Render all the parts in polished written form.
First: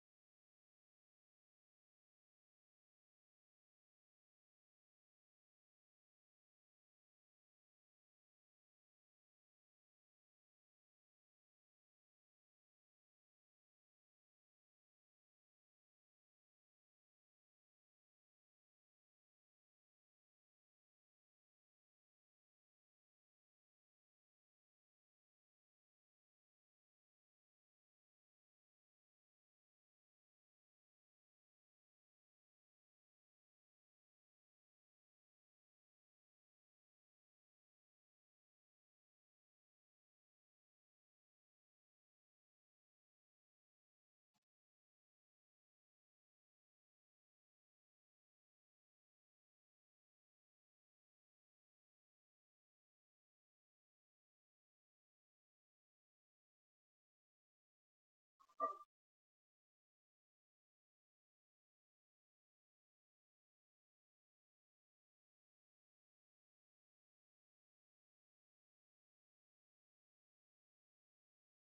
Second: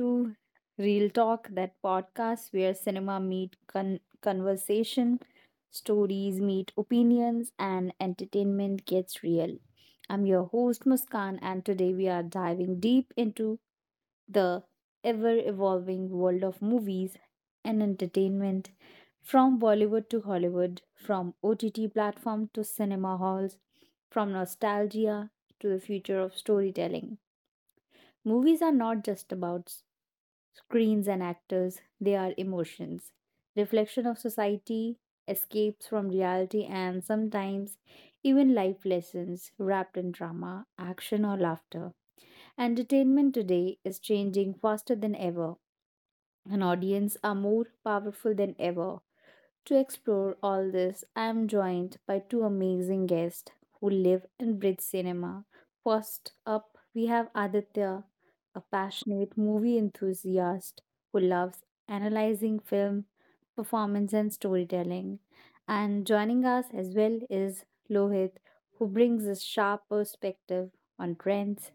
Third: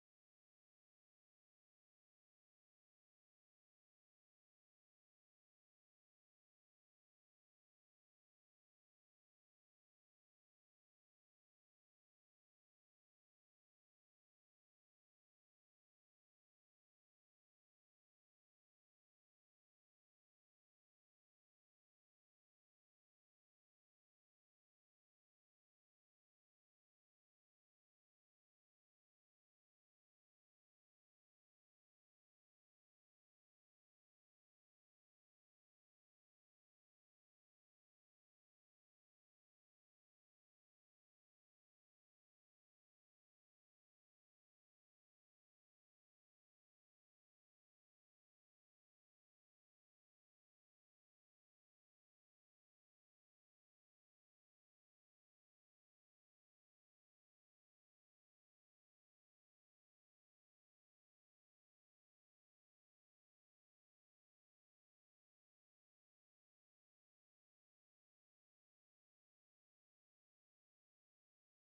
to Real Talk, that podcast where cinema meet conversation, stories meet opinions, and entertainment gets real. I'm your host, Muskan, and today we are diving deep into the ever evolving world of movies and entertainment, from Bollywood to Hollywood, from OTT platform to cinema halls, from nostalgia to the future of storytelling. Movies are not just about screens and actors, they are emotions, reflection of society, escapes from reality, and sometimes even life lessons wrapped in drama, action, or laughter. Entertainment today is changing faster than ever, and audience are more powerful than ever. To explore all this, I am joined by two amazing guests who live and breathe cinema. First up, we have Aditya, a passionate movie enthusiast who loves analyzing film, performance, and storytelling. And joining us as well is Lohit, who brings a sharp perspective on trends,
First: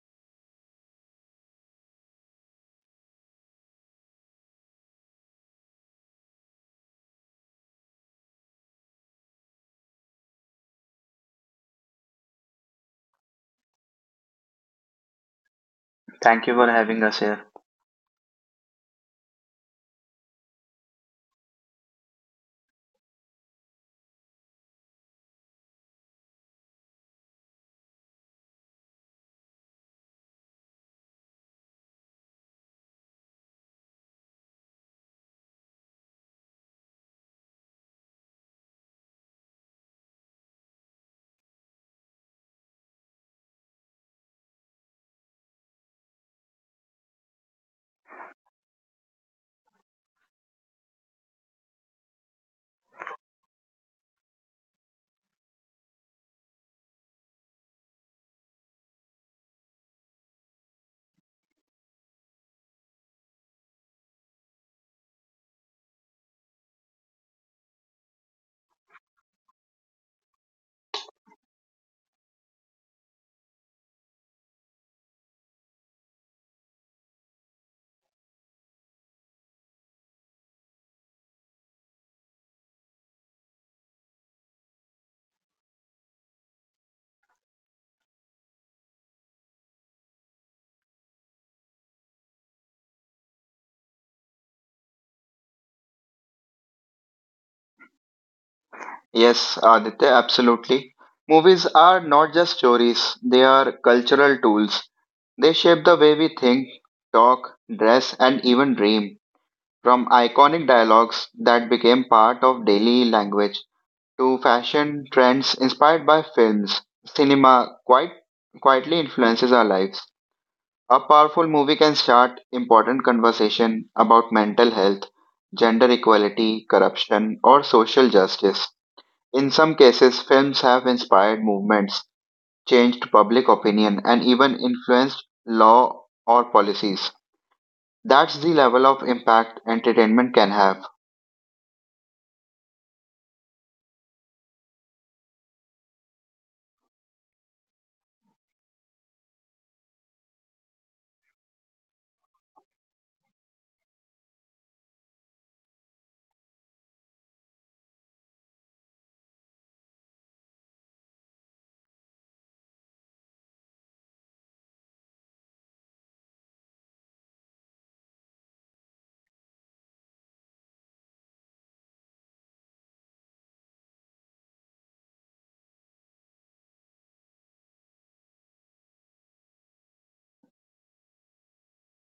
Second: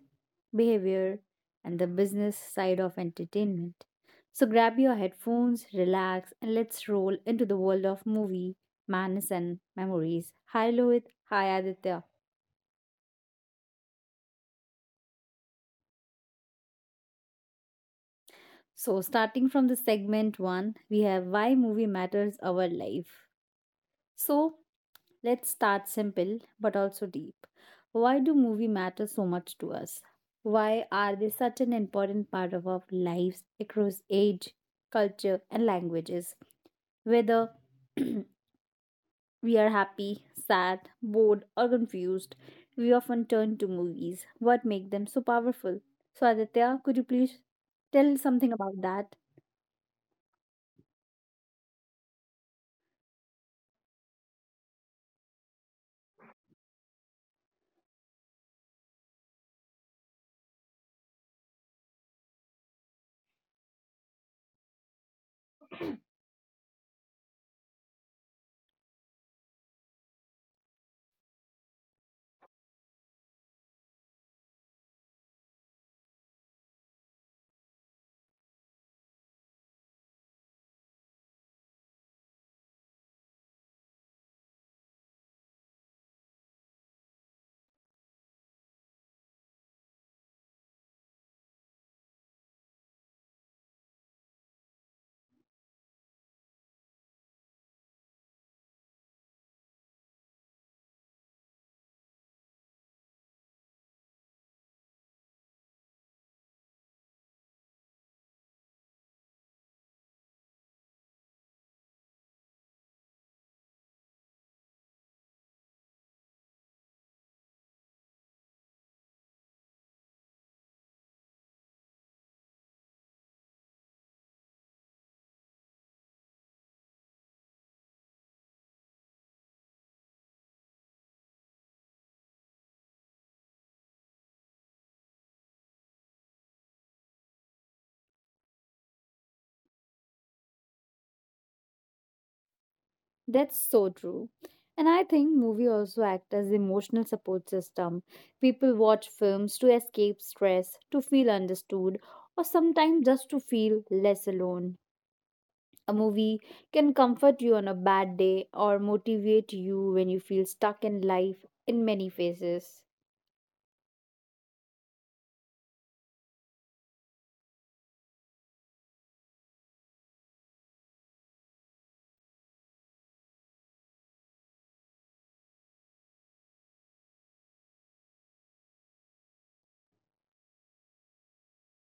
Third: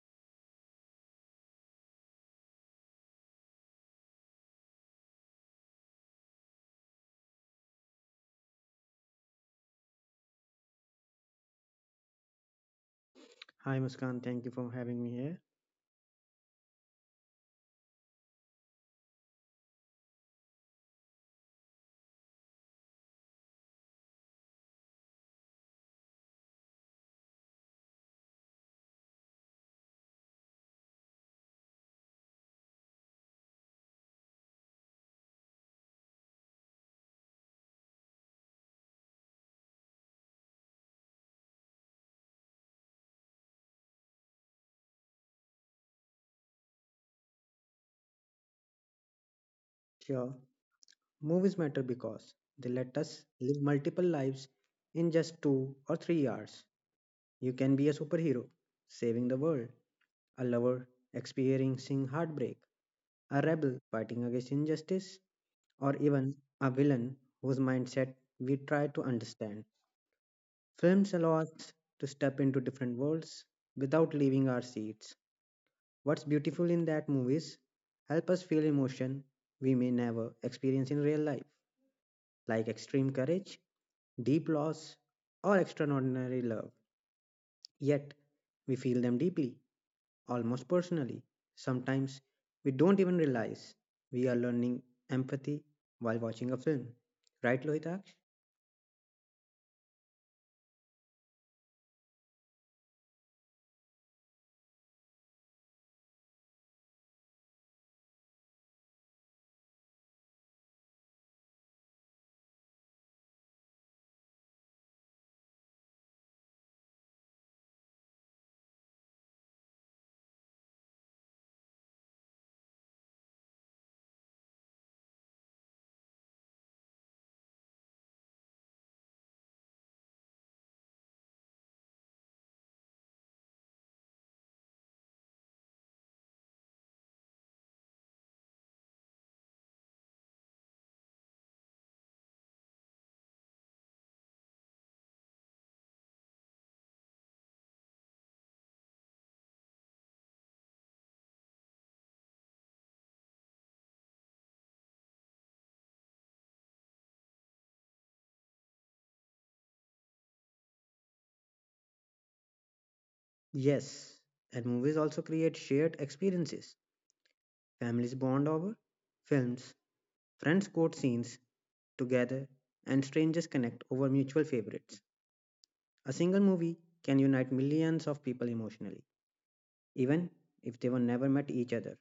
behavior, and the business side of entertainment. So grab your headphones, relax, and let's roll into the world of movie, madness, and memories. Hi Lohit, hi Aditya. Hi Muskan, thank you for having me here. Thank you for having us here. So starting from the segment one, we have why movie matters our life. So let's start simple but also deep. Why do movie matter so much to us? Why are they such an important part of our lives across age, culture, and languages? Whether we are happy, sad, bored, or confused, we often turn to movies. What makes them so powerful? So Aditya, could you please tell something about that? Sure, movies matter because they let us live multiple lives in just 2 or 3 hours. You can be a superhero, saving the world, a lover experiencing heartbreak, a rebel fighting against injustice, or even a villain whose mindset we try to understand. Films allow us to step into different worlds without leaving our seats. What's beautiful in that movies help us feel emotion we may never experience in real life, like extreme courage, deep loss, or extraordinary love. Yet, we feel them deeply, almost personally. Sometimes we don't even realize we are learning empathy while watching a film. Right, Lohitaksh? Yes, Aditya, absolutely. Movies are not just stories, they are cultural tools. They shape the way we think, talk, dress, and even dream. From iconic dialogues that became part of daily language to fashion trends inspired by films, cinema quite quietly influences our lives. A powerful movie can start important conversation about mental health, gender equality, corruption, or social justice. In some cases, films have inspired movements, changed public opinion, and even influenced law or policies. That's the level of impact entertainment can have. That's so true. And I think movie also act as emotional support system. People watch films to escape stress, to feel understood, or sometimes just to feel less alone. A movie can comfort you on a bad day or motivate you when you feel stuck in life in many phases. Yes, and movies also create shared experiences. Families bond over films, friends quote scenes, together, and strangers connect over mutual favorites. A single movie can unite millions of people emotionally, even if they were never met each other.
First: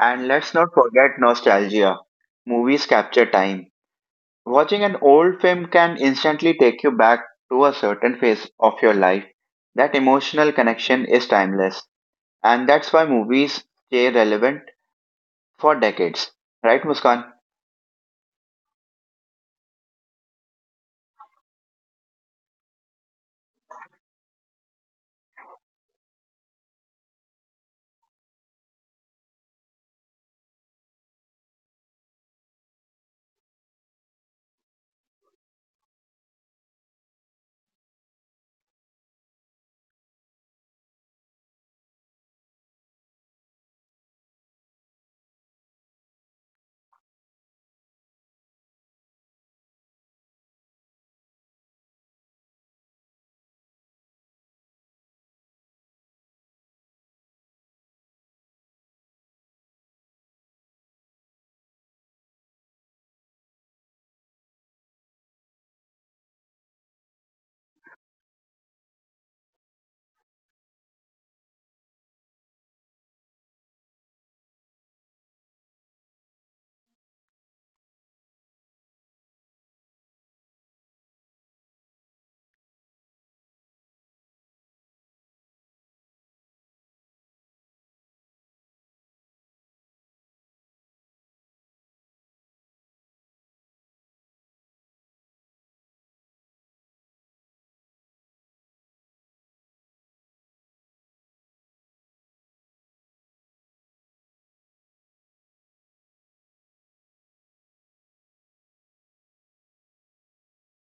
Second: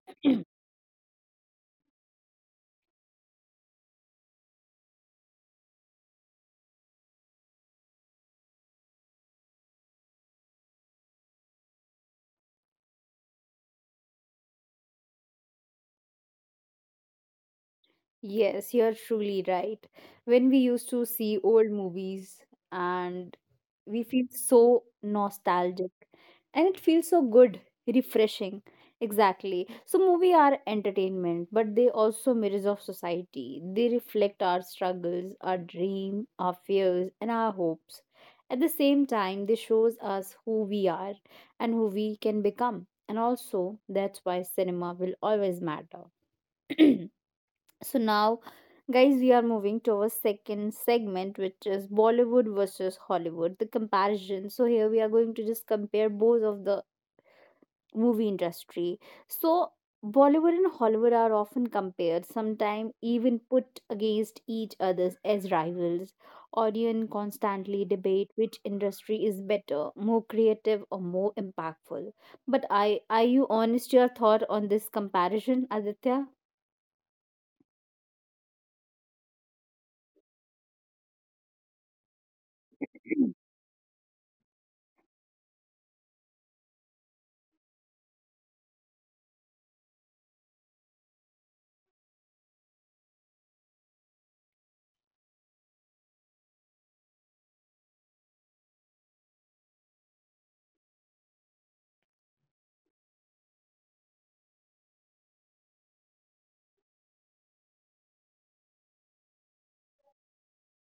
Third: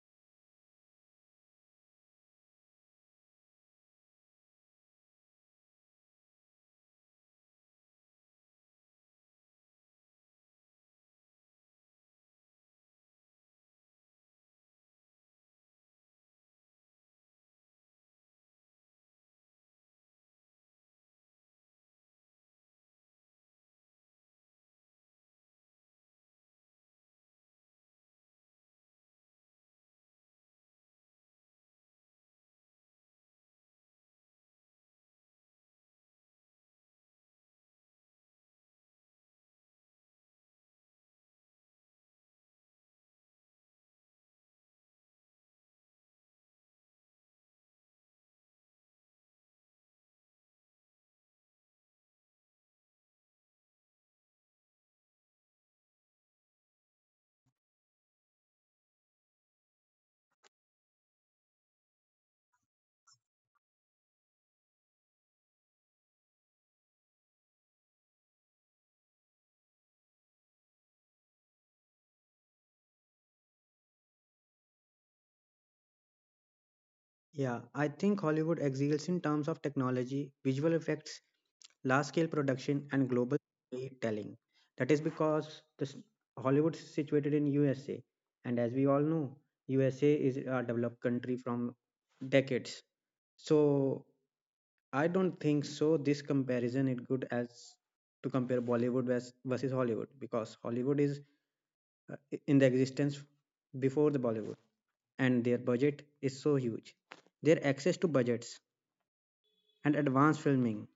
And let's not forget nostalgia. Movies capture time. Watching an old film can instantly take you back to a certain phase of your life. That emotional connection is timeless. And that's why movies stay relevant for decades. Right, Muskan? Yes, you're truly right. When we used to see old movies and we feel so nostalgic, and it feels so good, refreshing. Exactly. So movies are entertainment, but they also mirrors of society. They reflect our struggles, our dream, our fears and our hopes. At the same time, they shows us who we are and who we can become. And also that's why cinema will always matter. So now, guys, we are moving to our second segment, which is Bollywood versus Hollywood, the comparison. So here we are going to just compare both of the movie industry. So Bollywood and Hollywood are often compared, sometimes even put against each other as rivals. Audience constantly debate which industry is better, more creative, or more impactful. But I, are you honest your thought on this comparison, Aditya? Yeah, I think Hollywood excels in terms of technology, visual effects, large scale production, and global storytelling. That is because Hollywood is situated in USA, and as we all know, USA is a developed country from decades. So I don't think so. This comparison it good as to compare Bollywood versus Hollywood because Hollywood is in the existence before the Bollywood, and their budget is so huge. Their access to budgets and advanced filming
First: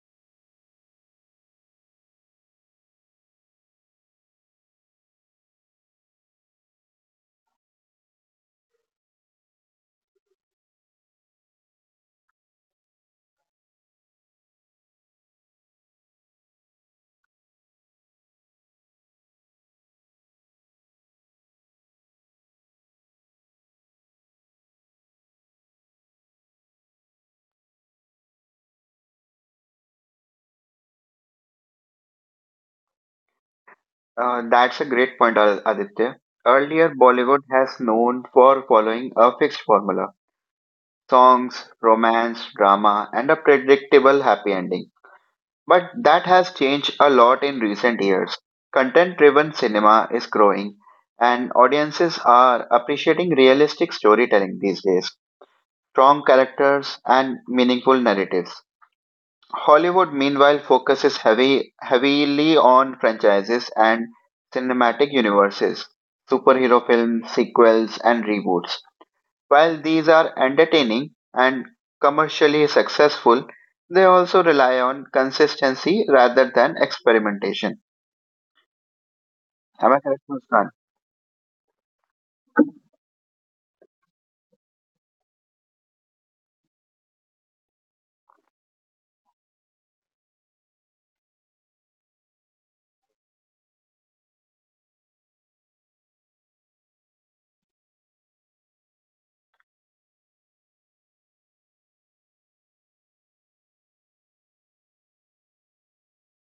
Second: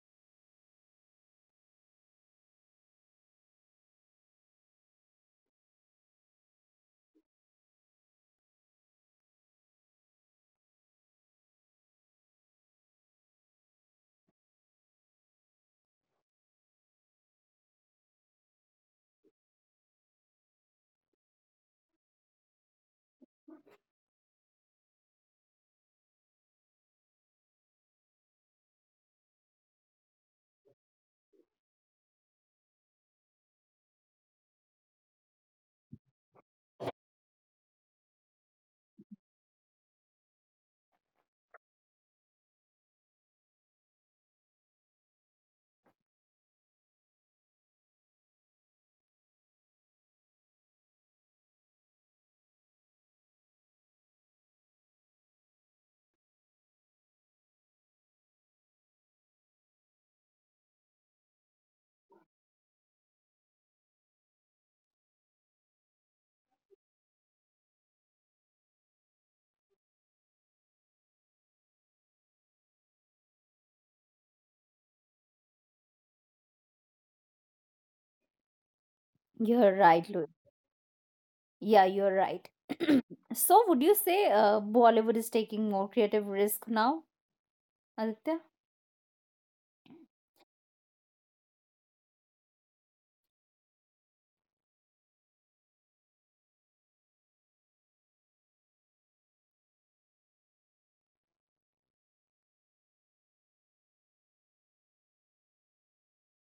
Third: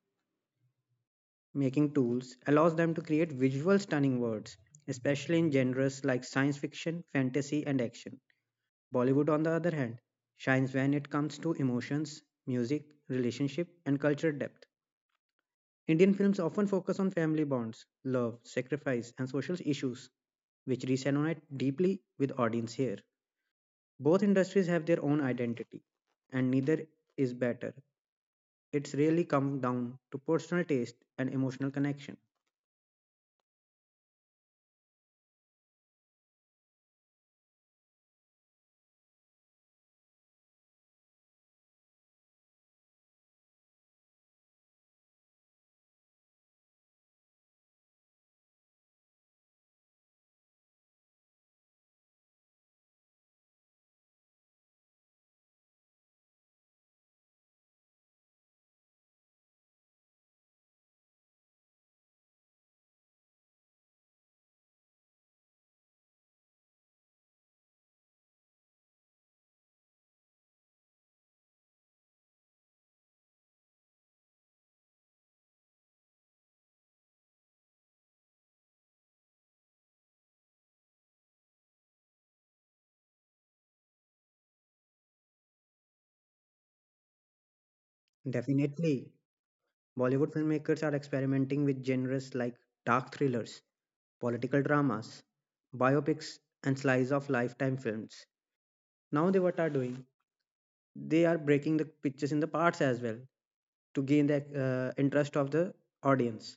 making tools allows them to create visual stunning worlds, especially in genres like science fiction, fantasy, and action. Bollywood, on the other hand, shines when it comes to emotions, music, relationship, and cultural depth. Indian films often focus on family bonds, love, sacrifice, and social issues, which resonate deeply with audience here. Both industries have their own identity, and neither is better. It's really come down to personal taste and emotional connection. That's a great point, Aditya. Earlier, Bollywood has known for following a fixed formula songs, romance, drama, and a predictable happy ending. But that has changed a lot in recent years. Content driven cinema is growing, and audiences are appreciating realistic storytelling these days, strong characters, and meaningful narratives. Hollywood, meanwhile, focuses heavily on franchises and cinematic universes, superhero films, sequels, and reboots. While these are entertaining and commercially successful, they also rely on consistency rather than experimentation. You're Am I right, correct, Louis. Muskan? Yeah, you're right. So, would you say Bollywood is taking more creative risk now, Aditya? Definitely, Bollywood filmmakers are experimenting with genres like dark thrillers, political dramas, biopics, and slice of lifetime films. Now, they what are doing they are breaking the pictures in the parts as well to gain the interest of the audience.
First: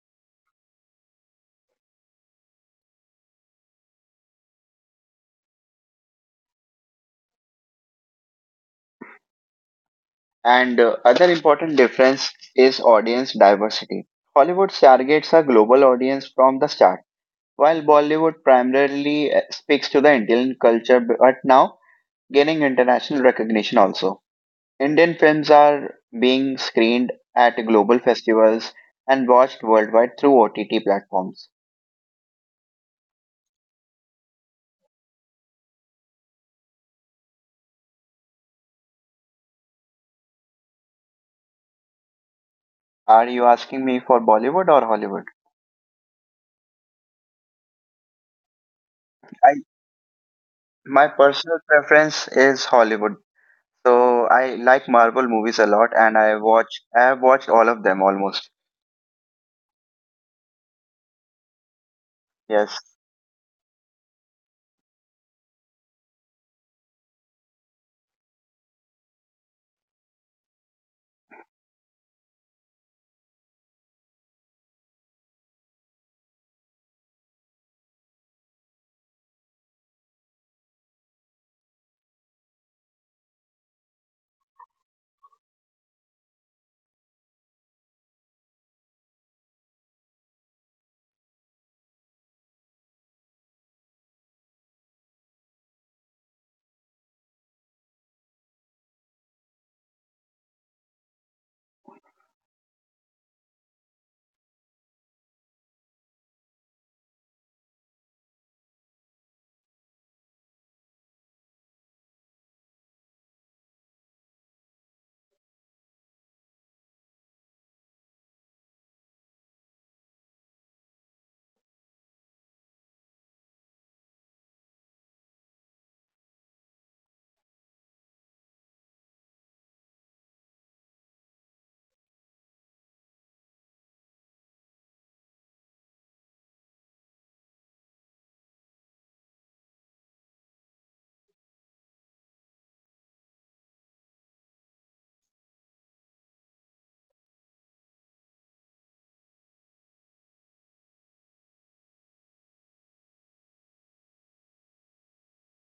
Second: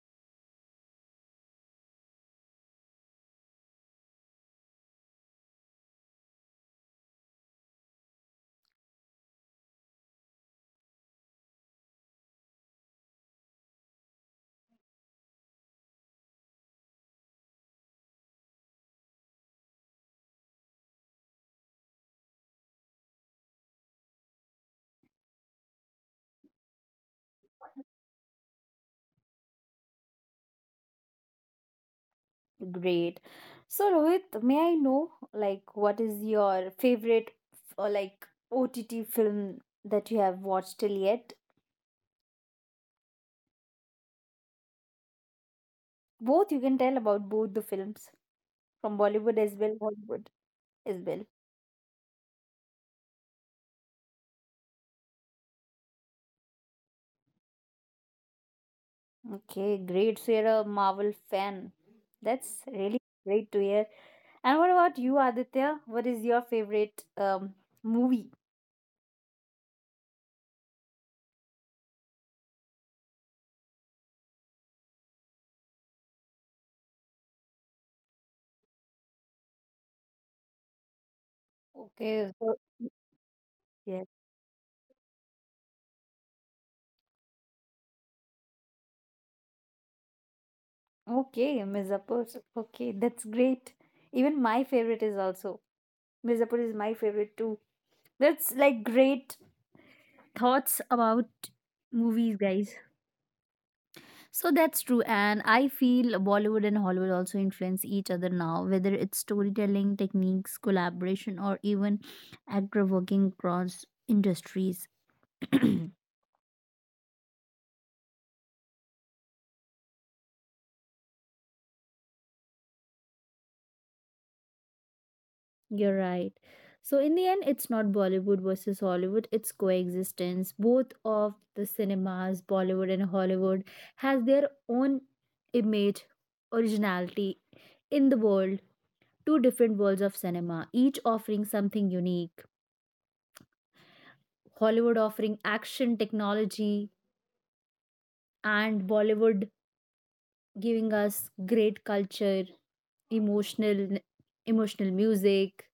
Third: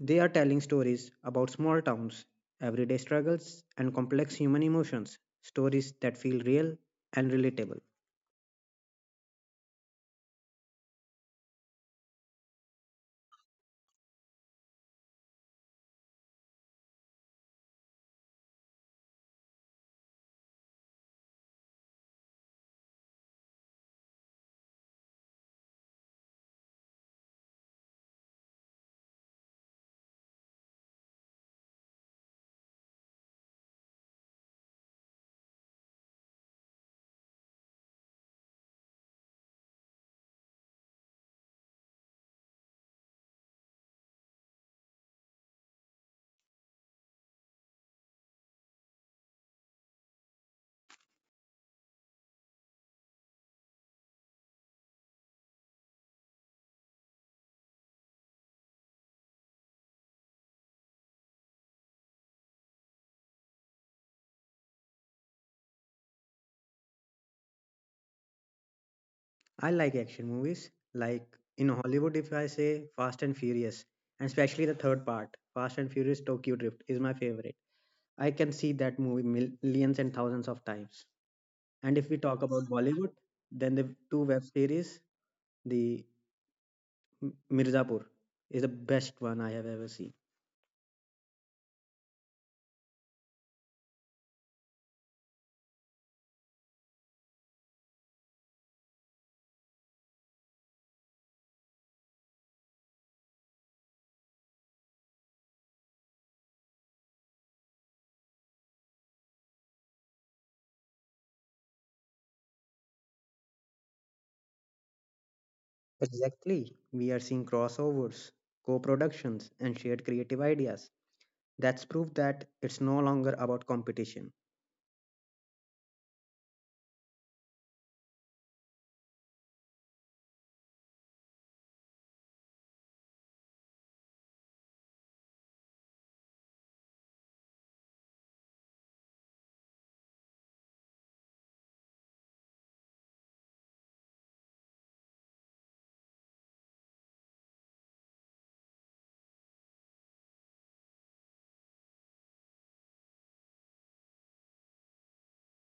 They are telling stories about small towns, everyday struggles, and complex human emotions, stories that feel real and relatable. And other important difference is audience diversity. Hollywood targets a global audience from the start. While Bollywood primarily speaks to the Indian culture, but now gaining international recognition also. Indian films are being screened at global festivals and watched worldwide through OTT platforms. Great. So Rohit, may I know like what is your favorite or like OTT film that you have watched till yet? Are you asking me for Bollywood or Hollywood? Both you can tell about both the films from Bollywood I as well, Hollywood as My well. personal preference is Hollywood. So I like Marvel movies a lot and I have watched all of them almost. Okay, great. So you're a Marvel fan. That's Yes. really great to hear. And what about you, Aditya? What is your favorite movie? I like action movies, like in Hollywood, if I say Fast and Furious, and especially the third part, Fast and Furious Tokyo Drift, is my favorite. I can see that movie millions and thousands of times. And if we Okay. talk So about Bollywood, then the yeah. two web series, the Mirzapur is the best one I have ever seen. Okay, Miss Apos. Okay, that's great. Even my favorite is also Mirzapur, is my favorite too. That's like great thoughts about movies, guys. So that's true, and I feel Bollywood and Hollywood also influence each other now, whether it's storytelling, techniques, collaboration, or even actor working across industries. Exactly. We are seeing crossovers, co productions, and shared creative ideas. That's proof that it's no longer about competition. You're right. So in the end, it's not Bollywood versus Hollywood; it's coexistence. Both of the cinemas, Bollywood and Hollywood, has their own image, originality in the world, two different worlds of cinema, each offering something unique. Hollywood offering action technology, and Bollywood giving us great culture, emotional emotional music,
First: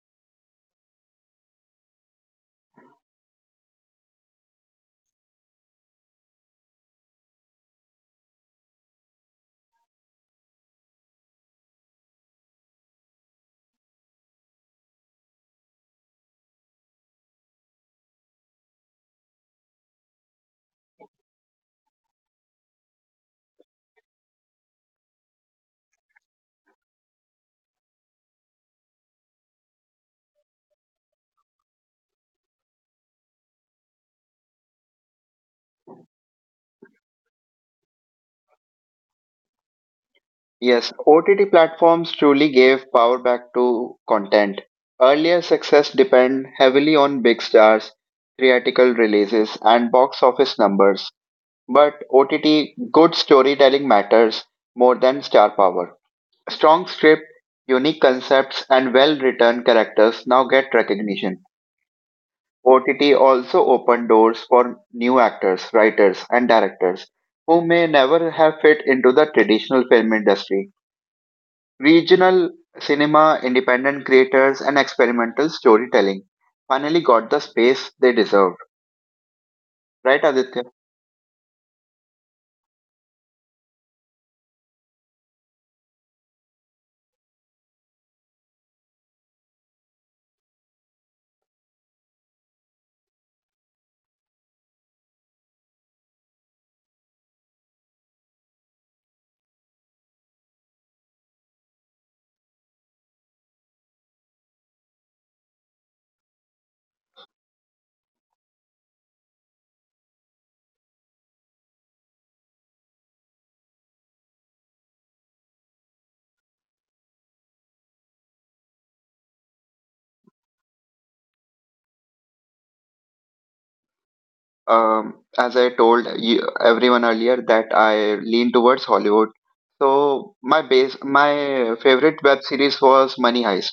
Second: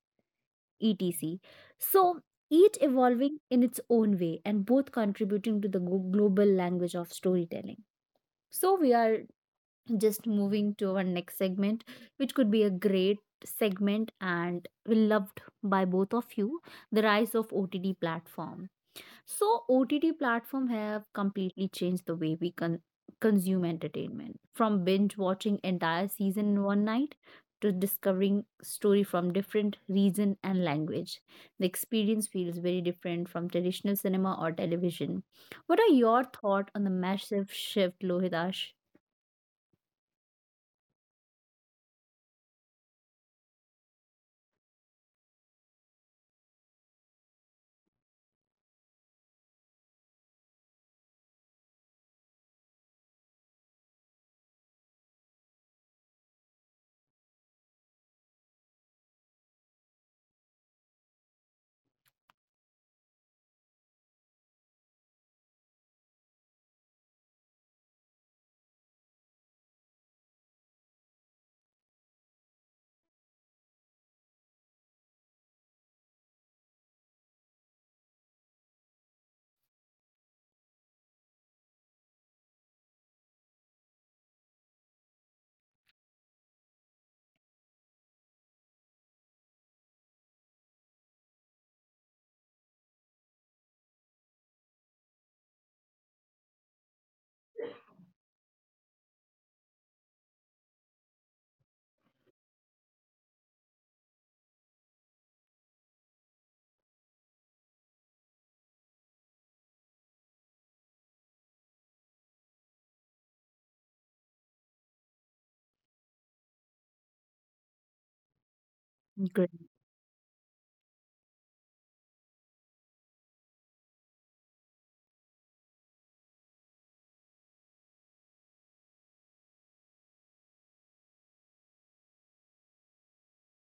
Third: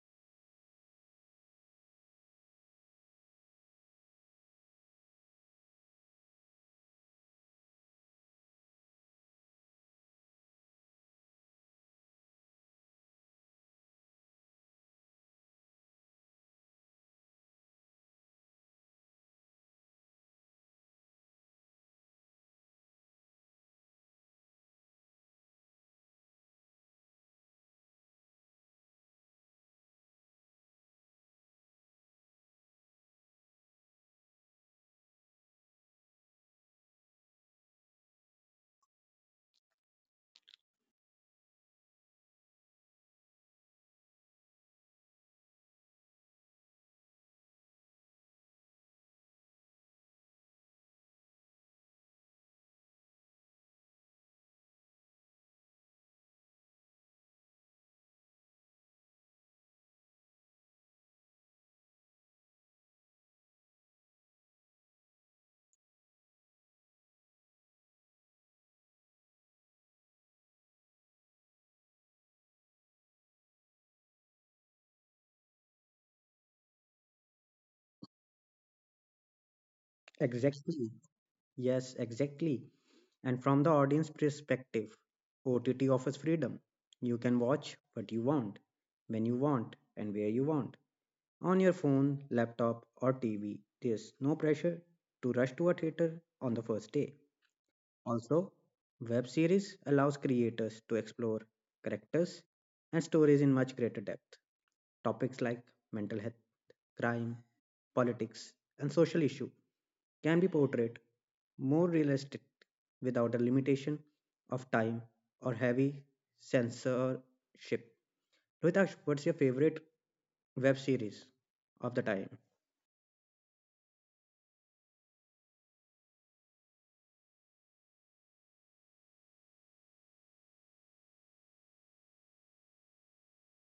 etc. So each evolving in its own way and both contributing to the global language of storytelling. So we are just moving to our next segment, which could be a great segment and will loved by both of you, the rise of OTT platforms. So OTT platform have completely changed the way we consume entertainment, from binge watching entire season in one night to discovering story from different region and language. The experience feels very different from traditional cinema or television. What are your thoughts on the massive shift, Lohitash? Yes, OTT platforms truly gave power back to content. Earlier success depended heavily on big stars, theatrical releases, and box office numbers. But OTT, good storytelling matters more than star power. Strong script, unique concepts, and well written characters now get recognition. OTT also opened doors for new actors, writers, and directors who may never have fit into the traditional film industry. Regional cinema, independent creators, and experimental storytelling finally got the space they deserved. Right, Aditya? Exactly. Yes, exactly. And from the audience perspective, OTT offers freedom. You can watch what you want, when you want, and where you want. On your phone, laptop, or TV, there's no pressure to rush to a theater on the first day. Also, web series allows creators to explore characters and stories in much greater depth. Topics like mental health, crime, politics, and social issue can be portrayed more realistic without the limitation of time or heavy censorship. Rohitash, what's your favorite web series of the time? As I told you, everyone earlier, that I lean towards Hollywood. So my favorite web series was Money Heist.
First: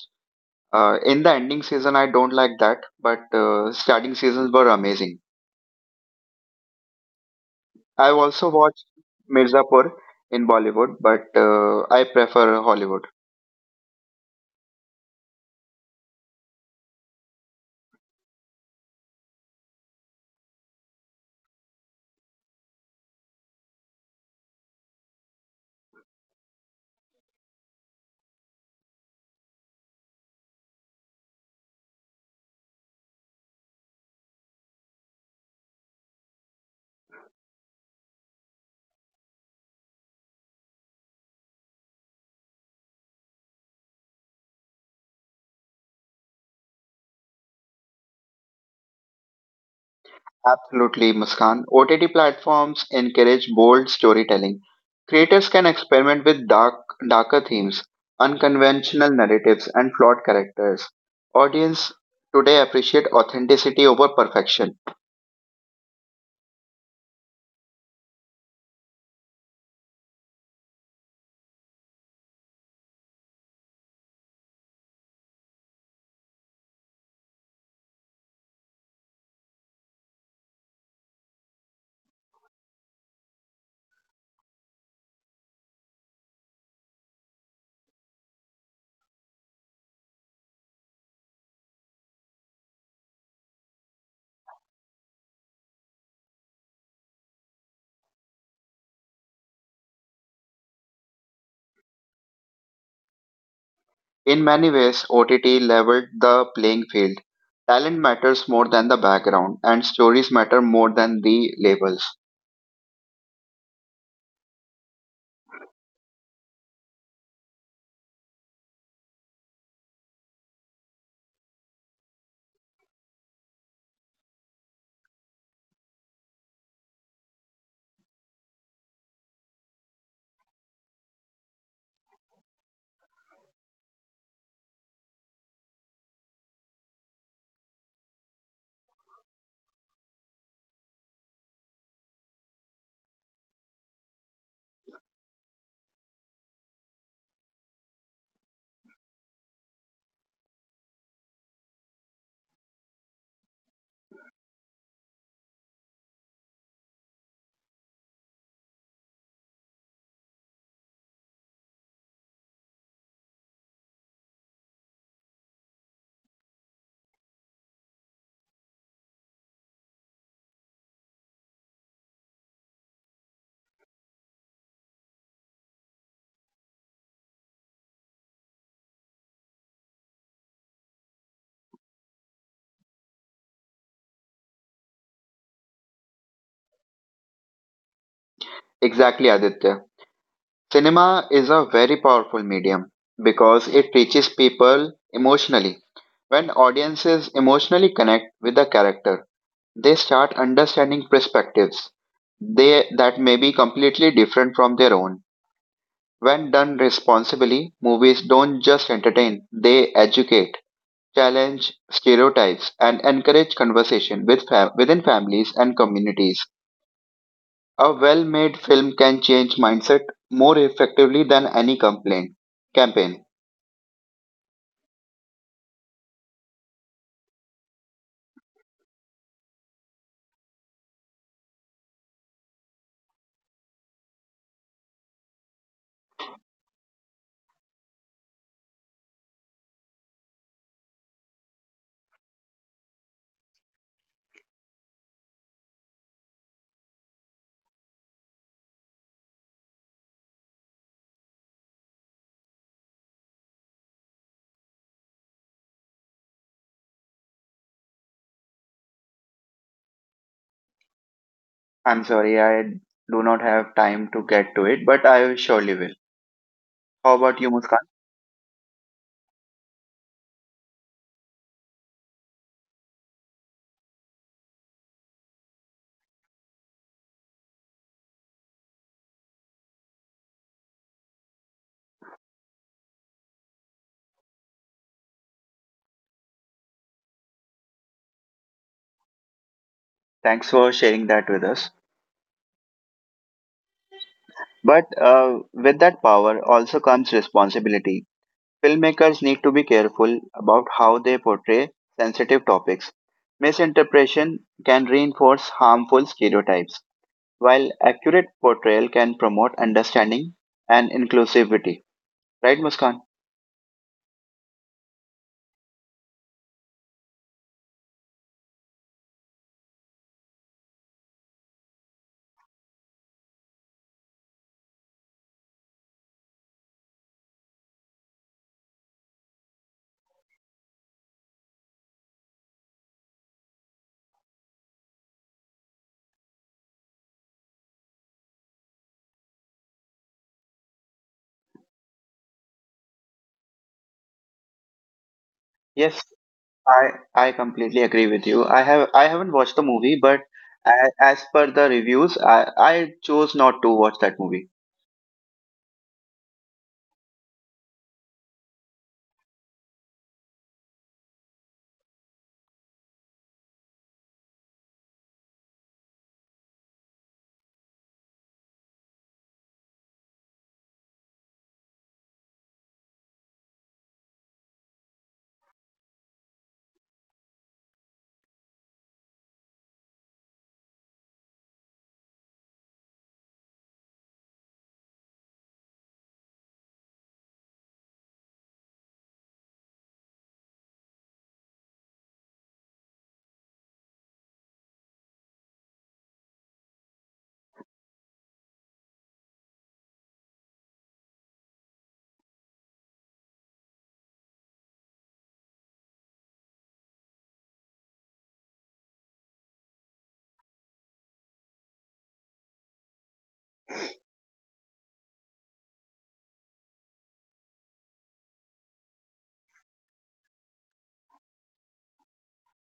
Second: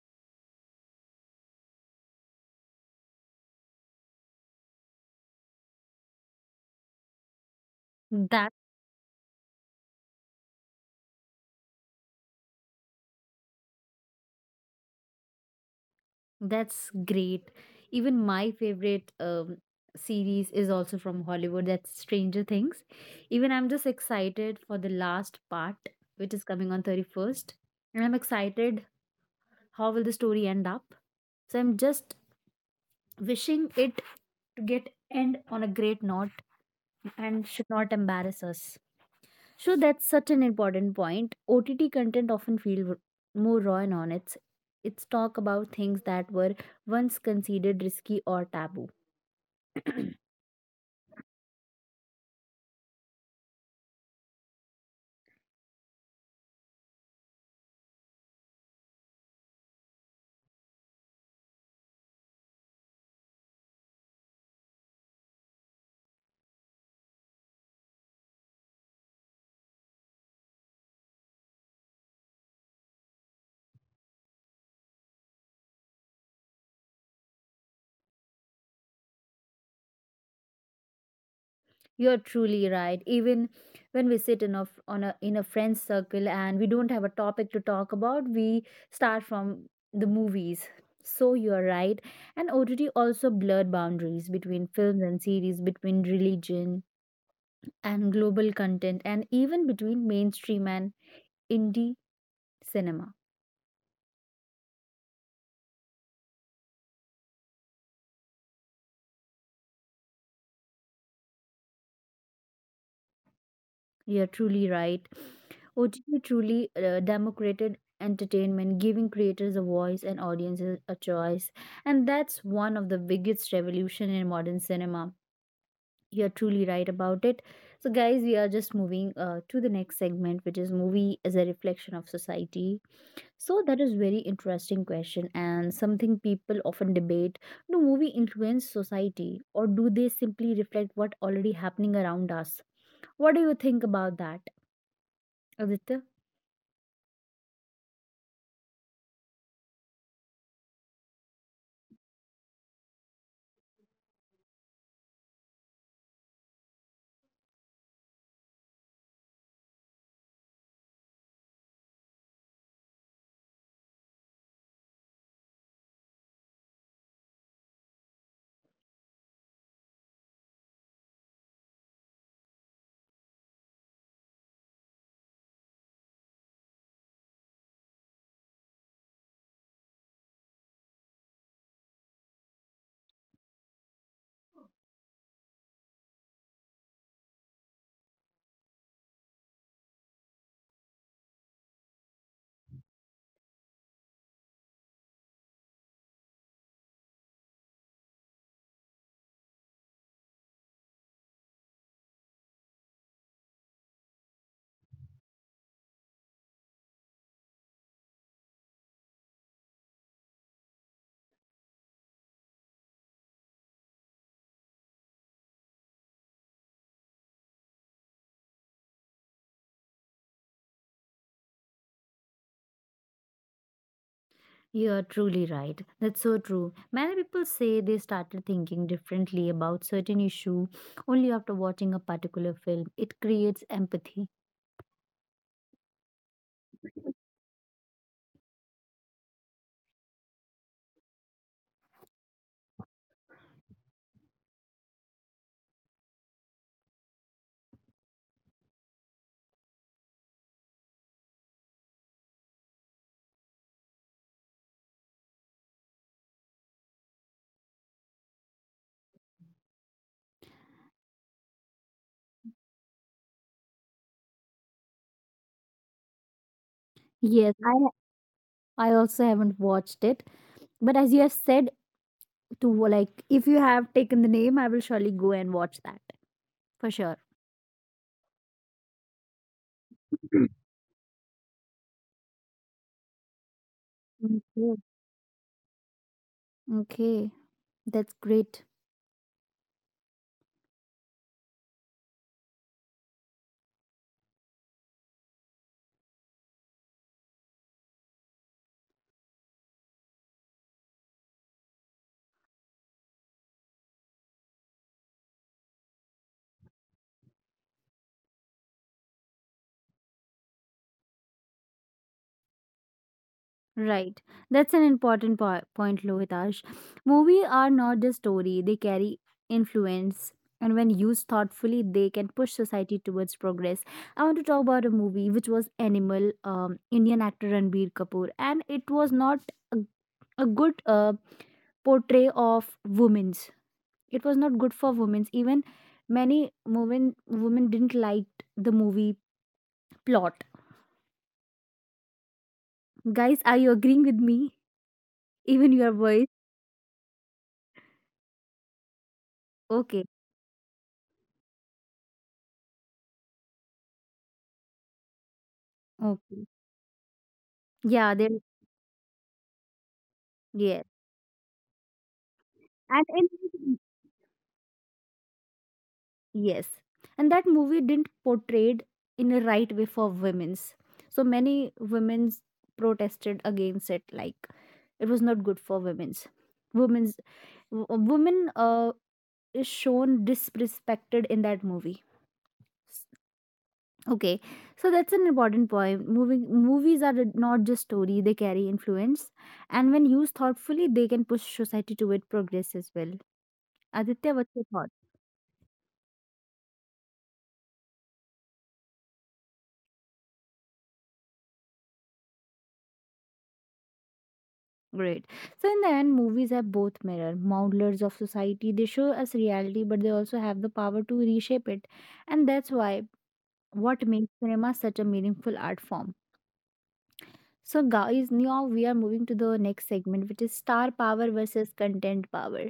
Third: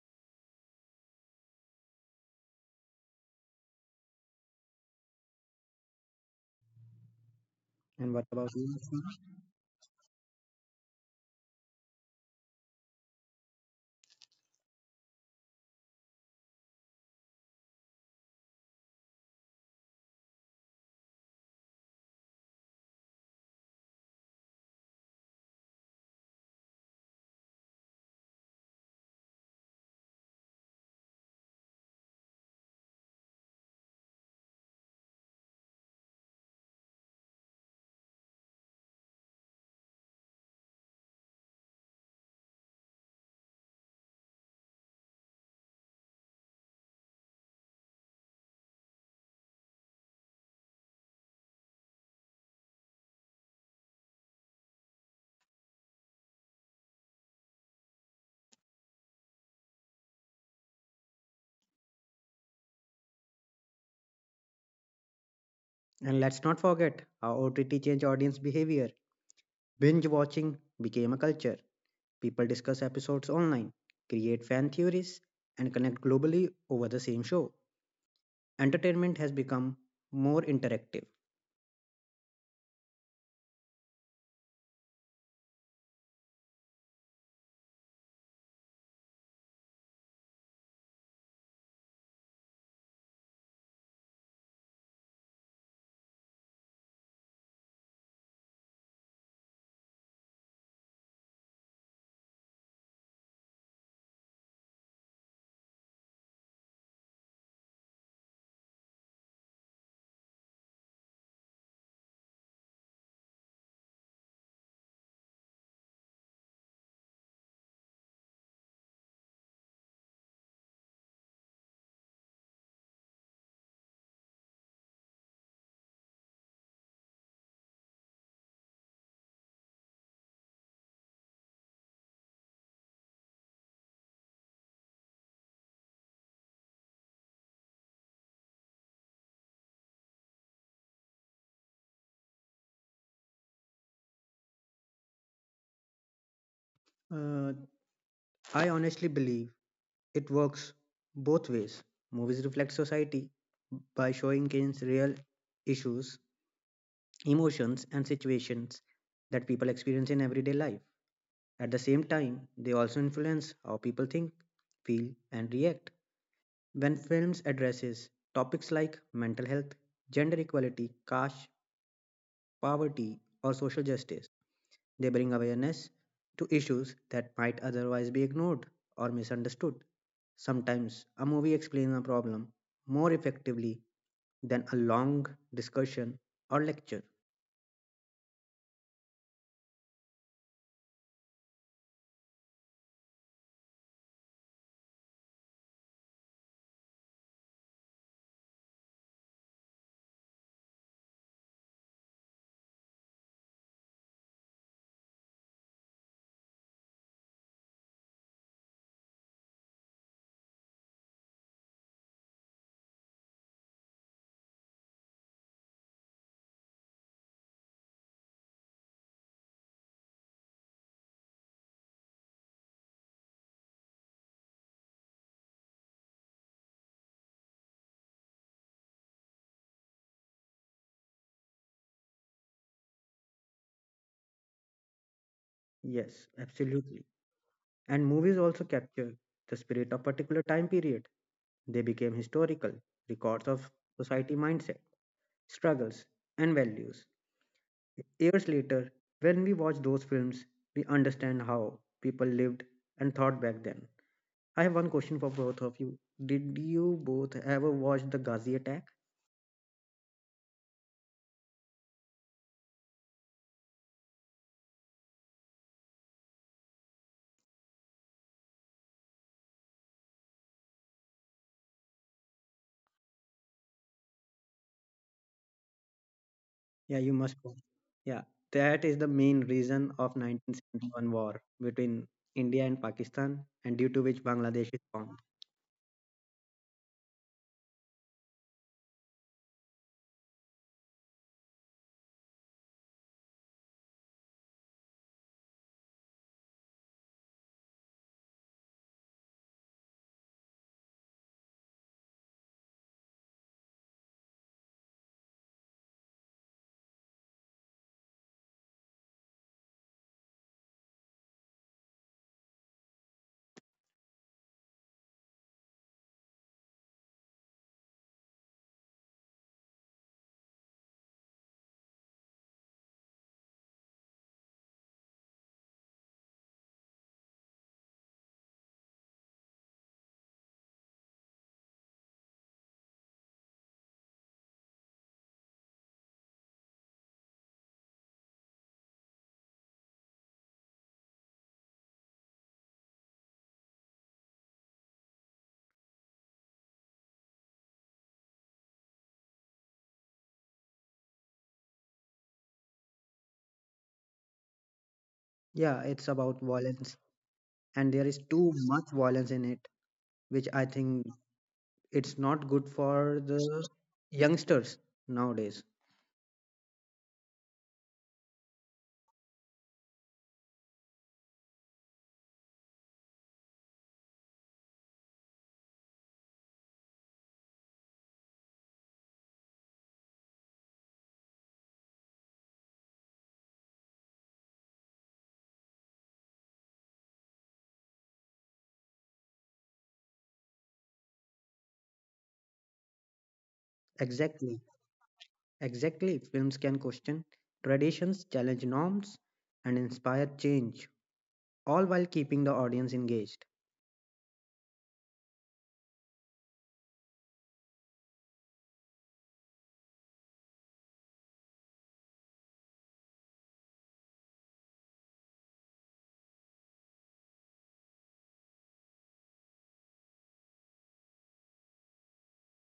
In the ending season, I don't like that, but starting seasons were amazing. And I've what also about That you? watched Mirzapur in Bollywood, but I prefer Hollywood. That's great. Even my favorite series is also from Hollywood. That's Stranger Things. Even I'm just excited for the last part, which is coming on 31st. And I'm excited how will the story end up. So I'm just wishing it to get end on a great note and should not embarrass us. So that's such an important point. OTT content often feel more raw and honest. It's talk about things that were once considered risky or taboo. Absolutely, Muskan. OTT platforms encourage bold storytelling. Creators can experiment with darker themes, unconventional narratives, and flawed characters. Audience today appreciate authenticity over perfection. And let's not forget how OTT change audience behavior. Binge watching became a culture. People discuss episodes online, create fan theories, and connect globally over the same show. Entertainment has become more interactive. You're truly right. Even when we sit in a f- on a in a friend's circle and we don't have a topic to talk about, we start from the movies. So you're right. And OTT also blurred boundaries between films and series, between religion and global content, and even between mainstream and indie cinema. In many ways, OTT leveled the playing field. Talent matters more than the background, and stories matter more than the labels. You're truly right. OTT truly democrated entertainment, giving creators a voice and audiences a choice. And that's one of the biggest revolution in modern cinema. You're truly right about it. So, guys, we are just moving to the next segment, which is movie as a reflection of society. So, that is very interesting question and something people often debate. Do movie influence society, or do they simply reflect what already happening around us? What do you think about that, Aditya? Uh, I honestly believe it works both ways. Movies reflect society by showing kids real issues, emotions, and situations that people experience in everyday life. At the same time, they also influence how people think, feel, and react. When films addresses topics like mental health, gender equality, caste, poverty, or social justice, they bring awareness to issues that might otherwise be ignored or misunderstood. Sometimes a movie explains a problem more effectively than a long discussion or lecture. Exactly, Aditya. Cinema is a very powerful medium because it reaches people emotionally. When audiences emotionally connect with a character, they start understanding perspectives they that may be completely different from their own. When done responsibly, movies don't just entertain, they educate, challenge stereotypes and encourage conversation with within families and communities. A well-made film can change mindset more effectively than any complaint campaign. You are truly right. That's so true. Many people say they started thinking differently about certain issue only after watching a particular film. It creates empathy. Yes, absolutely. And movies also capture the spirit of particular time period. They became historical records of society mindset. Struggles, and values. Years later, when we watch those films, we understand how people lived and thought back then. I have one question for both of you. Did you both ever watch the Ghazi attack? I'm sorry, I do not have time to get to it, but I surely will. How about you, Yes, Muskan? I also haven't watched it, but as you have said, to like if you have taken the name, I will surely go and watch that. For Yeah, sure. you must watch. Yeah, that is the main reason of 1971 war between India and Pakistan, and due to which Okay. Bangladesh is formed. Okay, that's great. Thanks for sharing that with us. But with that power also comes responsibility. Filmmakers need to be careful about how they portray sensitive topics. Misinterpretation can reinforce harmful stereotypes, while accurate portrayal can promote understanding and inclusivity. Right, Muskan? Right. That's an important point, Lohitash. Movies are not just story, they carry influence. And when used thoughtfully, they can push society towards progress. I want to talk about a movie which was Animal, Indian actor Ranbir Kapoor. And it was not a, a good portray of women's. It was not good for women's. Even women didn't like the movie plot. Guys, are you agreeing with me? Even your Yes, voice? I, I completely agree with you. I haven't watched the movie, Okay. but as per the reviews, I chose not to watch that movie. Yeah, it's about Okay. violence, and there Yeah, is there. too much violence in it, which I Yes. think it's not good And for the in youngsters nowadays. yes. And that movie didn't portrayed in a right way for women's. So many women's protested against it, like it was not good for women's. Women's women is shown disrespected in that movie. Okay. So that's an important point. Moving movies are not just story, they carry influence. And when used thoughtfully, they can push society toward progress as well. Aditya, what's Exactly, your thought? exactly, films can question traditions, challenge norms, and inspire change, all while keeping the audience engaged. Great. So in the end, movies are both mirror modelers of society. They show us reality, but they also have the power to reshape it, and that's why what makes cinema such a meaningful art form. So guys, now we are moving to the next segment, which is star power versus content power.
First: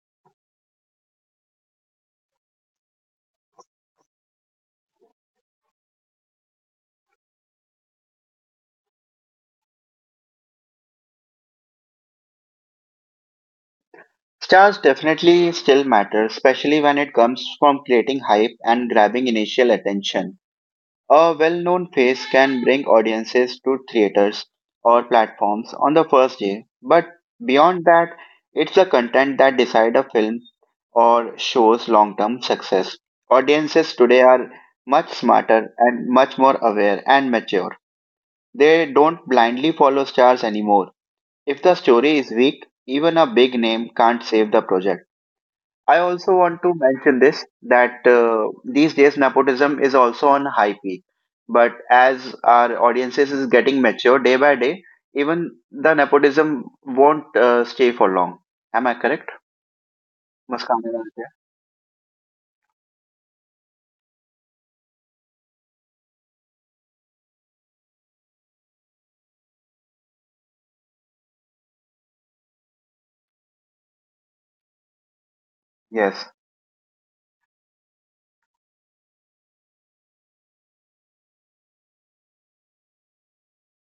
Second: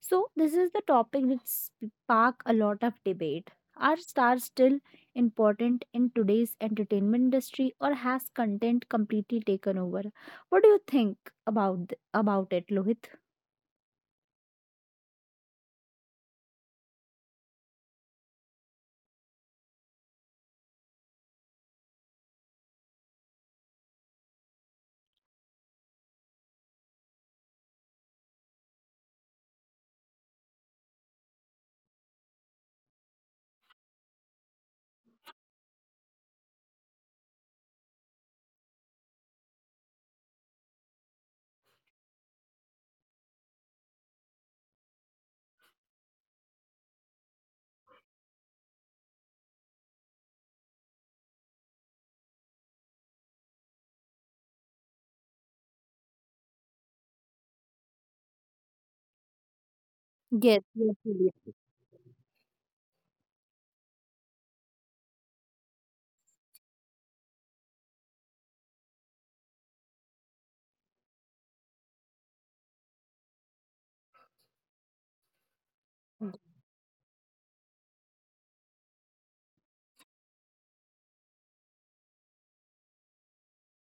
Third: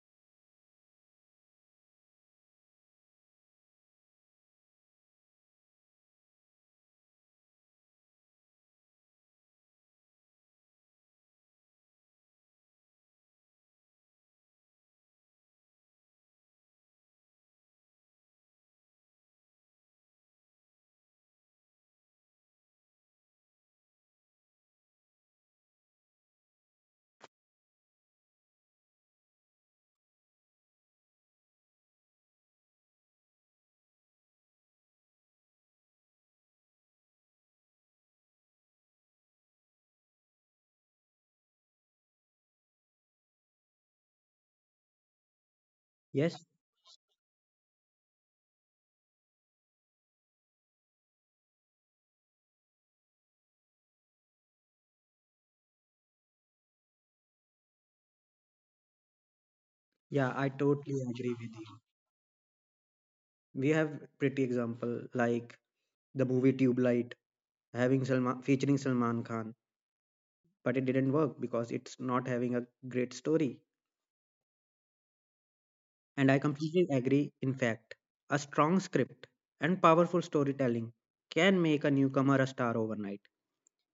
So this is the topic which spark a lot of debate. Are stars still important in today's entertainment industry, or has content completely taken over? What do you think about about it, Lohit? Stars definitely still matter, especially when it comes from creating hype and grabbing initial attention. A well known face can bring audiences to theaters or platforms on the first day, but beyond that, it's the content that decide a film or show's long term success. Audiences today are much smarter and much more aware and mature. They don't blindly follow stars anymore. If the story is weak, even a big name can't save the project. I also Yes, want to mention this that these days nepotism is also on high peak. But as our audiences is getting mature day by day, even the nepotism won't stay for long. Am I correct, yeah, I Yes, Muskan? Totally agree with you. We have pretty example like the movie Tube Light having Salman, featuring Salman Khan, but it didn't work because it's not having a great story. Yes, And I completely agree. In fact, a strong script and powerful storytelling can make a newcomer a star overnight.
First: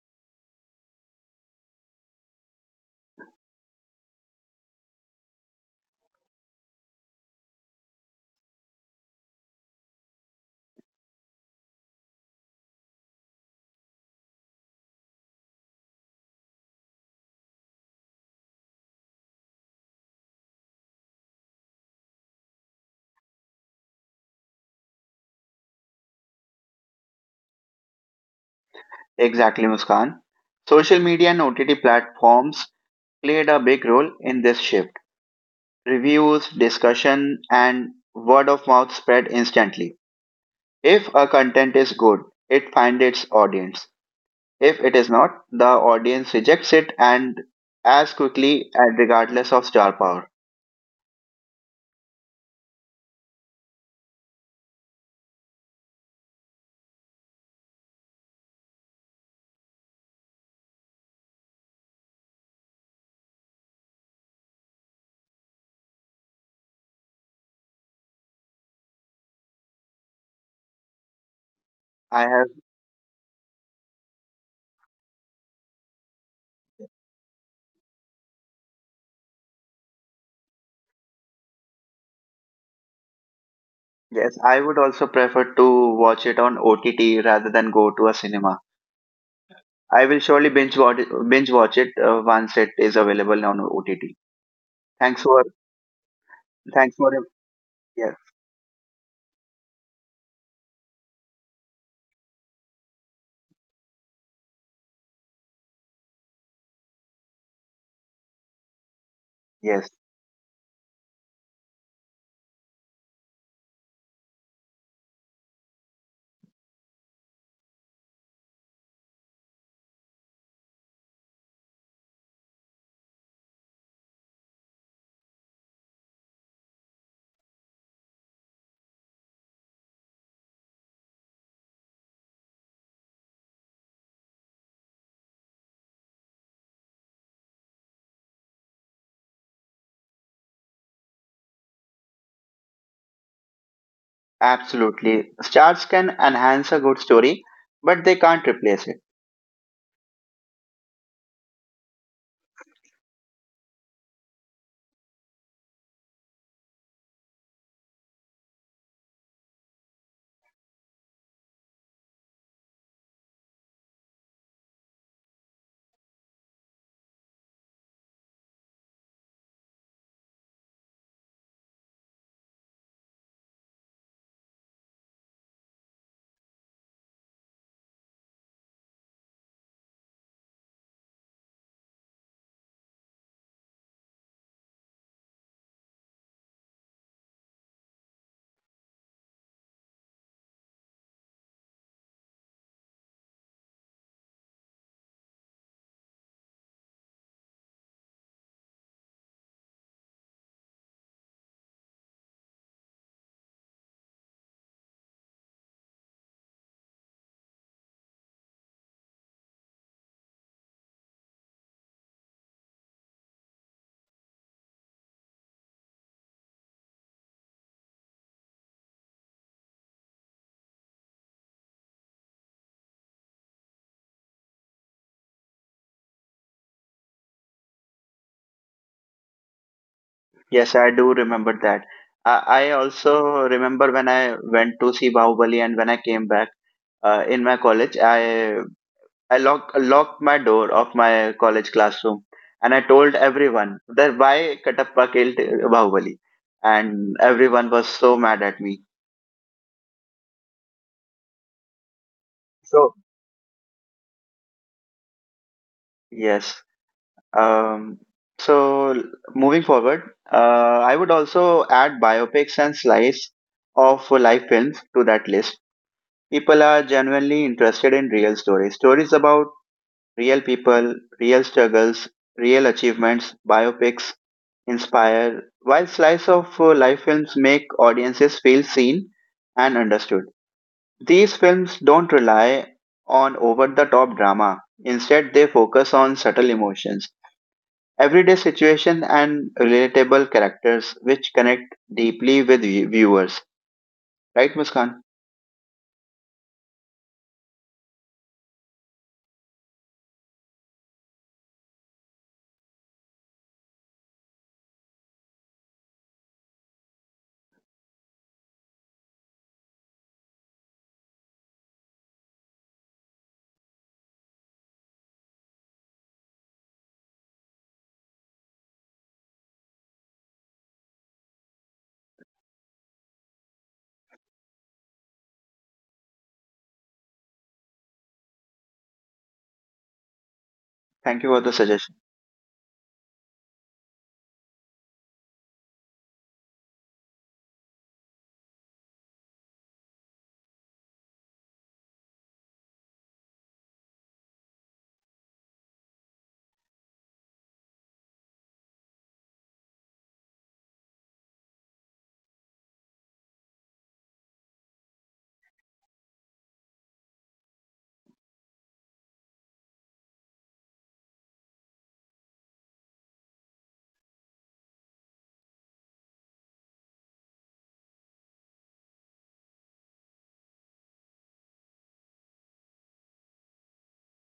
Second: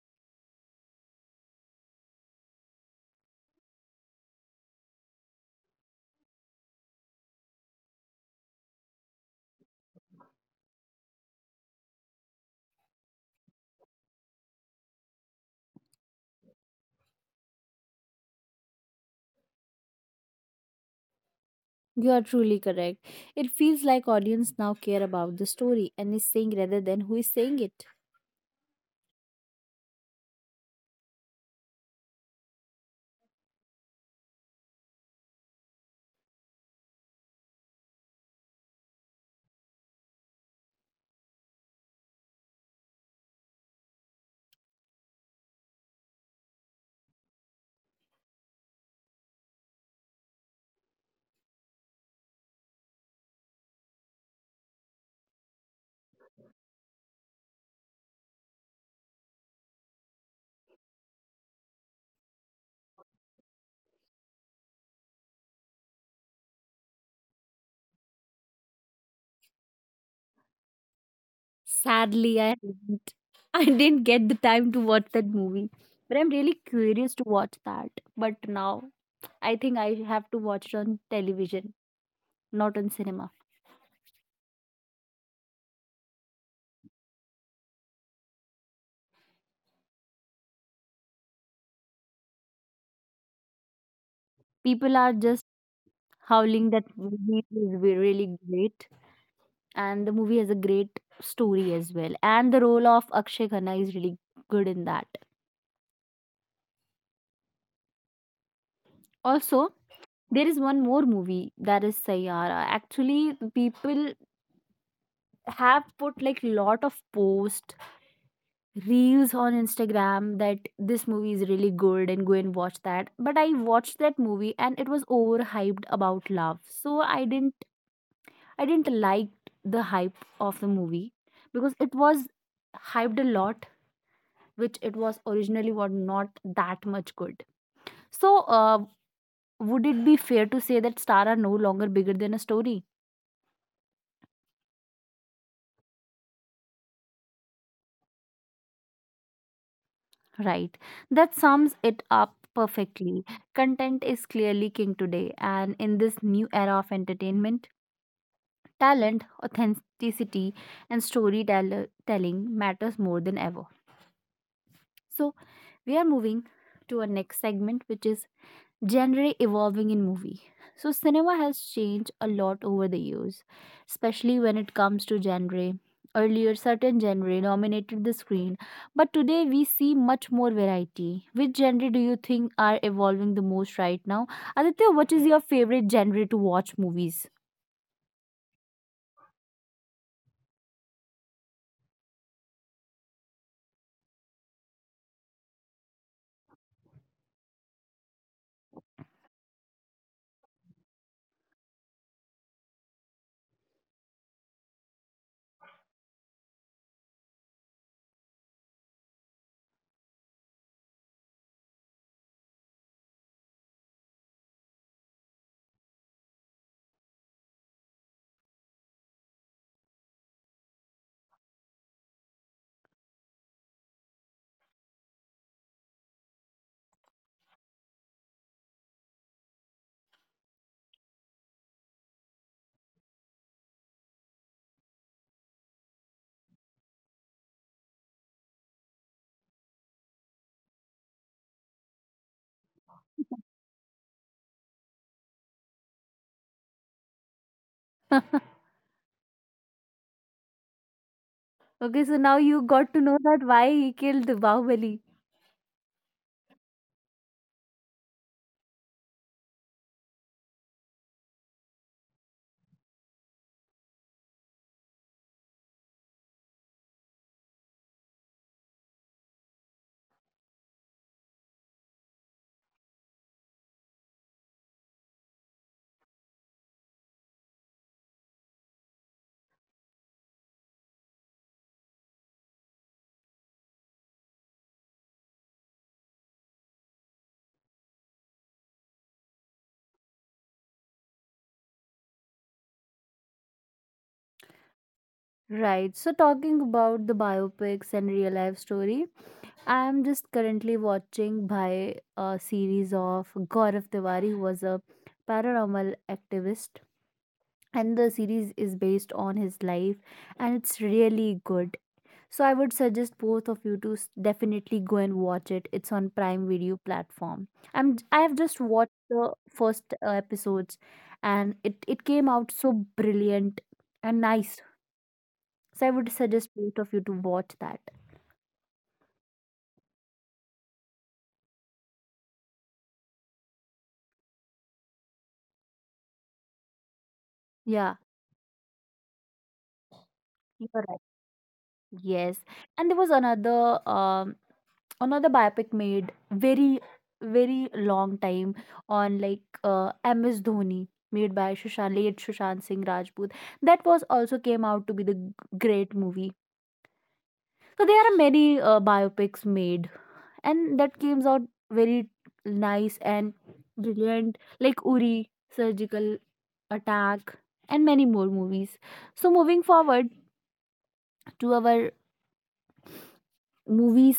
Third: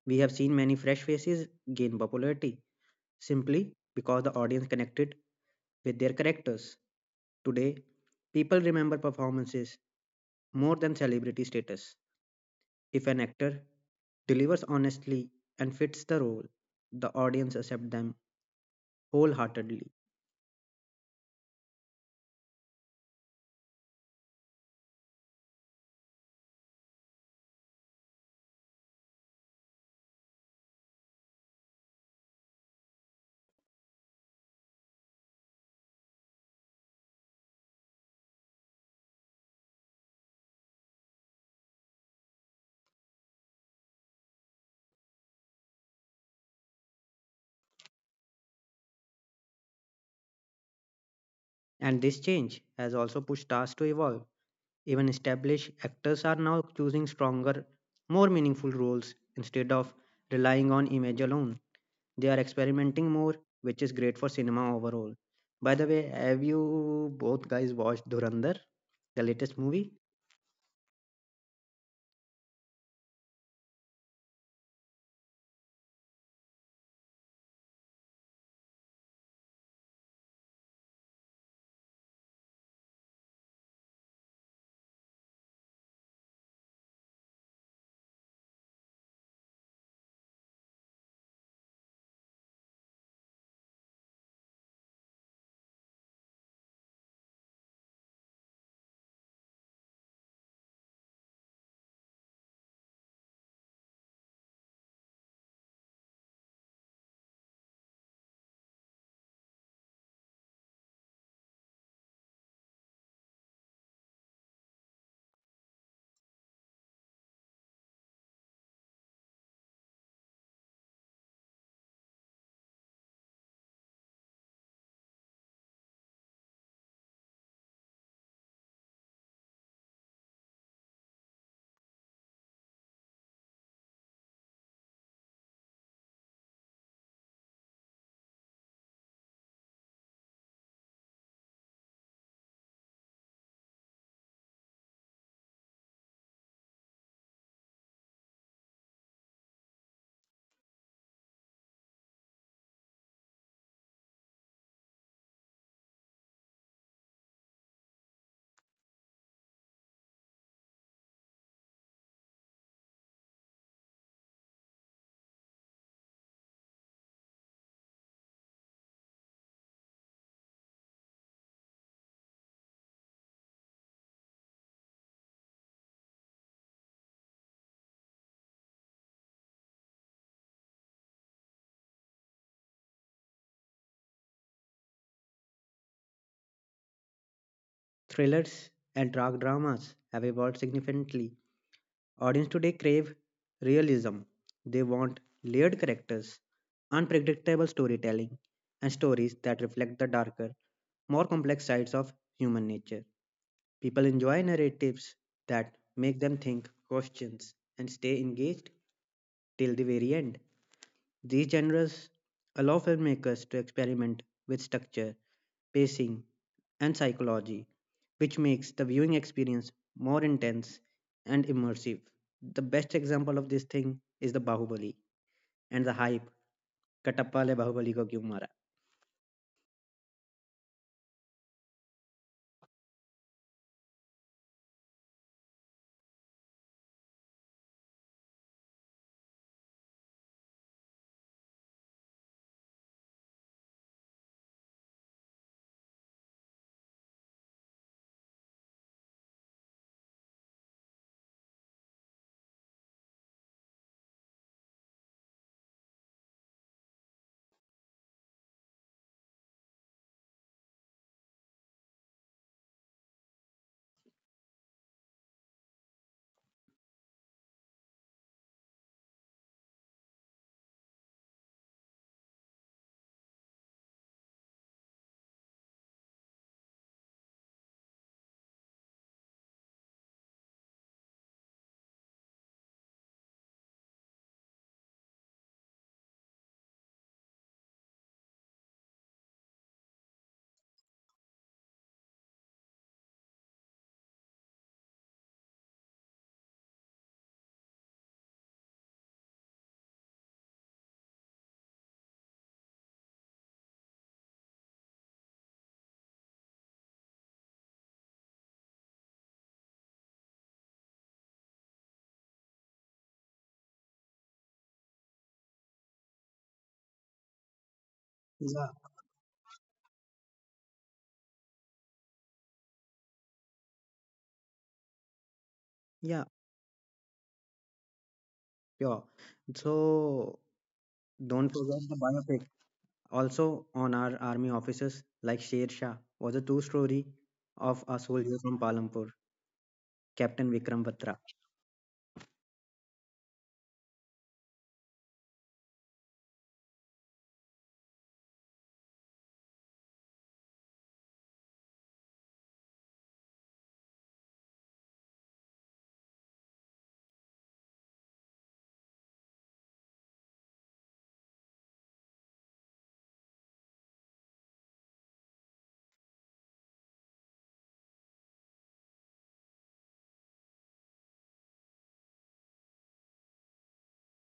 We have seen many fresh faces gain popularity simply because the audience connected with their characters. Today, people remember performances more than celebrity status. If an actor delivers honestly and fits the role, the audience accepts them wholeheartedly. you are truly correct. It feels like audience now care about the story and is saying rather than who is saying it. exactly, Muskan. Social media and OTT platforms played a big role in this shift. Reviews, discussion, and word of mouth spread instantly. If a content is good, it finds its audience. If it is not, the audience rejects it and as quickly and regardless of star power. And this change has also pushed stars to evolve. Even established actors are now choosing stronger, more meaningful roles instead of relying on image alone. They are experimenting more, which is great for cinema overall. By the way, have you both guys watched Durandar, the latest movie? I Sadly, have I haven't. I didn't get the time to watch that movie, but I'm really curious to watch that. But now I think I have to watch it on television, not on cinema. yes, I would also prefer to watch it on OTT rather than go to a cinema. I will surely binge watch it once it is available on OTT. People are Thanks for just howling that thanks for. movie is Yes, really great, and the movie has a great story as well. And the role of Akshay Khanna is really good in that. Also, yes, there is one more movie that is Sayyara. Actually, people have put like lot of post reels on Instagram that this movie is really good and go and watch that. But I watched that movie and it was overhyped about love. So I didn't like the hype of the movie because it was hyped a lot, which it was originally was not that much good. So would it be fair to say that Star are no longer bigger than a story? absolutely. Stars can enhance a good story, but they can't replace it. Right. That sums it up perfectly. Content is clearly king today, and in this new era of entertainment, talent, authenticity, and storytelling matters more than ever. So, we are moving to our next segment, which is genre evolving in movie. So cinema has changed a lot over the years, especially when it comes to genre. Earlier, certain genre dominated the screen, but today we see much more variety. Which genre do you think are evolving the most right now? Aditya, what is your favorite genre to watch movies? Thrillers and dark dramas have evolved significantly. Audience today crave realism. They want layered characters, unpredictable storytelling, and stories that reflect the darker, more complex sides of human nature. People enjoy narratives that make them think, questions, and stay engaged till the very end. These genres allow filmmakers to experiment with structure, pacing, and psychology, which makes the viewing experience more intense and immersive. The best example of this thing is the Bahubali and the hype. Katappa le Bahubali ko kyun mara? Yes, I do remember that. I also remember when I went to see Bahubali and when I came back in my college, I locked my door of my college classroom and I told everyone that why Katappa killed Bahubali, and everyone was so mad at me. Okay, so now you So got to know that why he killed Bahubali. yes, um, so moving forward, uh, I would also add biopics and slice of life films to that list. People are genuinely interested in real stories, stories about real people, real struggles, real achievements. Biopics inspire, while slice of life films make audiences feel seen and understood. These films don't rely on over the top drama. Instead, they focus on subtle emotions, everyday situations, and relatable characters which connect deeply with viewers. Right, Muskan? Right. So talking about the biopics and real life story, I'm just currently watching by a series of Gaurav Tiwari, who was a paranormal activist, and the series is based on his life, and it's really good. So I would suggest both of you to definitely go and watch it. It's on Prime Video platform. I have just Yeah, watched the first episodes, and it came out so brilliant and nice. So I would yeah, suggest both of you to watch that. yeah. So Thank you for the don't forget suggestion. the biopic. Also, on our army officers like Sher Shah was a true story of a Yeah, soldier from Palampur, Captain you're Vikram right. Batra. Yes, and there was another another biopic made very very long time on like MS Dhoni made by Shushan late Sushant Singh Rajput that was also came out to be the great movie. So there are many biopics made and that came out very nice and brilliant like Uri, Surgical Attack and many more movies. So moving forward to our movies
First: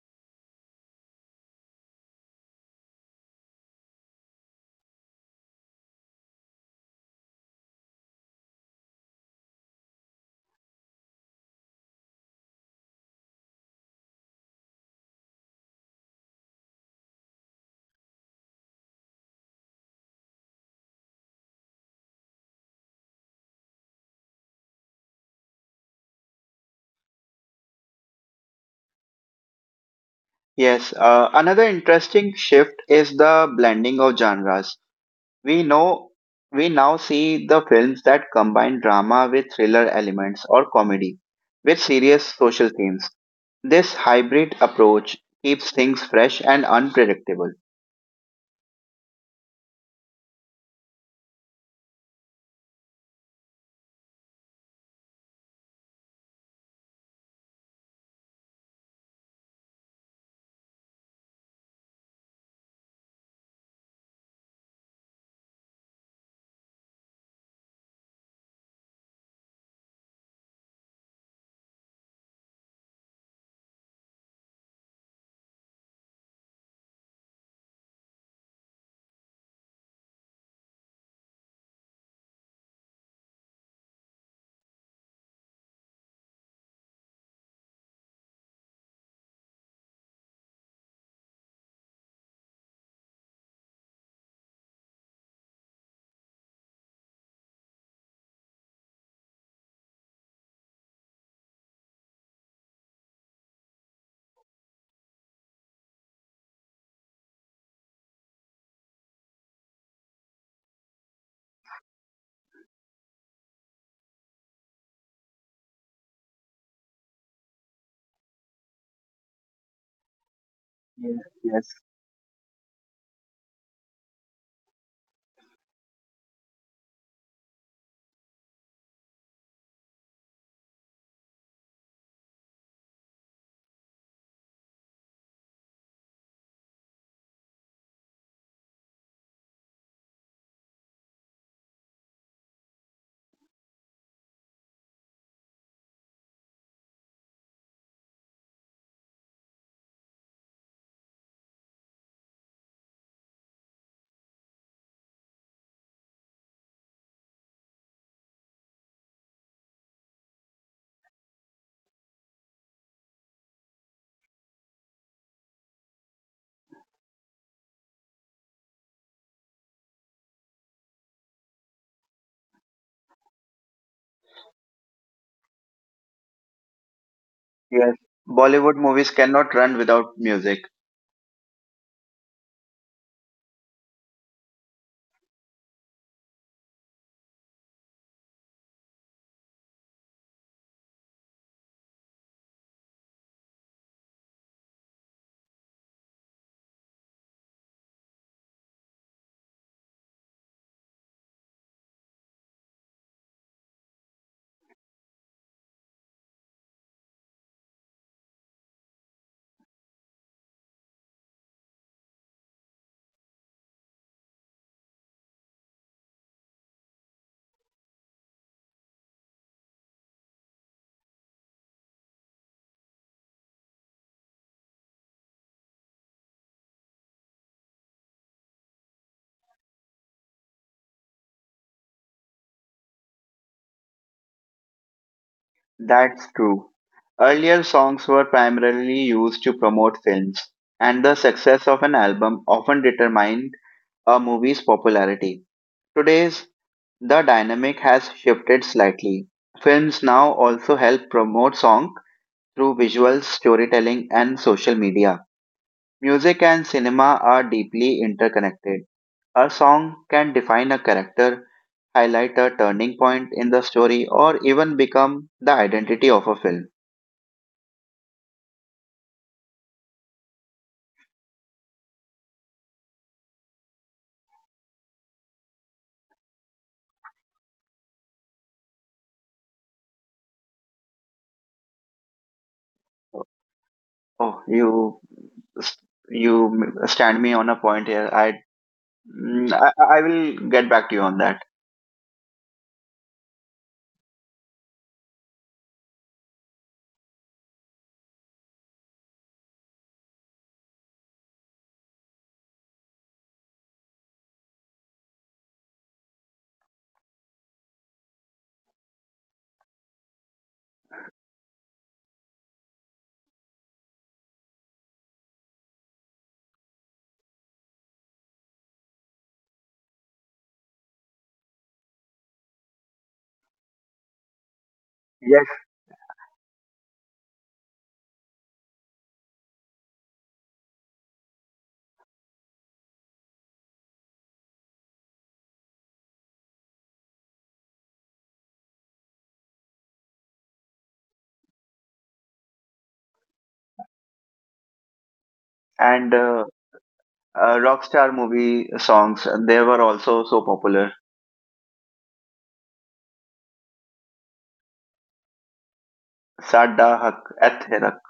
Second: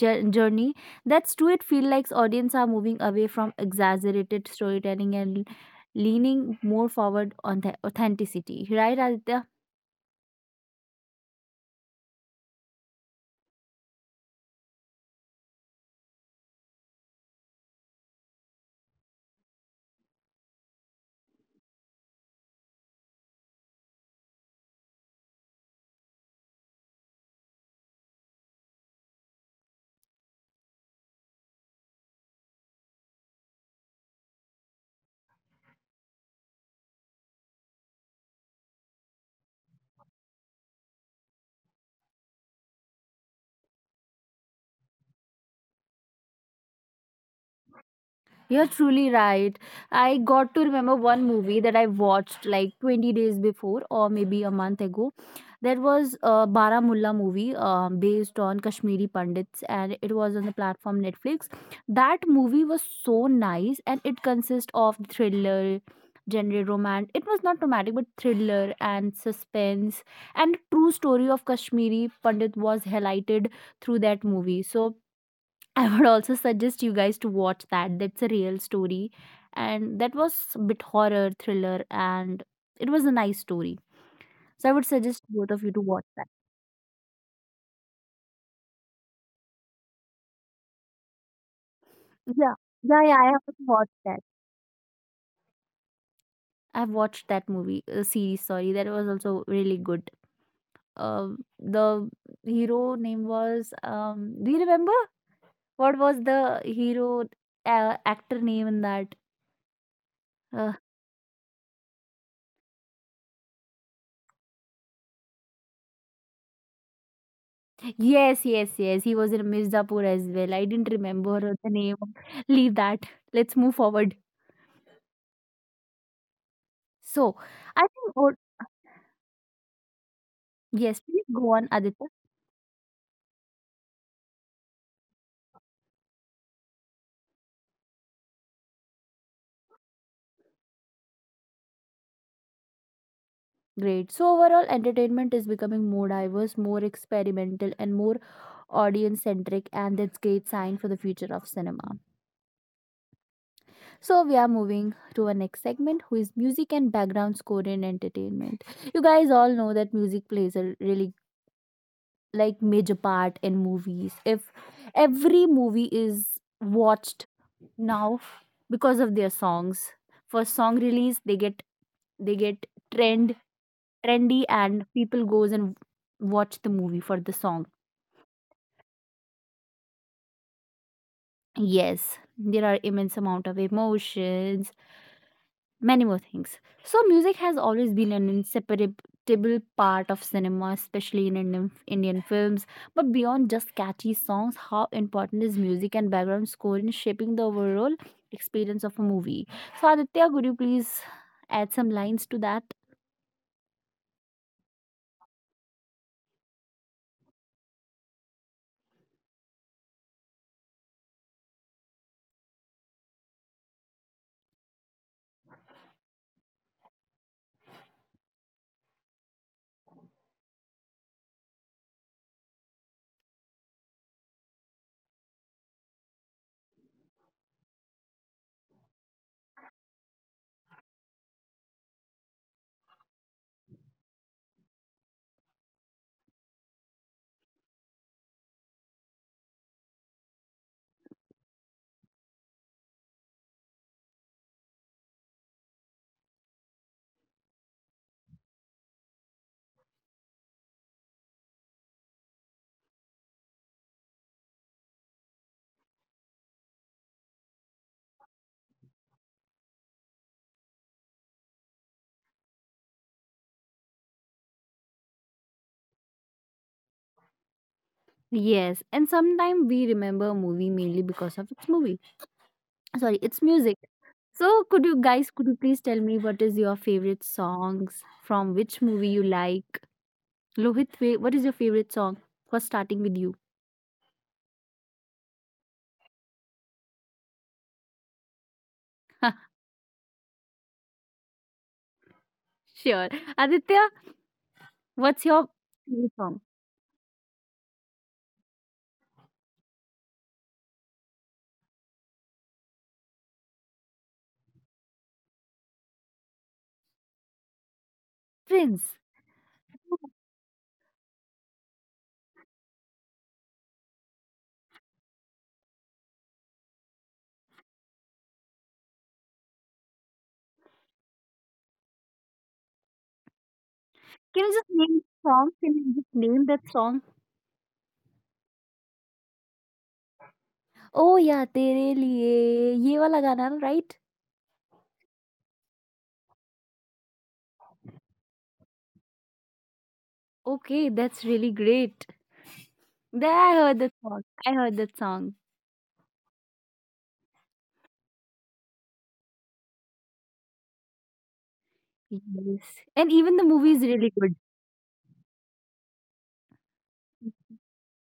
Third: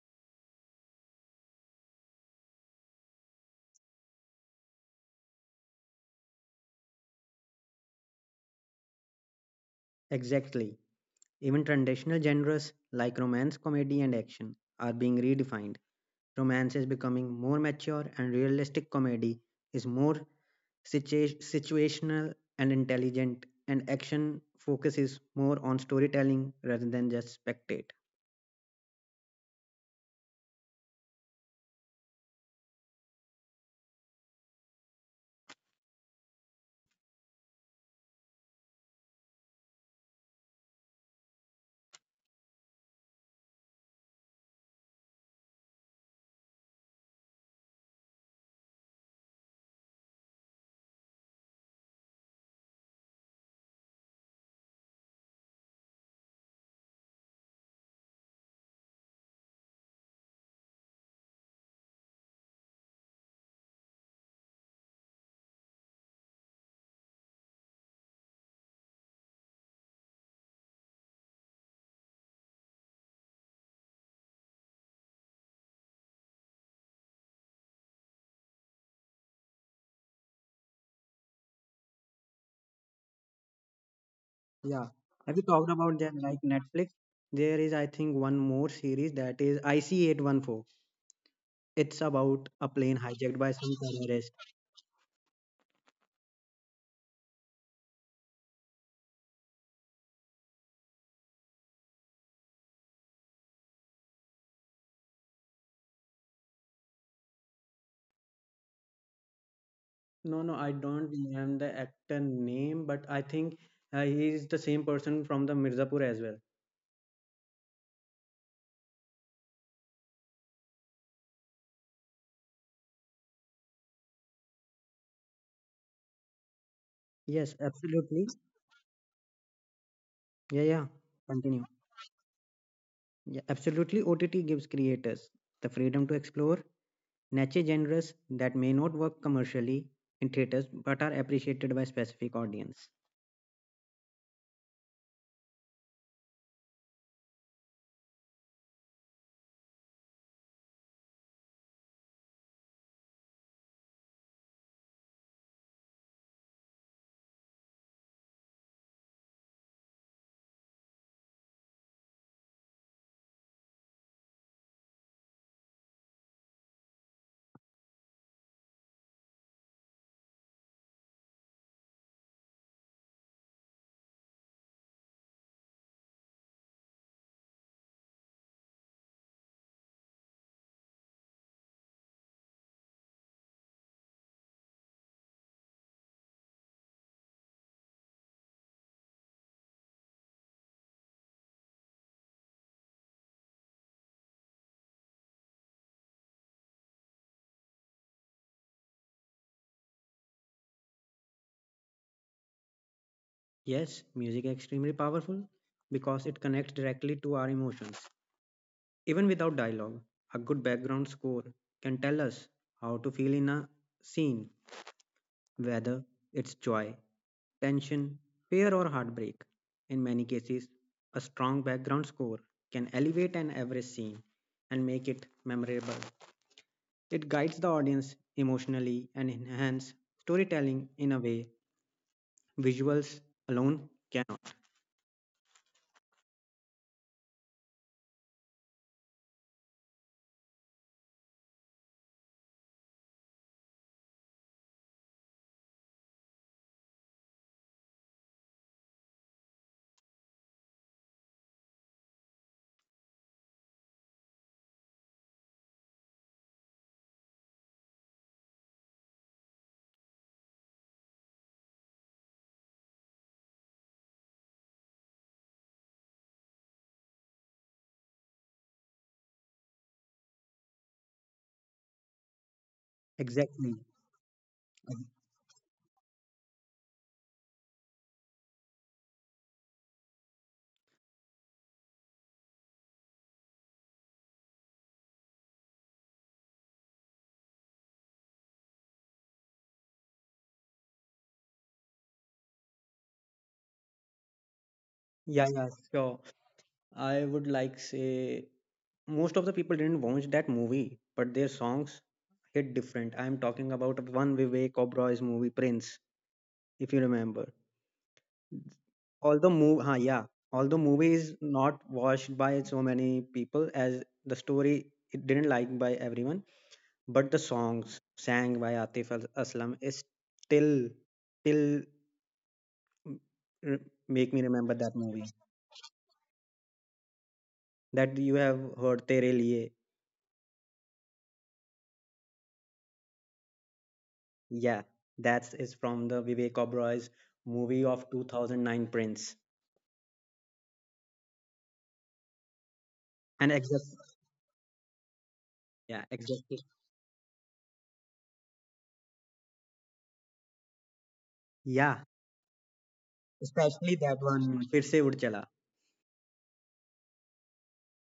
journey. That's true, it feels like audience are moving away from exaggerated storytelling and leaning more forward on the authenticity, right, Aditya? Exactly. Even traditional genres like romance, comedy, and action are being redefined. Romance is becoming more mature, and realistic comedy is more situational and intelligent, and action focuses more on storytelling rather than just spectate. Yes, another interesting shift is the blending of genres. We know we now see the films that combine drama with thriller elements or comedy with serious social themes. This hybrid approach keeps things fresh and unpredictable. You're truly right. I got to remember one movie that I watched like 20 days before or maybe a month ago. That was a Baramulla movie based on Kashmiri Pandits, and it was on the platform Netflix. That movie was so nice and it consists of thriller, genre romance. It was not romantic but thriller and suspense, and true story of Kashmiri Pandit was highlighted through that movie. So I would also suggest you guys to watch that. That's a real story. And that was a bit horror, thriller, and it was a nice story. Yeah. So I would Have suggest you both talked of you to about that watch like that. Netflix? There is, I think, one more series that is IC814. It's about a Yeah. plane Yeah, yeah, hijacked I by some haven't watched terrorist. that. I've watched that movie, series, sorry. That was also really good. The hero name was, do you remember? What was the hero actor name in that? No, no, I Uh, don't remember the actor name, but I think he is the same person from the Mirzapur as well. Yes, yes, yes. He was in Mirzapur as well. I didn't Yes, remember the yes, name. Leave that. Let's move forward. So, Yes, I think, oh, absolutely. Yeah, yeah. yes, please go on, Continue. Aditya. Yeah, absolutely. OTT gives creators the freedom to explore niche genres that may not work commercially in theaters but are appreciated by specific audience. Great. So, overall, entertainment is becoming more diverse, more experimental, and more audience centric, and that's great sign for the future of cinema. So, we are moving to our next segment, who is music and background score in entertainment. You guys all know that music plays a really like major part in movies. If every movie is watched now because of their songs, for song release, they get trend trendy, and people goes and watch the movie for the song. yes. Bollywood movies cannot run without music. Yes, there are immense amount of emotions, many more things. So, music has always been an inseparable part of cinema, especially in Indian films. But beyond just catchy songs, how important is music and background score in shaping the overall experience of a movie? So, Aditya, could you please add some lines to that? Yes, music is extremely powerful because it connects directly to our emotions. Even without dialogue, a good background score can tell us how to feel in a scene, whether it's joy, tension, fear, or heartbreak. In many cases, a strong background score can elevate an average scene and make it memorable. It guides the audience emotionally and enhances storytelling in a way visuals alone cannot. That's true. Earlier songs were primarily used to promote films, and the success of an album often determined a movie's popularity. Today's the dynamic has shifted slightly. Films now also help promote song through visuals, storytelling and social media. Music and cinema are deeply interconnected. A song can define a character, highlight a turning point in the story, or even become the identity of a film. Yes, and sometimes we remember a movie mainly because of its movie. Sorry, its Exactly. music. So, could you please tell me what is your favorite songs from which movie you like? Lohit, what is your favorite song for starting with you? Oh, you stand me on a point here. I will get back to you on that. Sure. Aditya, what's your Yeah, yeah, favorite sure. song? I would like say most of the people didn't watch that movie, but their songs hit different. I'm talking about one Vivek Oberoy's movie Prince, if you remember. Prince. Yeah, although movie is not watched by so many people as the story it didn't like by everyone, but the songs sang by Aslam is still till make Can me you just remember name that the movie song? Yes, Can you just name that song? that you have heard Tere Liye. Oh yeah, तेरे लिए ये वाला गाना ना, right? Yeah, that is from the Vivek Oberoi's movie of 2009, Prince. Okay, that's really great. There, I And heard exact. that song. I heard that song. Yeah, and exactly. Rockstar movie songs they were also so popular. Yeah, Yes, and even the movie is especially really that good. one. फिर से उठ चला. Sadda Hak Et Herak.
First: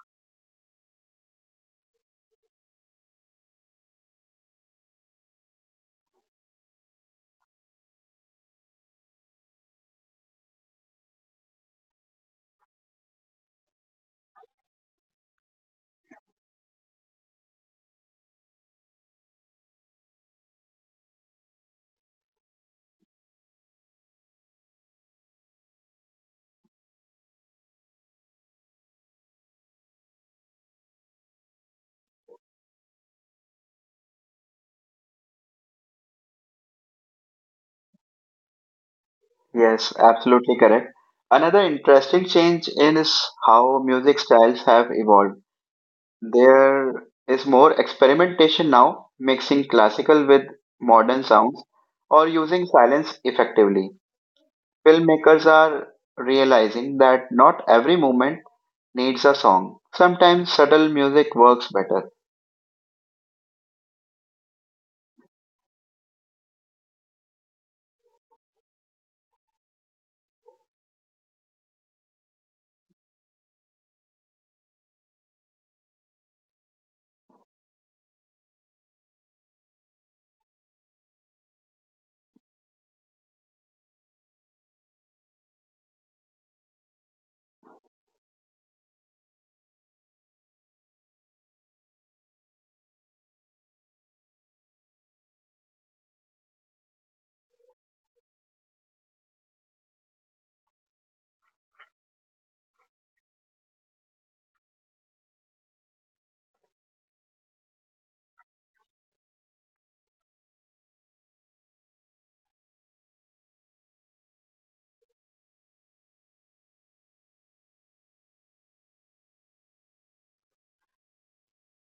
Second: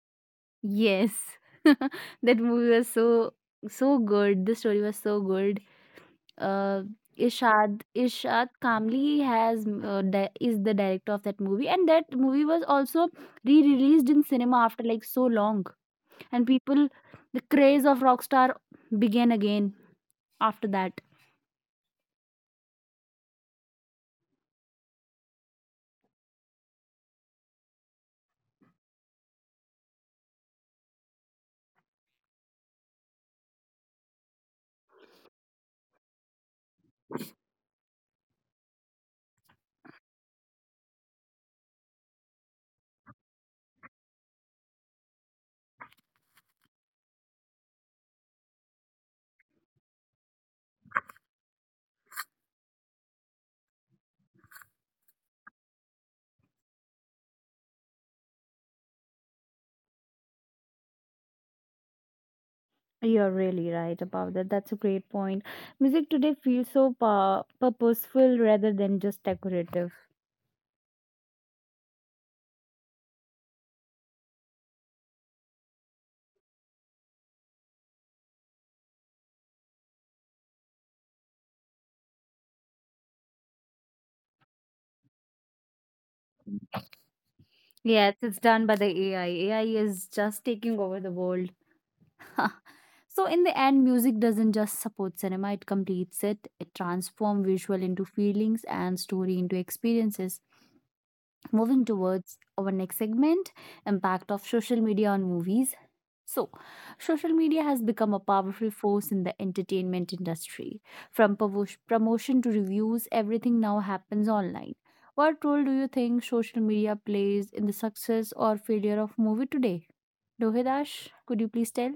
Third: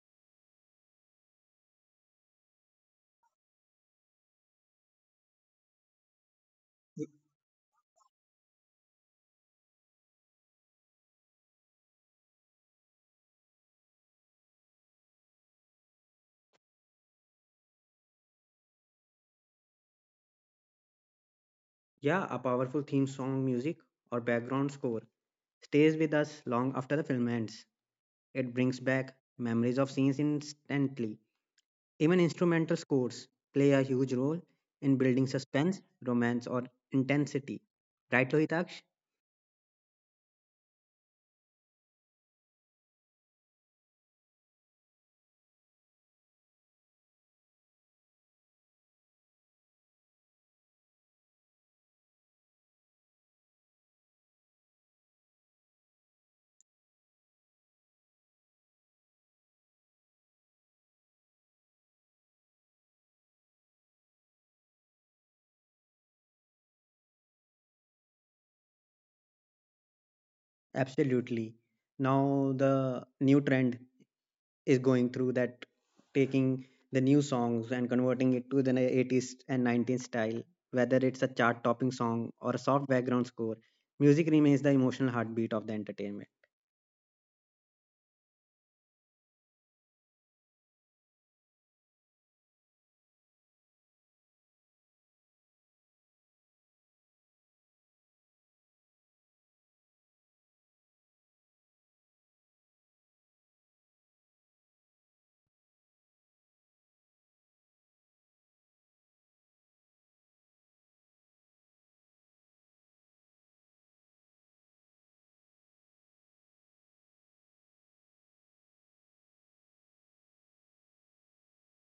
Yes, that movie was so so good. The story was so good. uh, Ishad Kamli has is the director of that movie, and that movie was also re-released in cinema after like so long, and people the craze of Rockstar began again after that. Yeah, a powerful theme song, music, or background score stays with us long after the film ends. It brings back memories of scenes instantly. Even instrumental scores play a huge role in building suspense, romance, or intensity. Right, वो ही तार्क्ष? Yes, absolutely correct. Another interesting change is how music styles have evolved. There is more experimentation now, mixing classical with modern sounds or using silence effectively. Filmmakers are realizing that not every moment needs a song. Sometimes subtle music works better. You're really right about that. That's a great point. Music today feels so purposeful rather than just decorative. Absolutely. Now the new trend. Is going through that taking the new songs and converting it to the 80s and 90s style, whether it's a chart topping song or a soft background score, music remains the emotional heartbeat of the entertainment. Yes, it's done by the AI. AI is just taking over the world. So, in the end, music doesn't just support cinema, it completes it. It transforms visual into feelings and story into experiences. Moving towards our next segment, impact of social media on movies. So, social media has become a powerful force in the entertainment industry. From promotion to reviews, everything now happens online. What role do you think social media plays in the success or failure of movie today? Lohidash, could you please tell?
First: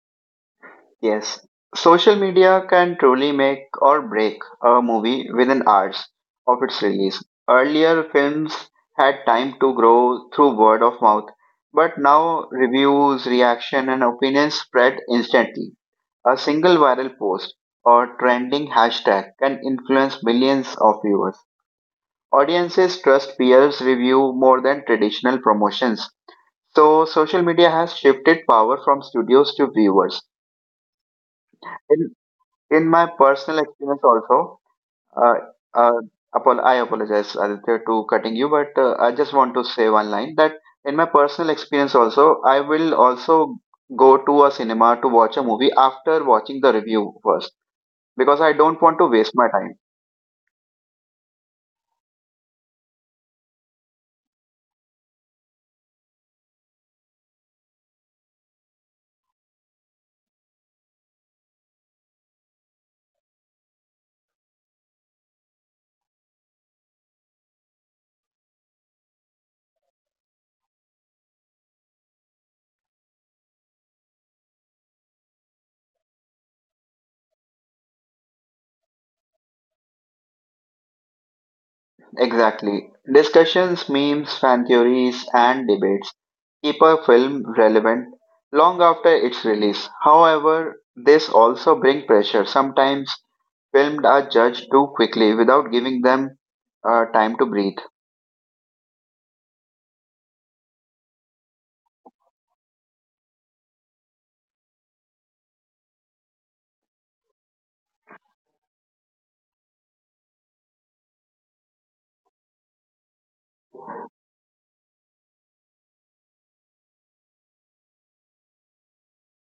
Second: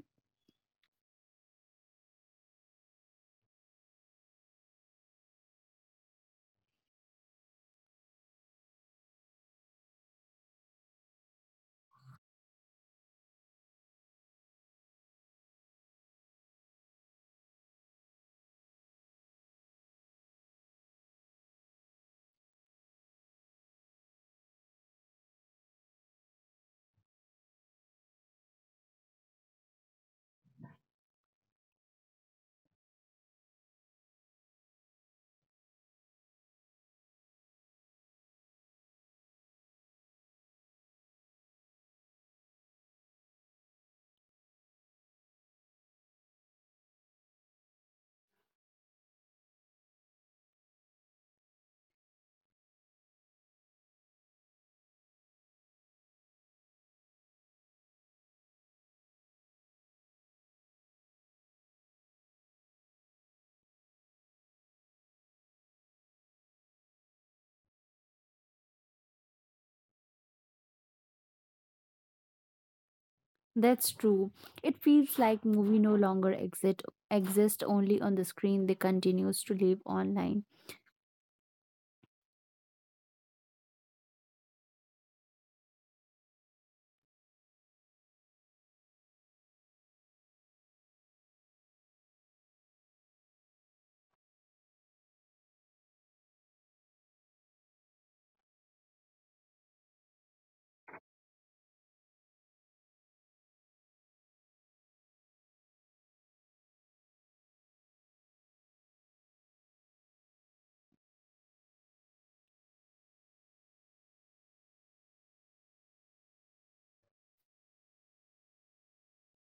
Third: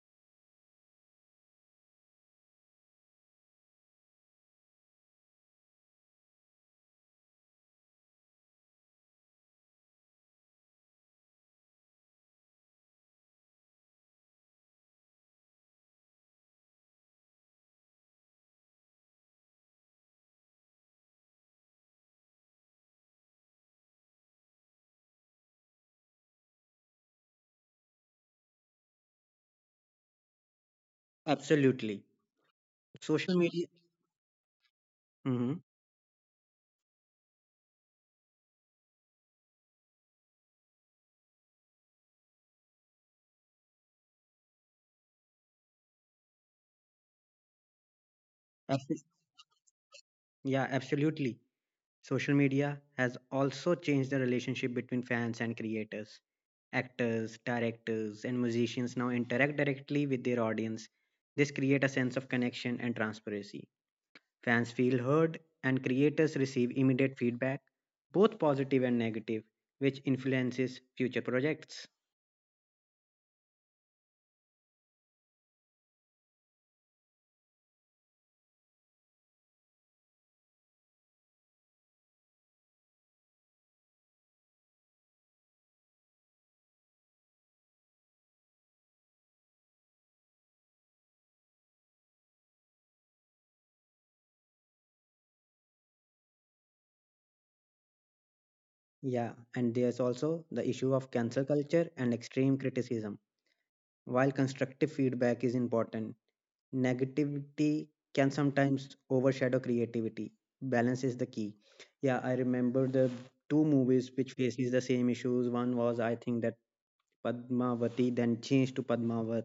Yes, social media can truly make or break a movie within hours of its release. Earlier, films had time to grow through word of mouth, but now reviews, reaction, and opinions spread instantly. A single viral post or trending hashtag can influence millions of viewers. Audiences trust peers' review more than traditional promotions. So, social media has shifted power from studios to viewers. Absolutely, In my social personal media. experience, also, uh, Mhm. uh, I apologize, Aditya, to cutting you, but I just want to say one line that in my personal experience, also, I will also go to a cinema to watch a movie after watching the review first because I don't want to Abso- waste my time. yeah, absolutely, social media has also changed the relationship between fans and creators. Actors, directors, and musicians now interact directly with their audience. This create a sense of connection and transparency. Fans feel heard, and creators receive immediate feedback, both positive and negative, which influences future projects. That's true. It feels like movie no longer exist only on the screen. They continues to live online. Exactly. Discussions, memes, fan theories, and debates keep a film relevant long after its release. However, this also bring pressure. Sometimes films are judged too quickly without giving them time to breathe. Yeah, and there's also the issue of cancel culture and extreme criticism. While constructive feedback is important, negativity can sometimes overshadow creativity. Balance is the key. Yeah, I remember the two movies which faces the same issues. One was I think that Padmavati then changed to Padmavat,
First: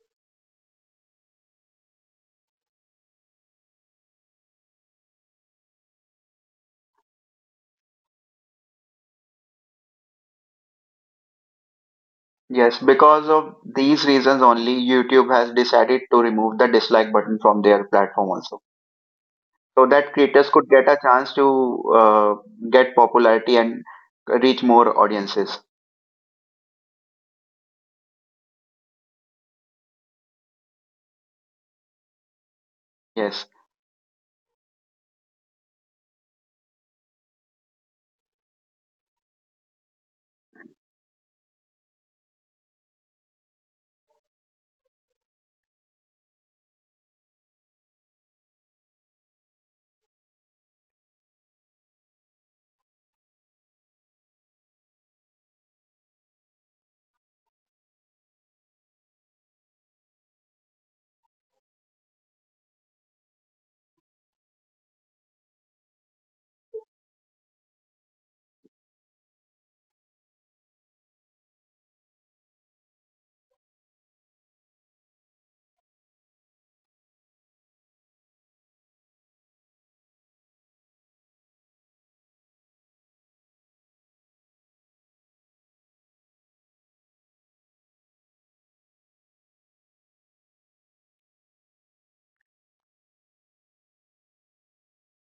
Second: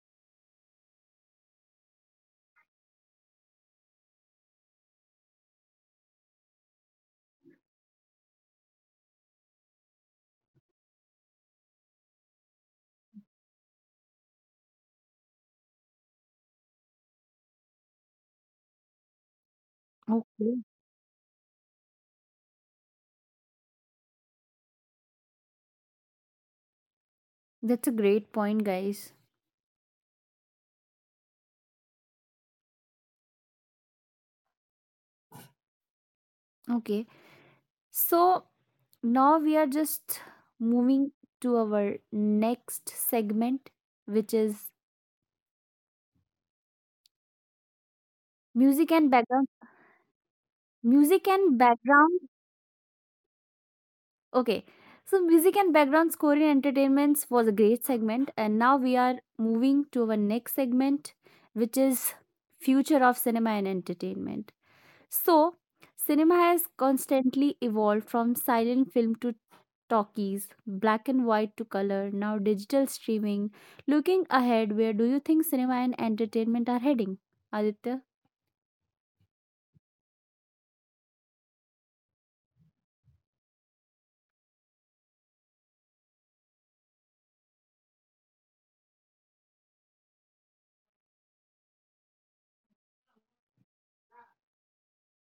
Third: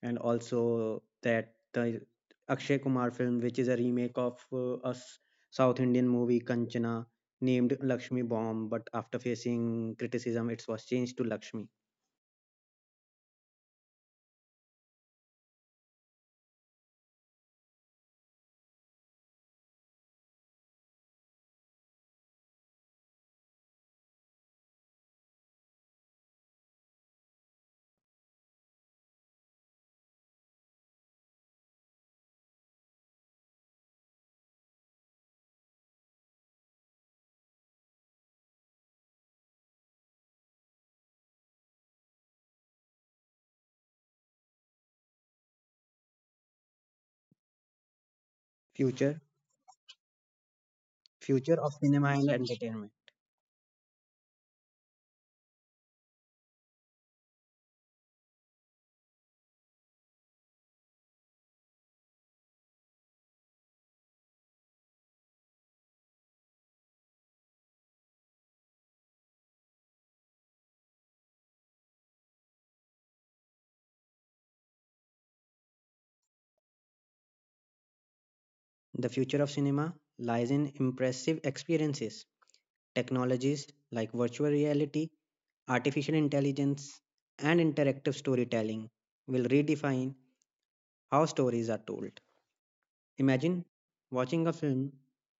and also that the Akshay Kumar film, which is a remake of a South Indian movie Kanchana, named Lakshmi Bomb, but after facing criticism, it was changed to Lakshmi. Yes, because of these reasons only, YouTube has decided to remove the dislike button from their platform also, so that creators Okay. could get a chance to get popularity and reach more audiences. That's a great point, guys. Yes. Okay. So now we are just moving to our next segment, which is music and Future background. Music and Future of cinema background. and entertainment. Okay. So, music and background score in entertainments was a great segment. And now we are moving to our next segment, which is future of cinema and entertainment. So, cinema has constantly evolved from silent film to talkies, black and white to color, now digital streaming. Looking ahead, where do you think cinema and entertainment are heading? Aditya? The future of cinema lies in impressive experiences, technologies like virtual reality, artificial intelligence, and interactive storytelling will redefine how stories are told. Imagine watching a film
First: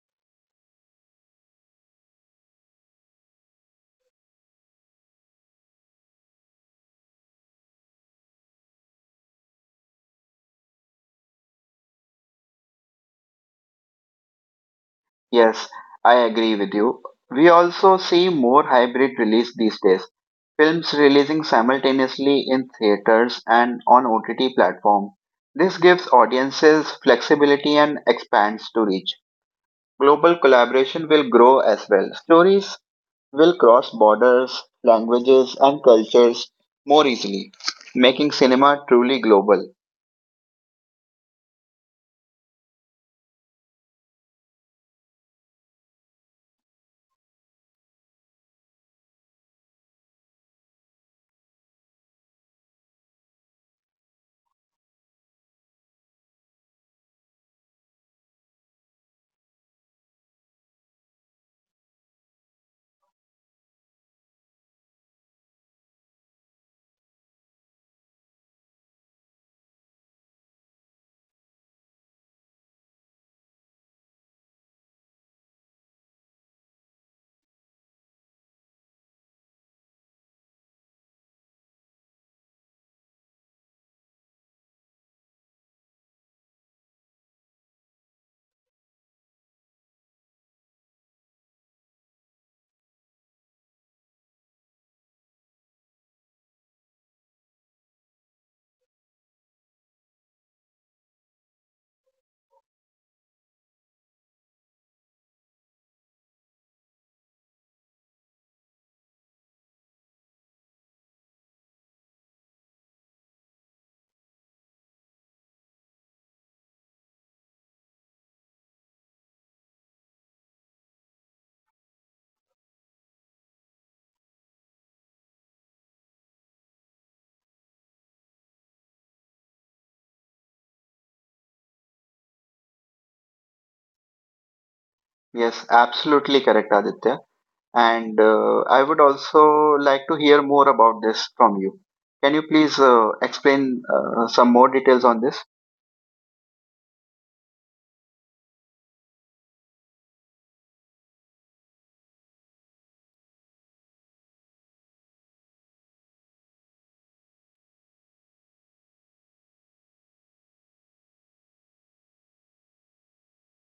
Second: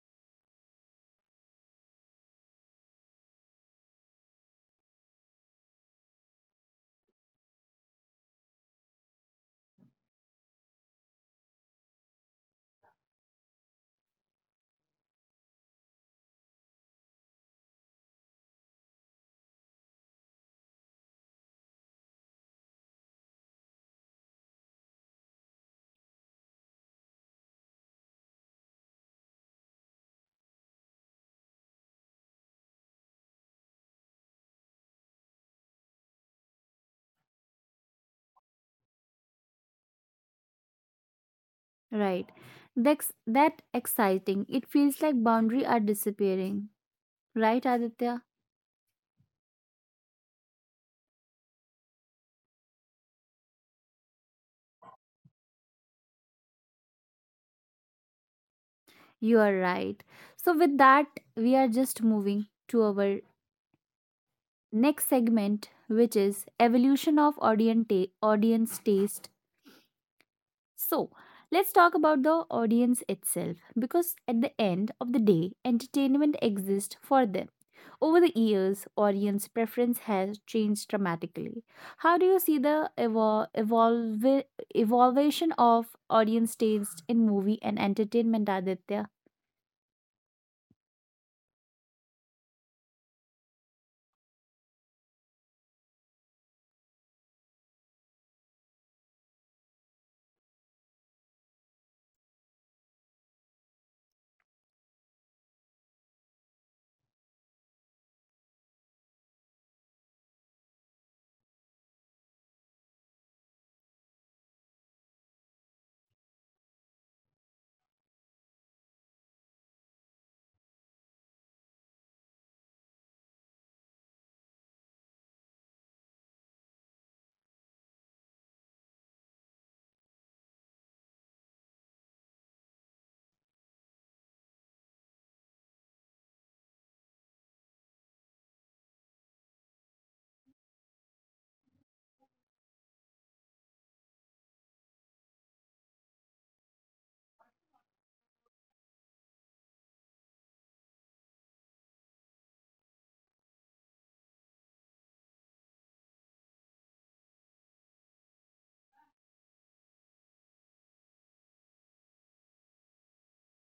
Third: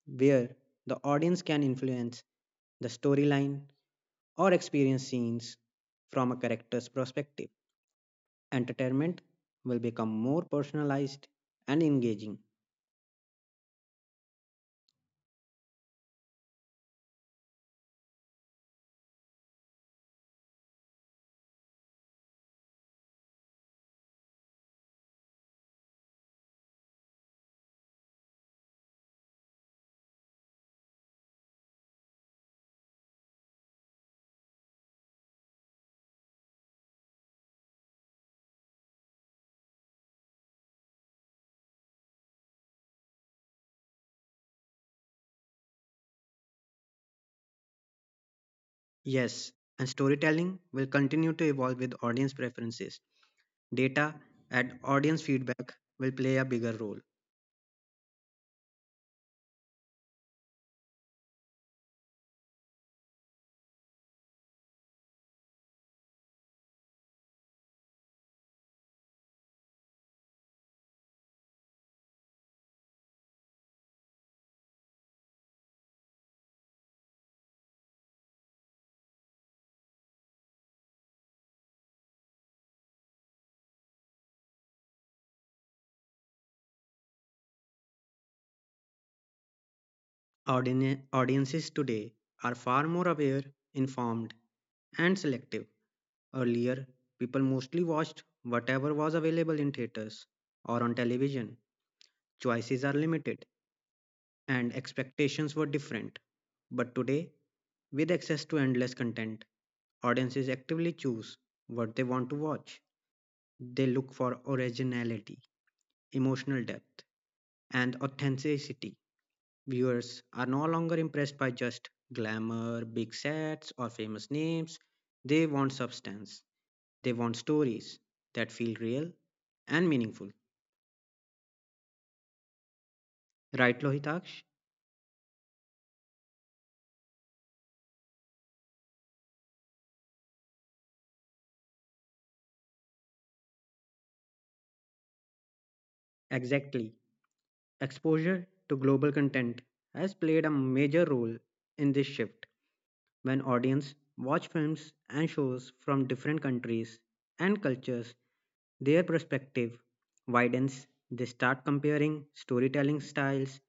where the audience can influence the storyline or experience scenes from a character's perspective. Entertainment will become more personalized and engaging. Yes, I agree with you. We also see more hybrid release these days. Films releasing simultaneously in theaters and on OTT platform. This gives audiences flexibility and expands to reach. Global collaboration will grow as well. Stories will cross borders, languages, and cultures more easily, making cinema truly global. Right. That's that exciting. It feels like boundaries are disappearing. Right, Aditya? Yes, and storytelling will continue to evolve with audience preferences. Data and audience feedback will play a bigger role. You are right. So, with that, we are just moving to our next segment, which is evolution of audience, audience taste. So, let's talk about the audience itself because at the end of the day, entertainment exists for them. Over the years, audience preference has changed dramatically. How do you see the evolution of audience taste in movie and entertainment, Aditya? Audiences today are far more aware, informed, and selective. Earlier, people mostly watched whatever was available in theaters or on television. Choices are limited, and expectations were different. But today, with access to endless content, audiences actively choose what they want to watch. They look for originality, emotional depth, and authenticity. Viewers are no longer impressed by just glamour, big sets, or famous names. They want substance. They want stories that feel real and meaningful. Right, Lohitaksh? Yes, absolutely correct, Aditya. And I would also like to hear more about this from you. Can you please explain some more details on this? Exactly. Exposure to global content has played a major role in this shift. When audience watch films and shows from different countries and cultures, their perspective widens. They start comparing storytelling styles,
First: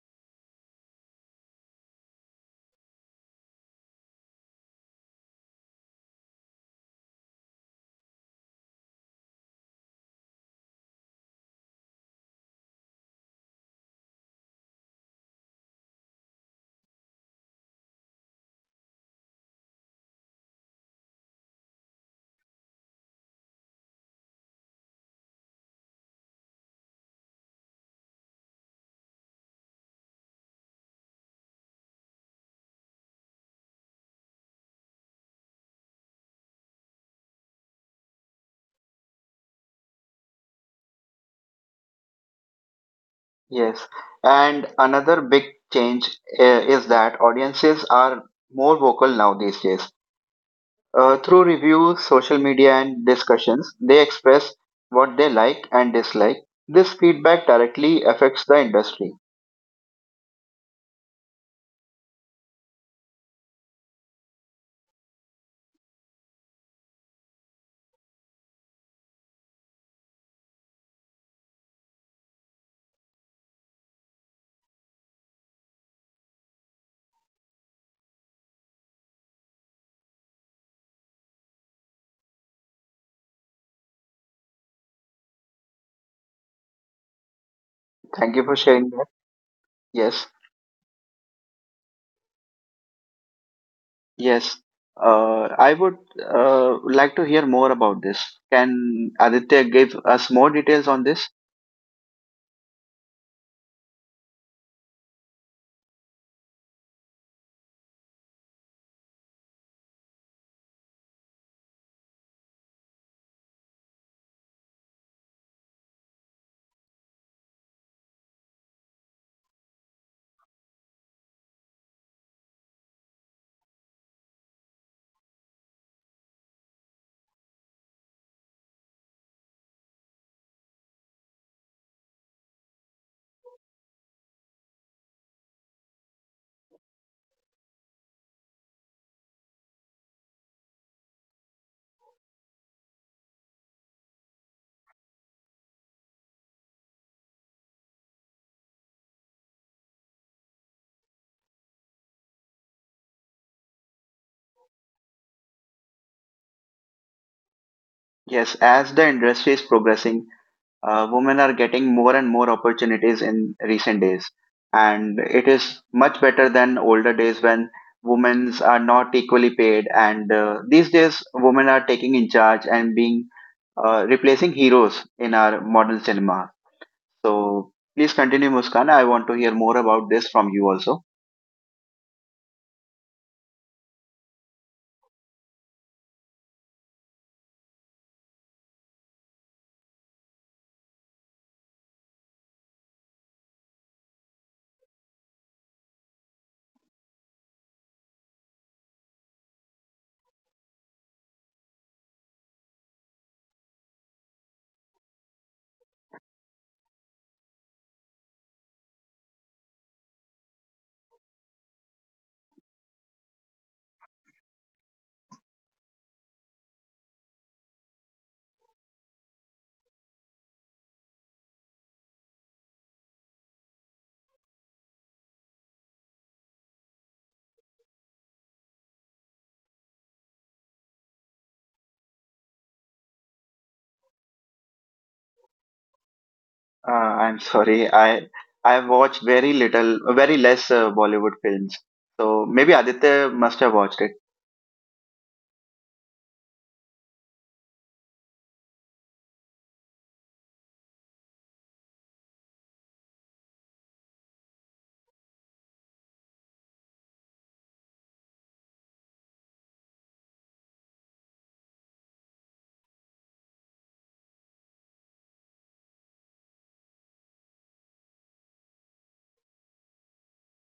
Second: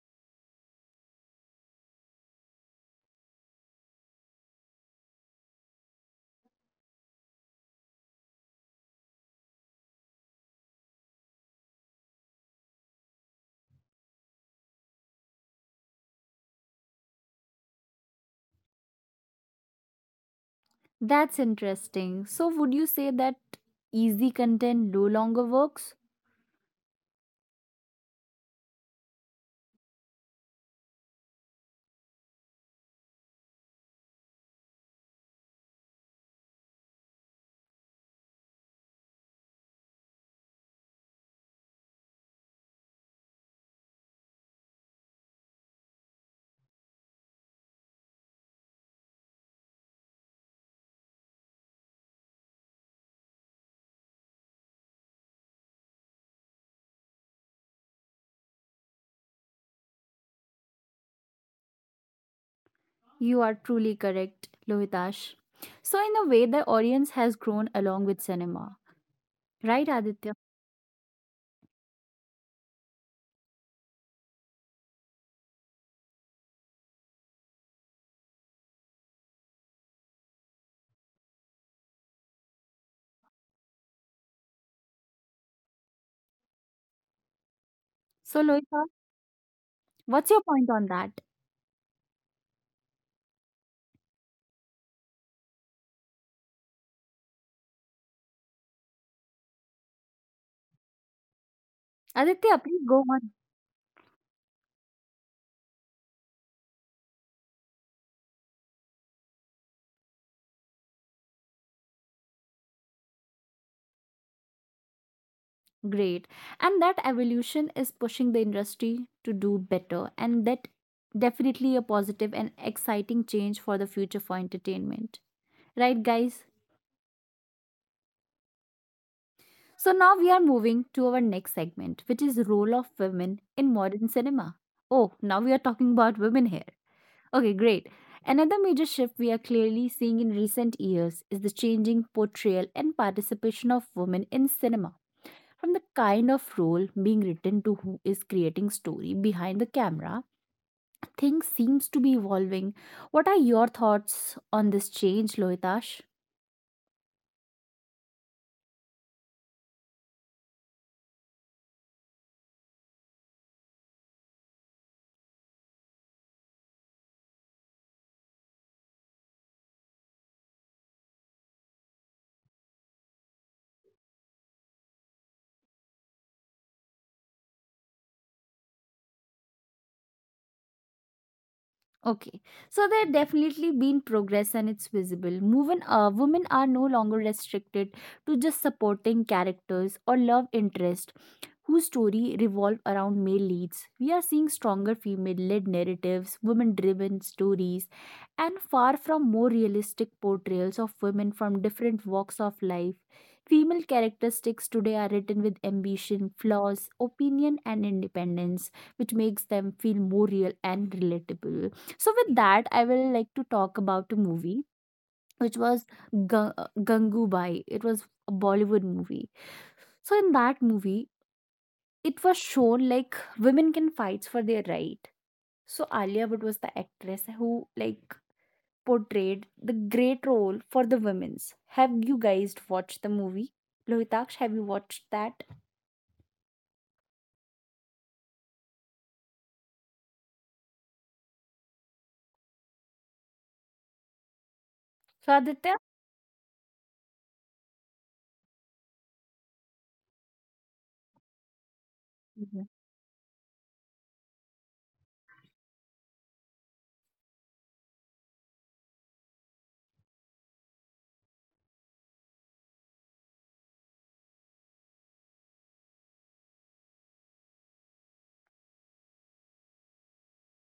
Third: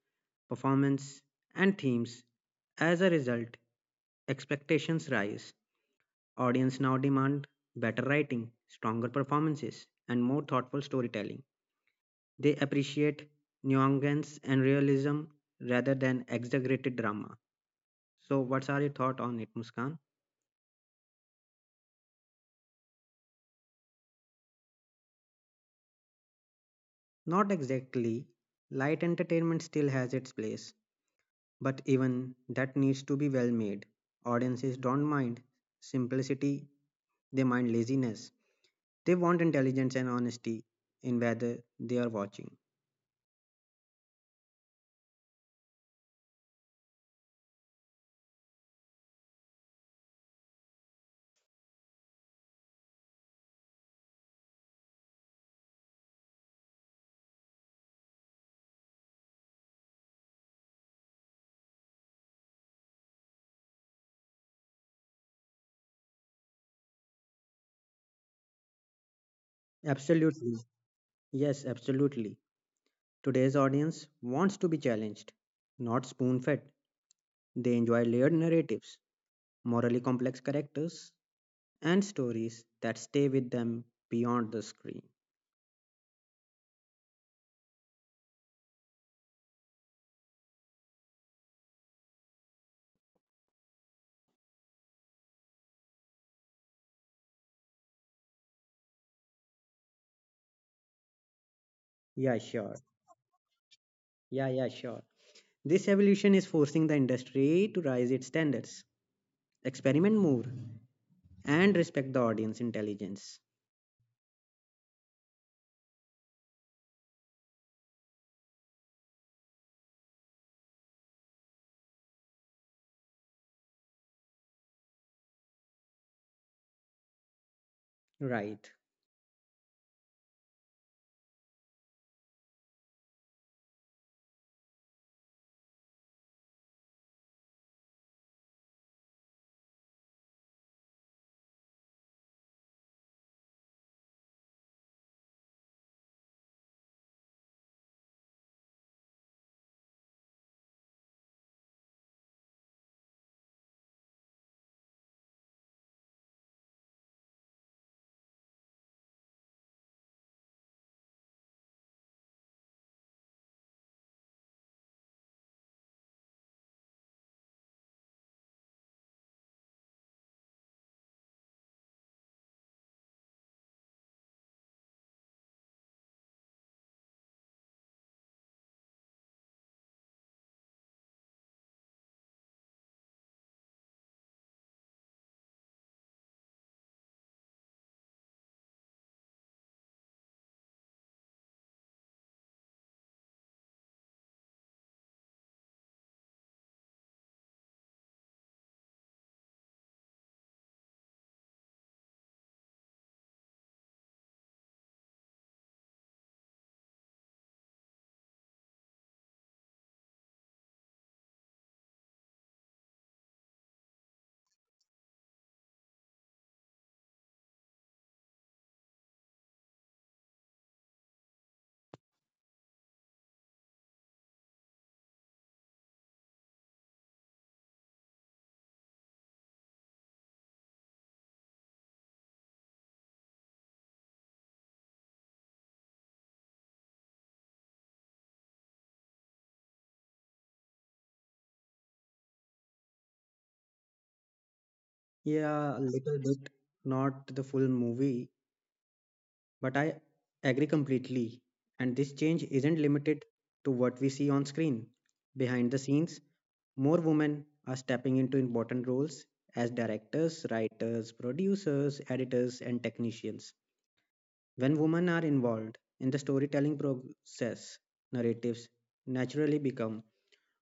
performance, and themes. As a result, expectations rise. Audience now demand better writing, stronger performances, and more thoughtful storytelling. They appreciate nuance and realism rather than exaggerated drama. So what's are your thought on it, Muskan? That's interesting. So, would you say that easy content no longer works? Not exactly. Light entertainment still has its place, but even that needs to be well made. Audiences don't mind simplicity, they mind laziness. They want intelligence and honesty in whether they are watching. Yes, and another big change uh, is that audiences are more vocal now these days. Through reviews, social media, and discussions, they express what they like and dislike. This feedback directly affects the industry. You are truly correct, Lohitash. So, in a way, the audience has grown along with cinema, right, Aditya? Absolutely. Yes, absolutely. Today's audience wants to be challenged, not spoon fed. They enjoy layered narratives, morally complex characters, and stories that stay with them beyond the screen. Thank So, you for Lohita, sharing that. Yes. what's your point on that? Yes, I would like to hear more about this. Can Aditya give us more details on this? Yeah, Aditya, sure. please go on. Yeah, yeah, sure. This evolution is forcing the industry to raise its standards, experiment more, and respect the audience intelligence. Great. And that evolution is pushing the industry to do better, and that definitely a positive and exciting change for the future for entertainment. Right, guys? Right. So now we are moving to our next segment, which is role of women in modern cinema. Oh, now we are talking about women here. Okay, great. Another major shift we are clearly seeing in recent years is the changing portrayal and participation of women in cinema. From the kind of role being written to who is creating story behind the camera, things seems to be evolving. What are your thoughts on this change, Lohitash? Yes, as the industry is progressing, women are getting more and more opportunities in recent days, and it is much better than older days when women are not equally paid. And These days, women are taking in charge and being replacing heroes in our modern cinema. So please continue, Muskan. I want to hear more about this from you also. Okay, so there definitely been progress and it's visible. Women are no longer restricted to just supporting characters or love interest whose story revolve around male leads. We are seeing stronger female-led narratives, women-driven stories, and far from more realistic portrayals of women from different walks of life. Female characteristics today are written with ambition, flaws, opinion, and independence, which makes them feel more real and relatable. So, with that, I will like to talk about a movie which was Ga- Gangubai. It was a Bollywood movie. So, in that movie, it was shown like women can fight for their right. So Alia Bhatt was the actress who like portrayed the great role for the women's. Have you guys watched the movie? Lohitaksh, have you watched that? I'm sorry. I've watched very little, very less Bollywood films. So maybe Aditya must have watched it. So, Yeah, a Aditya, little bit, not the full movie, but I agree completely. And this change mhm. isn't limited to what we see on screen. Behind the scenes, more women are stepping into important roles as directors, writers, producers, editors, and technicians. When women are involved in the storytelling process, narratives naturally become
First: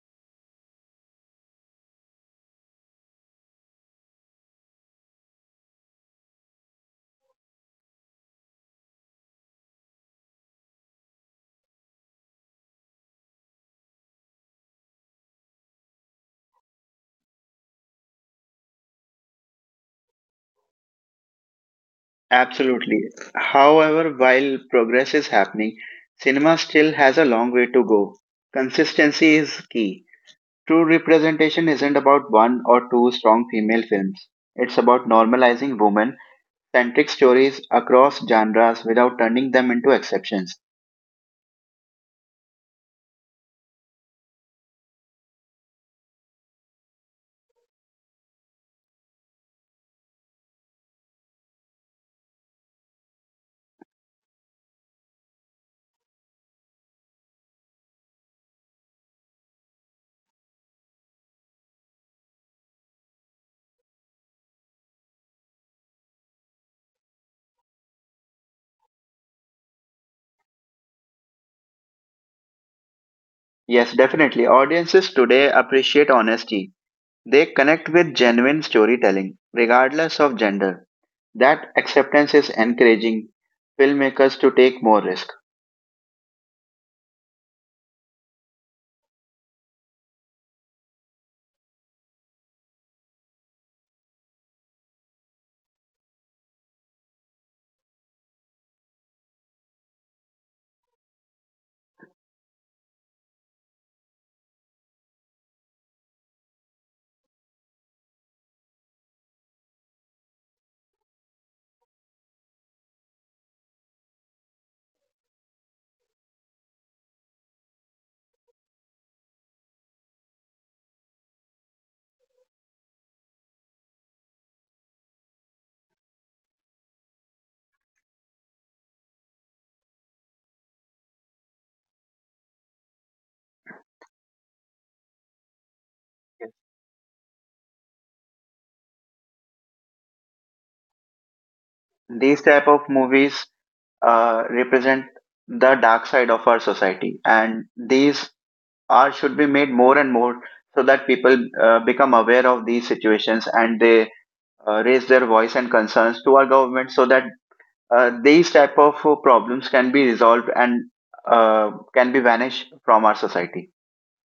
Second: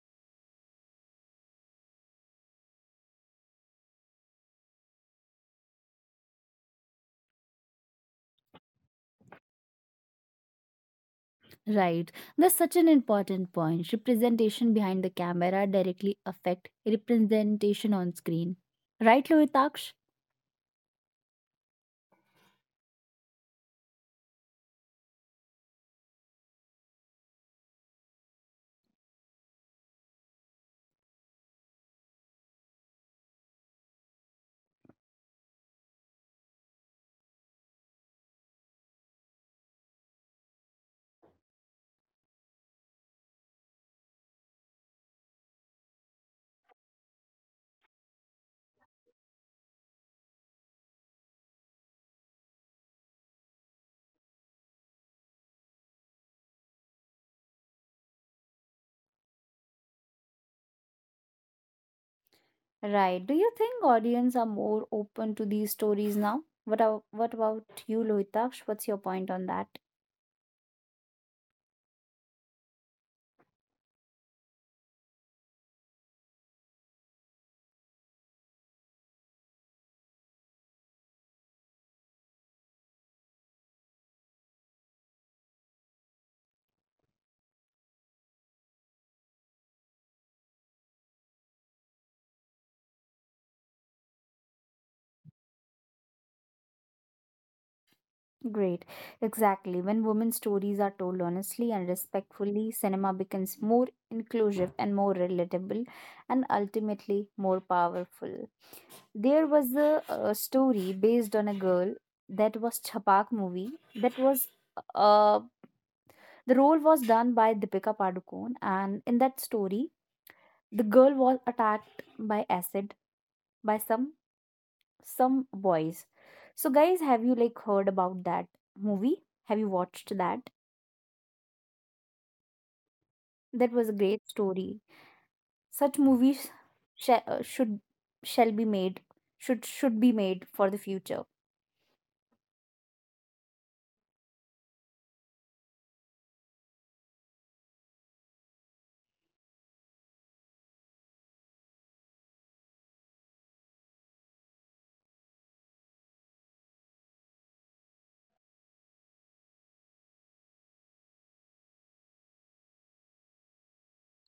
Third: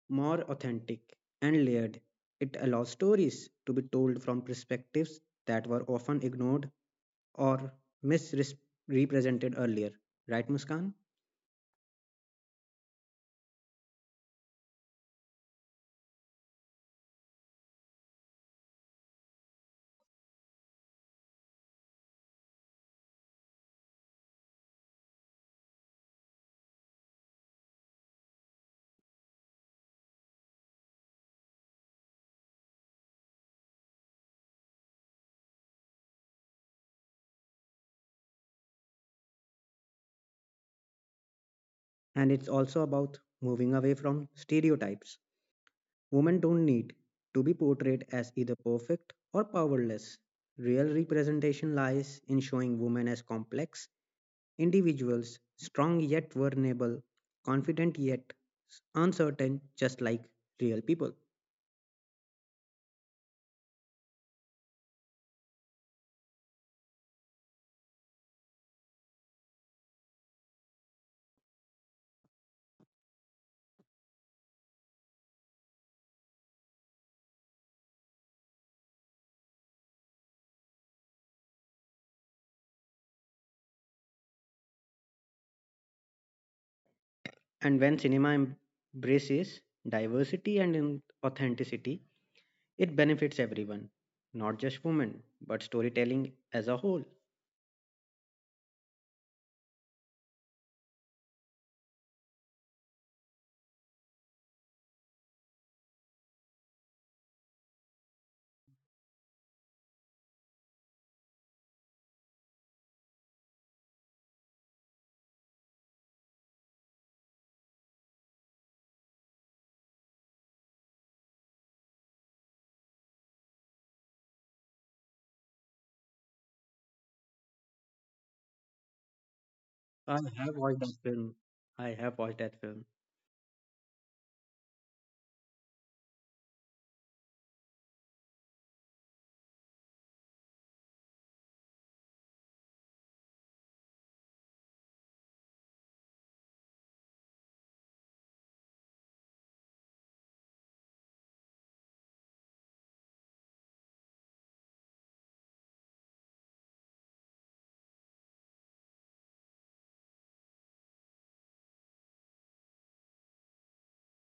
more authentic and layered. It allows stories to be told from perspectives that were often ignored or misrepresented earlier. Right, Muskan? Right. That's such an important point. Representation behind the camera directly affect representation on screen. Right, Lohitaksh? Absolutely. However, while progress is happening, cinema still has a long way to go. Consistency is key. True representation isn't about one or two strong female films. It's about normalizing women-centric stories across genres without turning them into exceptions. And it's also about moving away from stereotypes. Women don't need to be portrayed as either perfect or powerless. Real representation lies in showing women as complex individuals, strong yet vulnerable, confident yet uncertain, just like real people. Right. Do you think audience are more open to these stories now? What about you, Lohitaksh? What's your point on that? Yes, definitely. Audiences today appreciate honesty. They connect with genuine storytelling, regardless of gender. That acceptance is encouraging filmmakers to take more risk. And when cinema embraces diversity and authenticity, it benefits everyone, not just women, but storytelling as a whole. Great. Exactly. When women's stories are told honestly and respectfully, cinema becomes more inclusive and more relatable and ultimately more powerful. There was a story based on a girl. That was Chapak movie that was uh, the role was done by Deepika Padukone, and in that story, the girl was attacked by acid by some boys. So guys, have you like heard about that movie? Have you watched I that? have watched that film. I have watched that film. That was a great story. Such movies sh- uh, should shall be made should be made for the future. These type of movies represent the dark side of our society, and these are should be made more and more so that people become aware of these situations and they raise their voice and concerns to our government so that these type of problems can be resolved and can be vanished from our society.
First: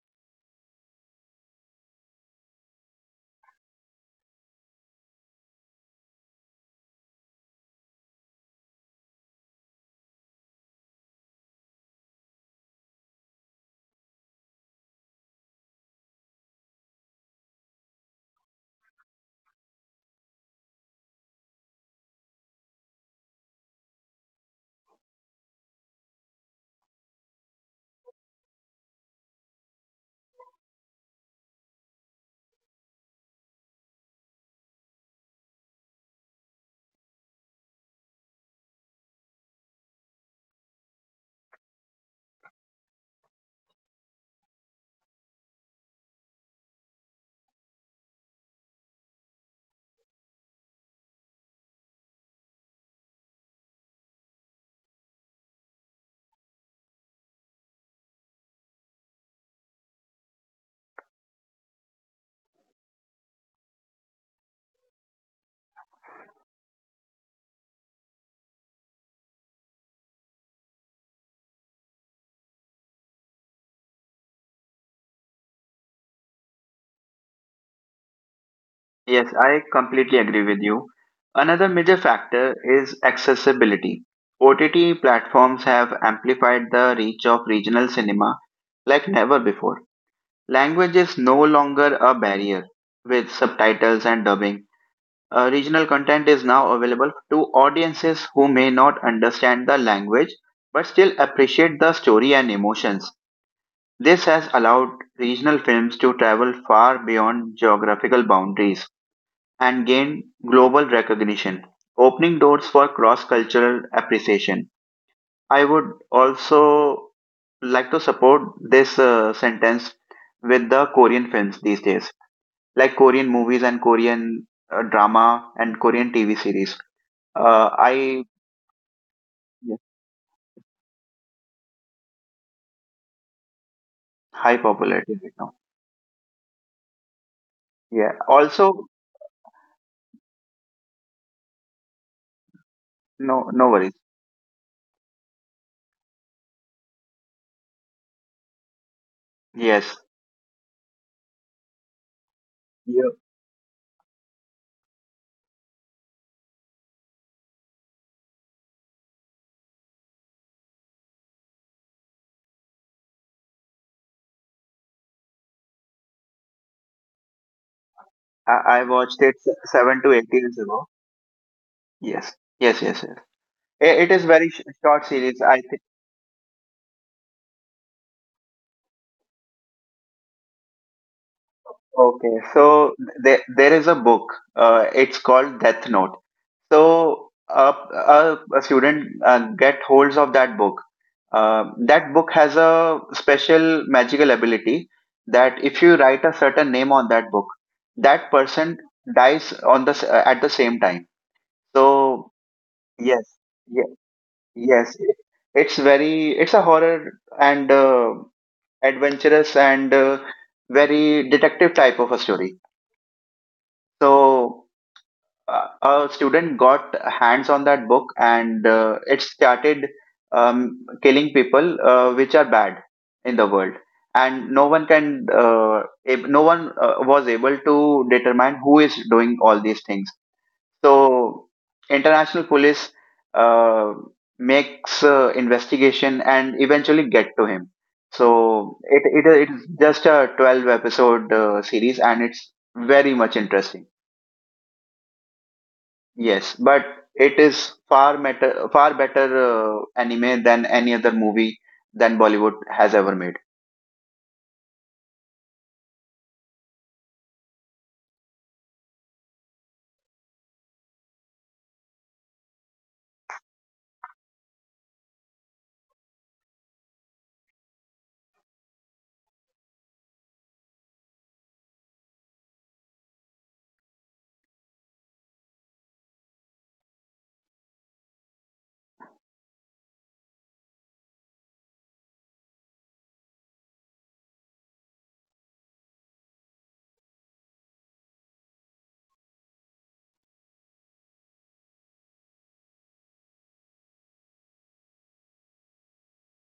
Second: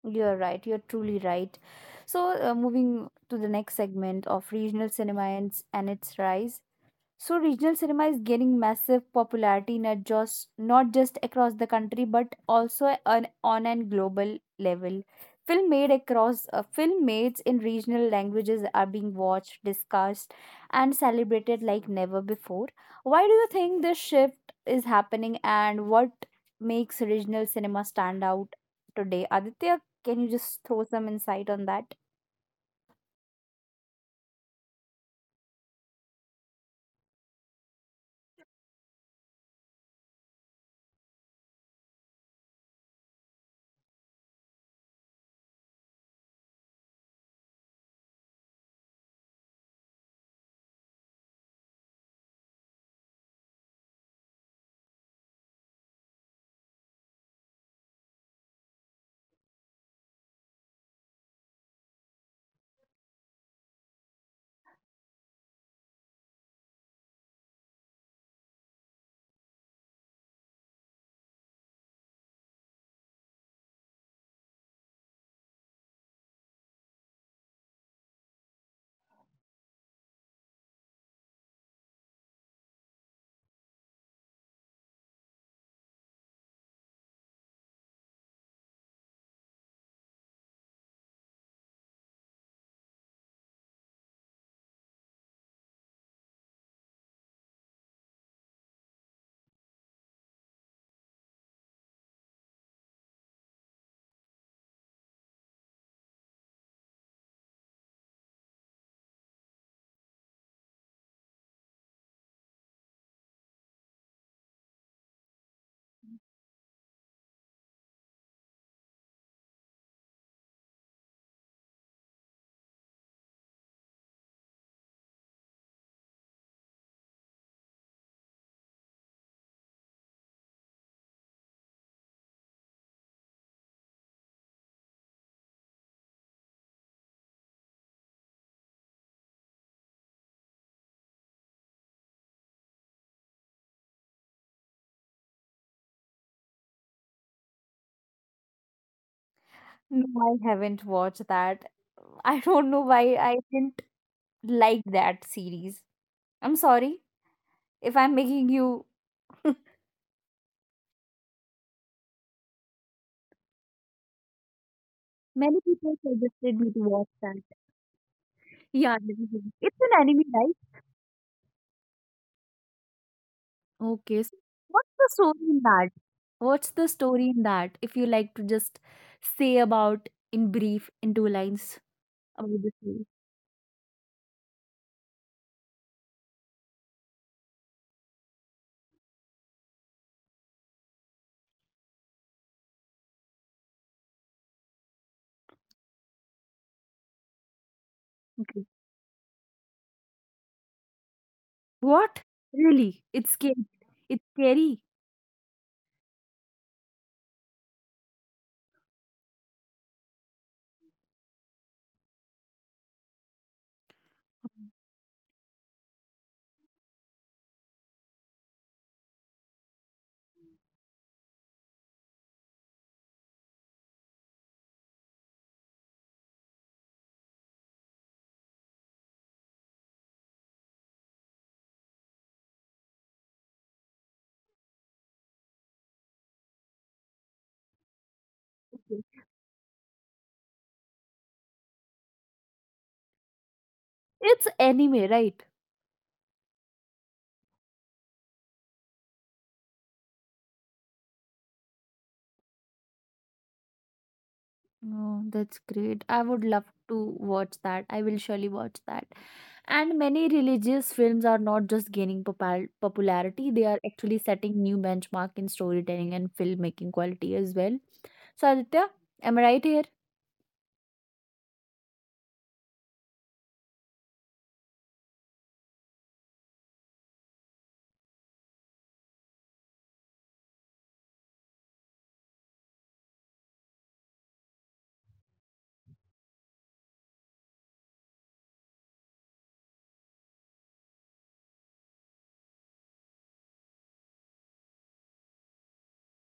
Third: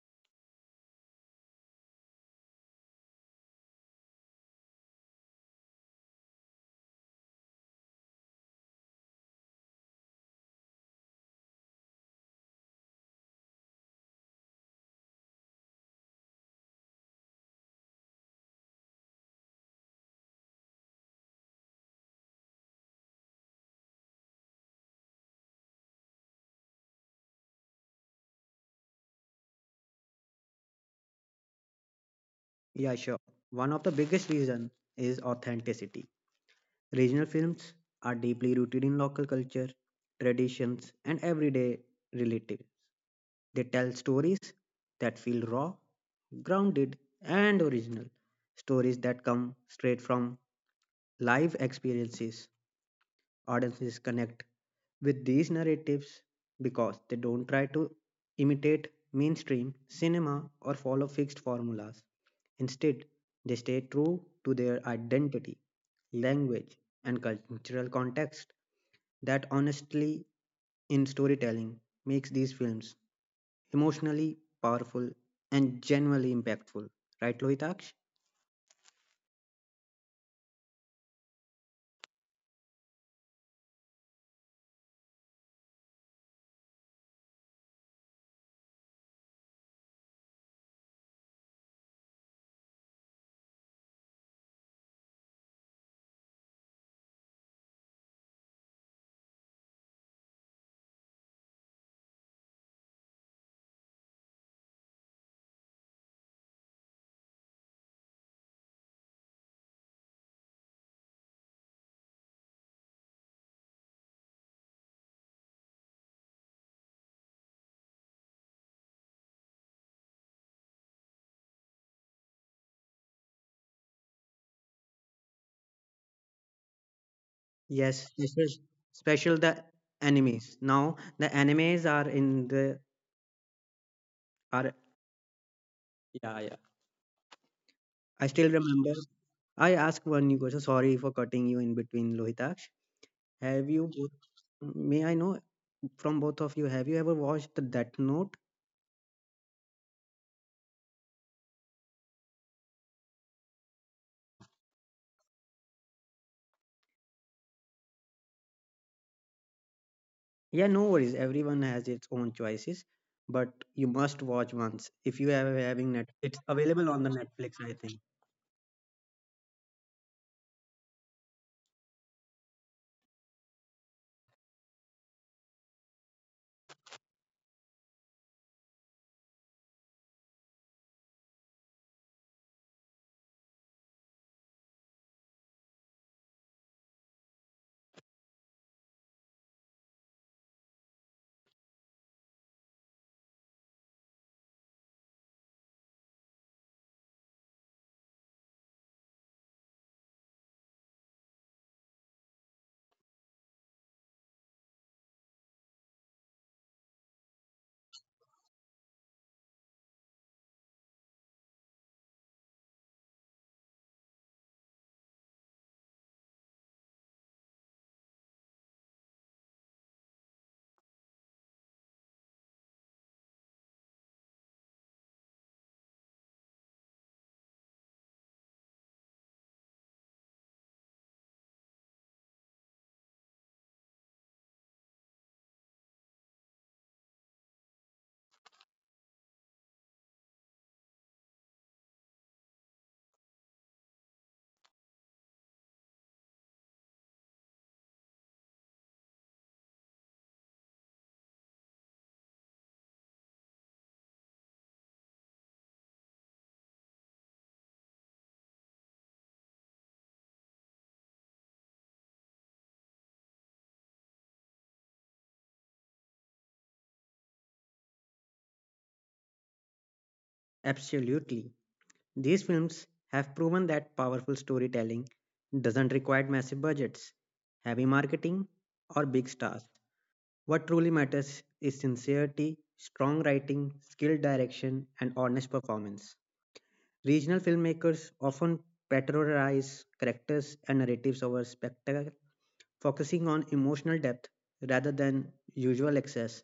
You're right. You're truly right. So moving to the next segment of regional cinema and its rise. So regional cinema is gaining massive popularity not just across the country but also on an global level. Film made in regional languages are being watched, discussed, and celebrated like never before. Why do you think this shift is happening, and what makes regional cinema stand out today? Aditya, can you just throw some insight on that? Yeah, sure. One of the biggest reason is authenticity. Regional films are deeply rooted in local culture, traditions, and everyday relative. They tell stories that feel raw, grounded, and original. Stories that come straight from live experiences. Audiences connect with these narratives because they don't try to imitate mainstream cinema or follow fixed formulas. Instead, they stay true to their identity, language, and cultural context. That honestly in storytelling makes these films emotionally powerful, and genuinely impactful. Right, Lohitaksh? Yes, I completely agree with you. Another major factor is accessibility. OTT platforms have amplified the reach of regional cinema like never before. Language is no longer a barrier with subtitles and dubbing. Regional content is now available to audiences who may not understand the language but still appreciate the story and emotions. This has allowed regional films to travel far beyond geographical boundaries and gained global recognition, opening doors for cross cultural appreciation. I would also like to support this sentence with the Korean films these days, like Korean movies and Korean drama and Korean TV series. Yes, I this is special the yes. enemies. Now the enemies are in the High are. popularity right now. Yeah, yeah. Yeah. I still Also, remember I asked one new question. Sorry for cutting you in between, Lohitaksh. no, Have no you worries. both- may I know from both of you, have you ever watched the Death Note? Yes. No, I haven't watched that. I don't know Yeah. why I didn't liked that series. I'm sorry if I'm making you. Yeah, no worries. Everyone has its own choices, but you must watch once if you are Many having people net. It's suggested me to available on the watch that. Netflix, I think. I Yeah, watched little. it It's an seven to eight anime, years right? ago. Yes. Yes. Yes. Yes. It Okay. is So very what's short the series, story I in think. that? What's the story in that? If you like to just say about in brief, in two lines Okay, about the so story. there is a book. It's called Death Note. So a student get holds of that book. That book has a special magical ability that if you write a certain name on that book, that Okay. person dies on at the same time. What? So Really? yes, It's scary. ye- It's scary. yes, it's very it's a horror and adventurous and very detective type of a story. So a student got hands on that book and it started killing people which are bad in the world, and no one can no one was able to determine who is doing all these things, so international police uh, makes investigation and eventually get to him. So Okay. It's just a 12 episode series and it's very much interesting. It's anime, right? Yes, but it is far better anime than any other movie than Bollywood has ever made. Oh, that's great. I would love to watch that. I will surely watch that. And many religious films are not just gaining popularity, they are actually setting new benchmark in storytelling and filmmaking quality as well. So Aditya, am I right here? Absolutely. These films have proven that powerful storytelling doesn't require massive budgets, heavy marketing, or big stars. What truly matters is sincerity, strong writing, skilled direction, and honest performance. Regional filmmakers often patronize characters and narratives over spectacle, focusing on emotional depth rather than usual excess.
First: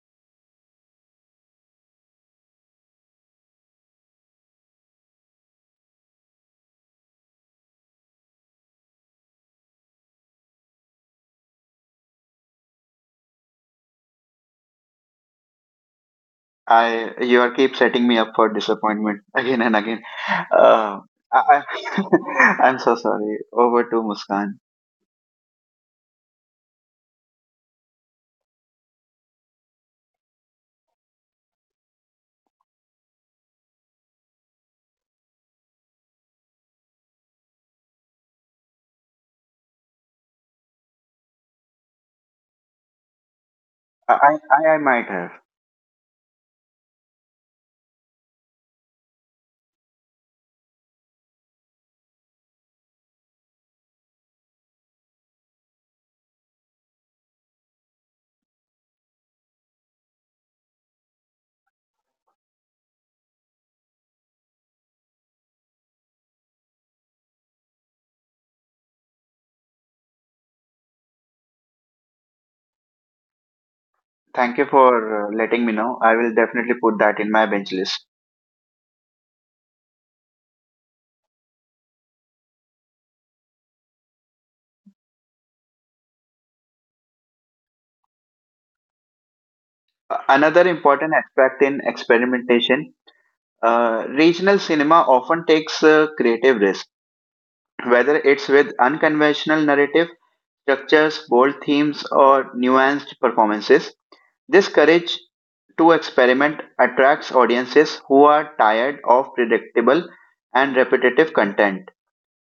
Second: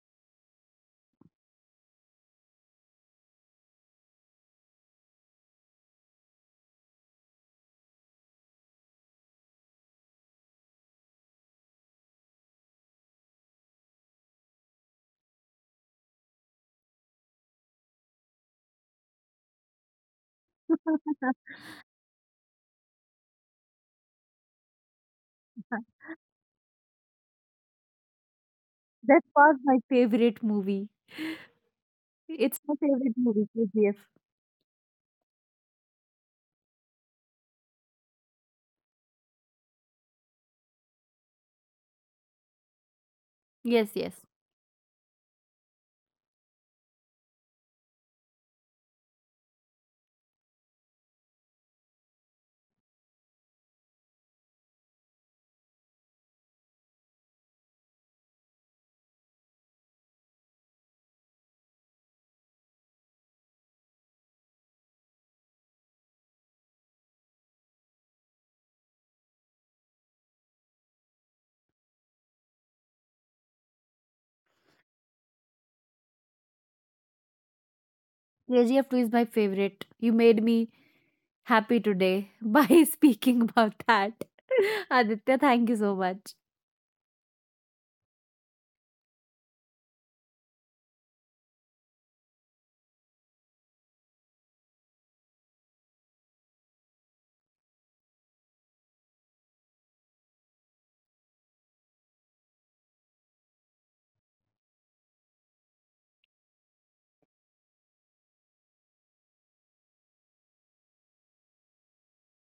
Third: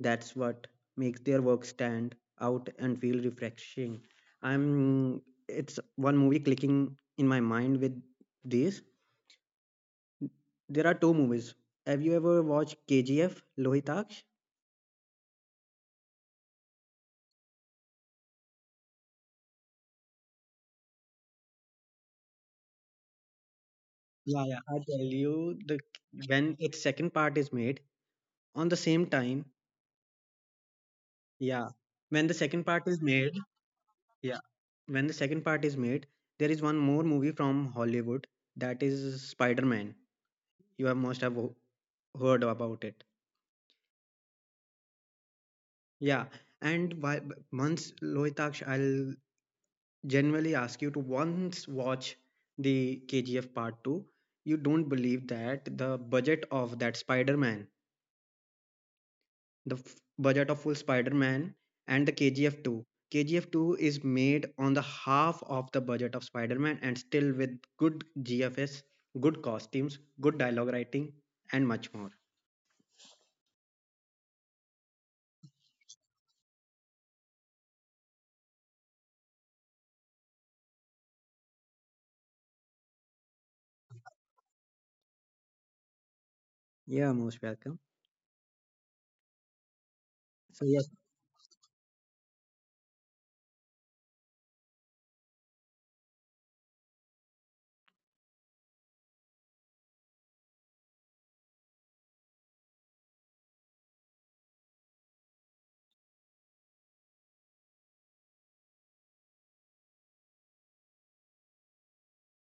That's what makes their work stand out and feel refreshing. I'm it's one movie clicking in my mind with these. There are two movies. Have you ever watched KGF, Lohitaksh? I, you are keep setting me up for disappointment again and again. Uh, I, I'm so sorry. Over to Yeah, Muskan. yeah. I tell you the Huh. when its second part is made on the same That time. was my favorite movie. Yeah, when the It's second my part is favorite made. movie, KGF. Yeah, when the second part is made, there is one more movie from Hollywood, that is Spider Man. You have must have ho- heard about it. Yes, yes. I might have. Yeah, and why, once Lohitaksh, I'll generally ask you to once watch the KGF Part Two. You don't believe that the budget of that Spider-Man, the budget of full Spider-Man, and the KGF Two. KGF Two is made on the half of the budget of Spider-Man, and still with good GFS, good costumes, good dialogue writing, and much more. Thank you for letting me know. I will definitely put that in my bench list. KGF 2 is my favorite. You made me happy today by speaking about that. Aditya, thank you so much. Yeah, most welcome. So Another yes. important aspect in experimentation, regional cinema often takes creative risk whether it's with unconventional narrative structures, bold themes, or nuanced performances. This courage to experiment attracts audiences who are tired of predictable and repetitive content.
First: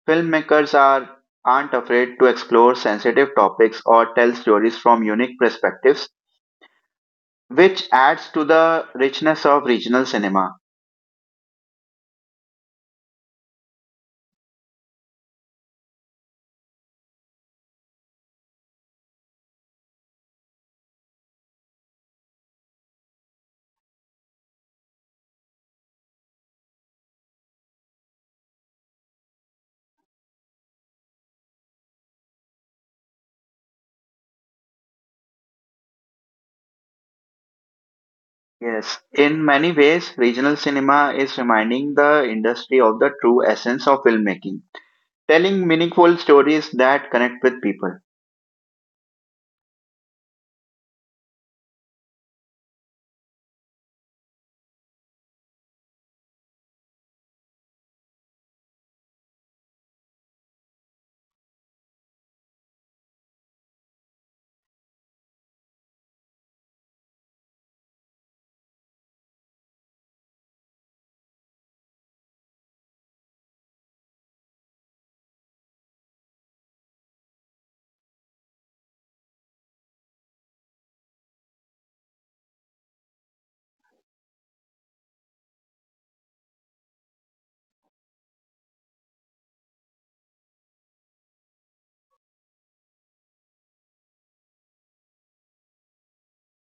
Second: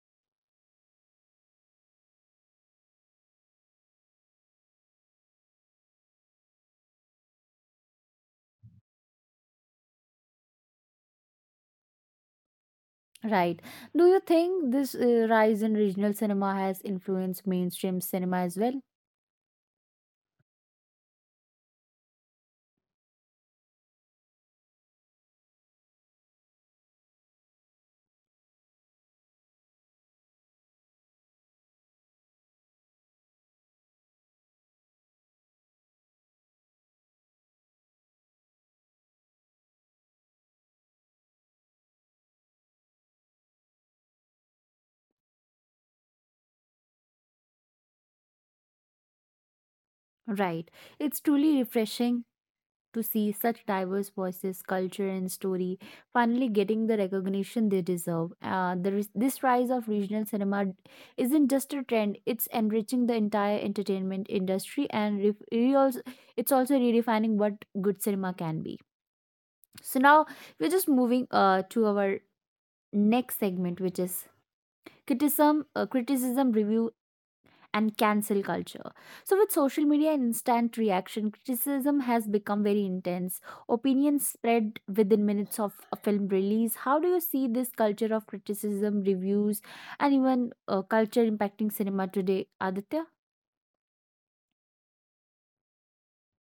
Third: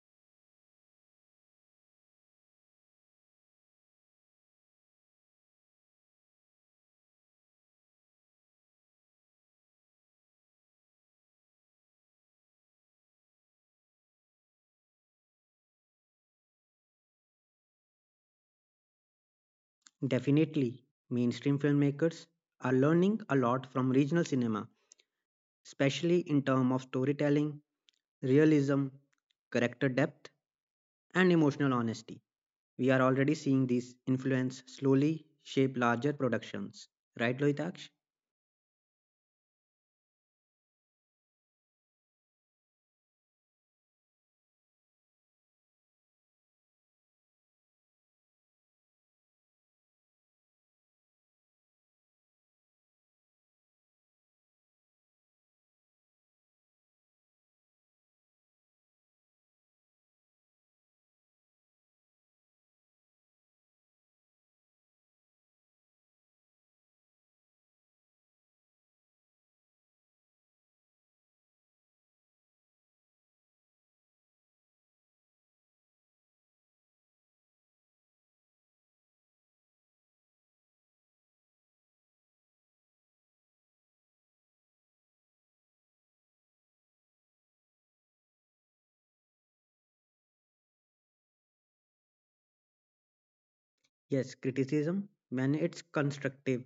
Filmmakers aren't afraid to explore sensitive topics or tell stories from unique perspectives, which adds to the richness of regional cinema. Right. Do you think this rise in regional cinema has influenced mainstream cinema as well? Definitely, mainstream filmmakers are learning a lot from regional cinema, especially in terms of storytelling, realism, character depth, and emotional honesty. We are already seeing these influence slowly shape larger productions. Right, Lohitaksh? Yes, in many ways, regional cinema is reminding the industry of the true essence of filmmaking, telling meaningful stories that connect with people. Right. It's truly refreshing to see such diverse voices, culture, and story finally getting the recognition they deserve. This rise of regional cinema isn't just a trend, it's enriching the entire entertainment industry, and also, it's also redefining what good cinema can be. So now we're just moving to our next segment, which is criticism, review, and cancel culture. So, with social media and instant reaction, criticism has become very intense. Opinions spread within minutes of a film release. How do you see this culture of criticism, reviews, and even culture impacting cinema today, Aditya? Yes, criticism, when it's constructive,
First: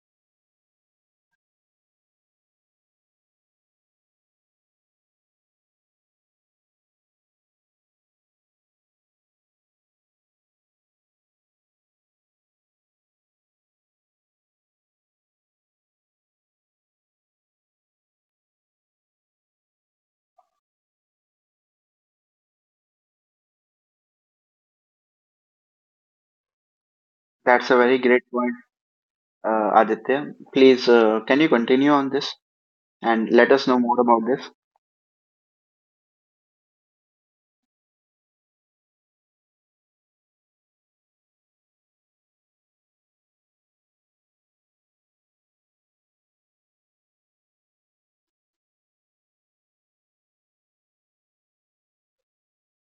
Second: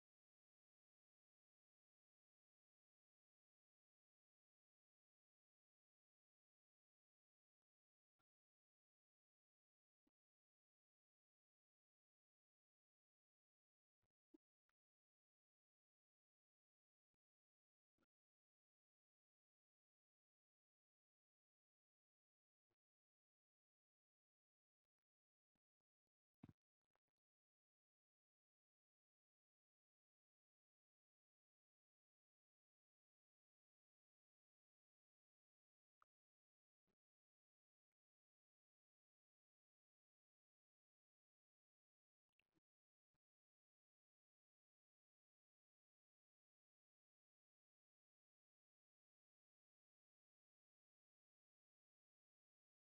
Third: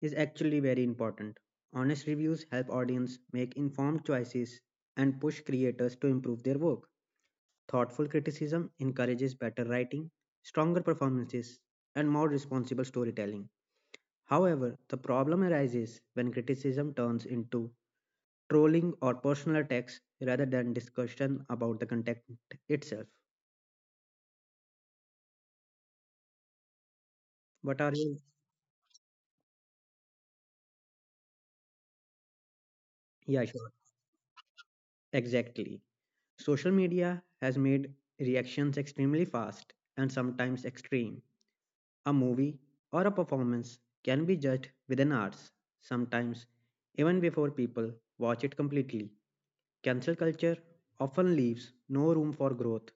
is actually very important. Honest reviews help audience make informed choices and push creators to improve their work. Thoughtful criticism encourages better writing, stronger performances, and more responsible storytelling. However, the problem arises when criticism turns into trolling or personal attacks rather than discussion about the content itself. That's a What are very you? great point, Aditya. Please, can you continue on this and Yeah, let us sure. know more about this? Exactly. Social media has made reactions extremely fast and sometimes extreme. A movie or a performance can be judged within hours, sometimes even before people watch it completely. Cancel culture often leaves no room for growth,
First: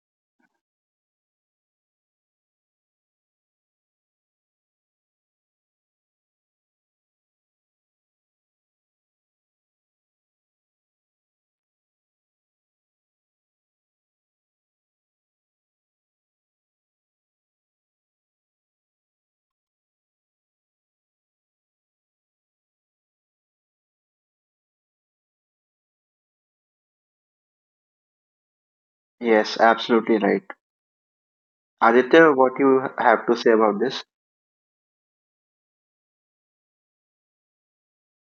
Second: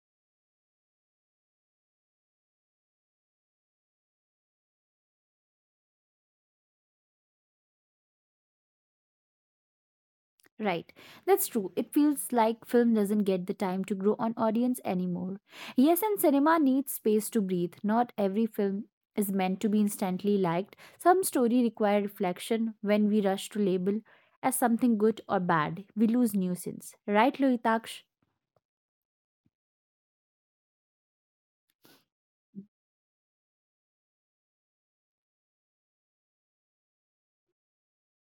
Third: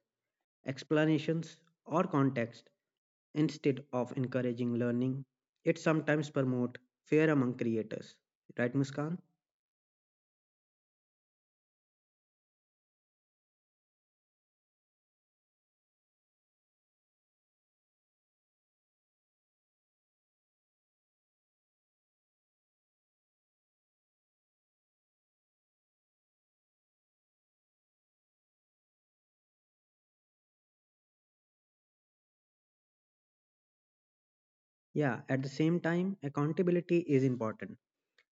explanations, or context. Instead of encouraging learning, it sometimes promotes fear among creators. Right, Muskan? Right. That's true. It feels like film doesn't get the time to grow on audience anymore. Yes, and cinema needs space to breathe. Not every film is meant to be instantly liked. Some story require reflection when we rush to label as something good or bad. We lose nuisance. Right, Lohitaksh? Yes, absolutely right. Aditya, what you have to say about this? Yeah, at the same time, accountability is important.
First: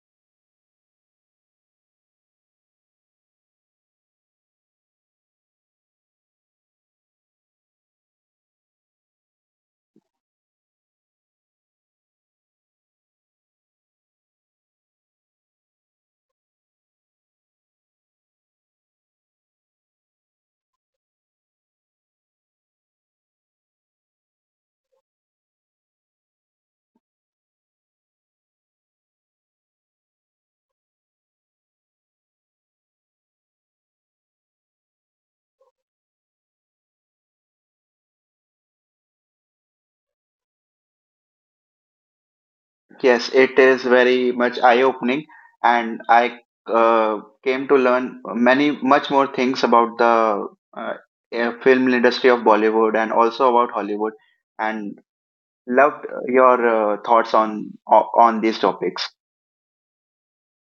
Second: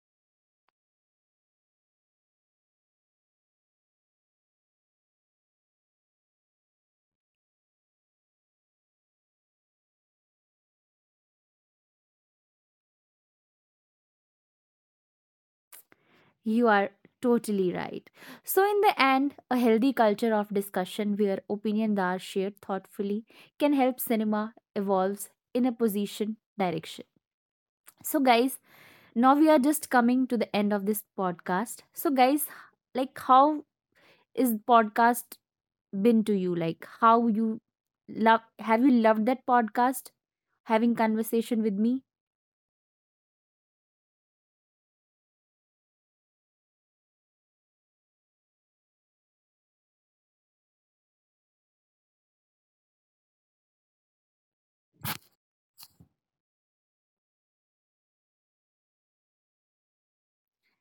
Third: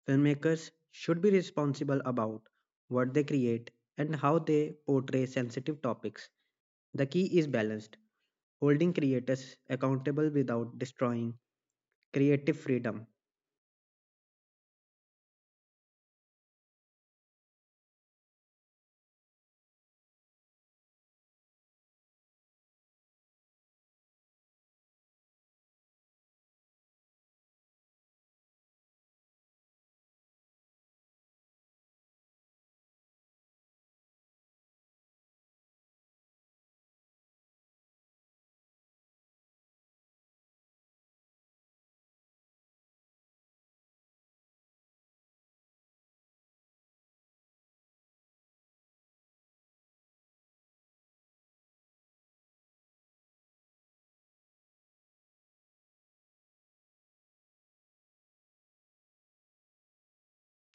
Filmmakers should be responsible about what they create and how they portray sensitive topics. The key is balanced, holding creators accountable without destroying creative freedom. You are totally right. So, in the end, a healthy culture of discussion where opinions are shared thoughtfully can help cinema evolves in a position direction. So, guys, now we are just coming to the end of this podcast. So, guys, like how is podcast been to you? Like how you love? Have you loved that podcast? Having conversation with me? Yes, it is very much eye-opening, and I came to learn many much more things about the uh, film industry of Bollywood and also about Hollywood, and loved your thoughts on on these topics.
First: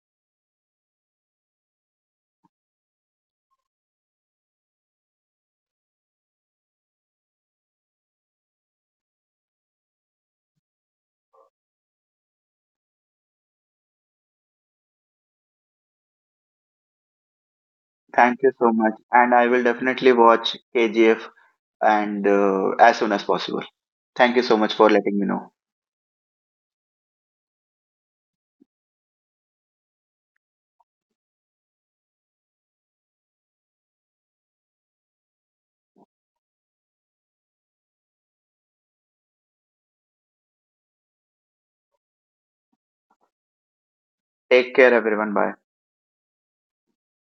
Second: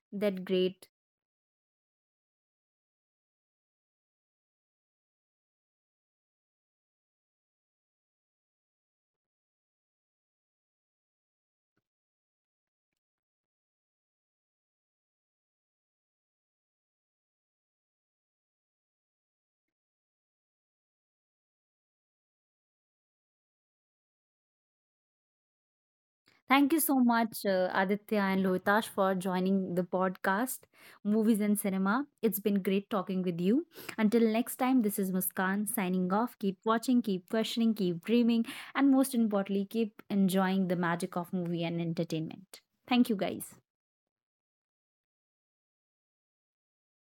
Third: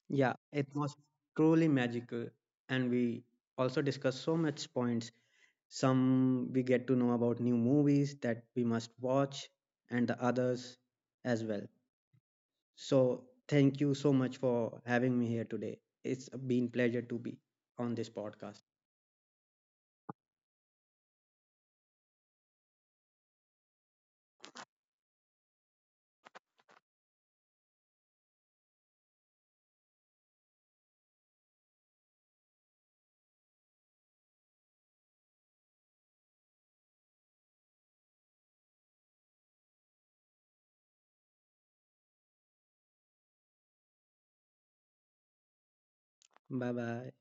Yeah, That it great. was truly magical. And we also discussed so much points. Some we get to know about new movies that we must watch, and the others as well. So thank you so much for having me here today. It's been pleasure to be on this Thank you podcast. so much. And I will definitely watch KGF and as soon as possible. Thank you so much for letting me know. Thank you so much, Aditya and Lohitash, for joining the podcast, Movies and Cinema. It's been great talking with you. Until next time, this is Muskan signing off. Keep watching, keep questioning, keep dreaming, and most importantly, keep enjoying the magic of movie and entertainment. Thank you, guys. Take care, everyone. Bye. Bye bye.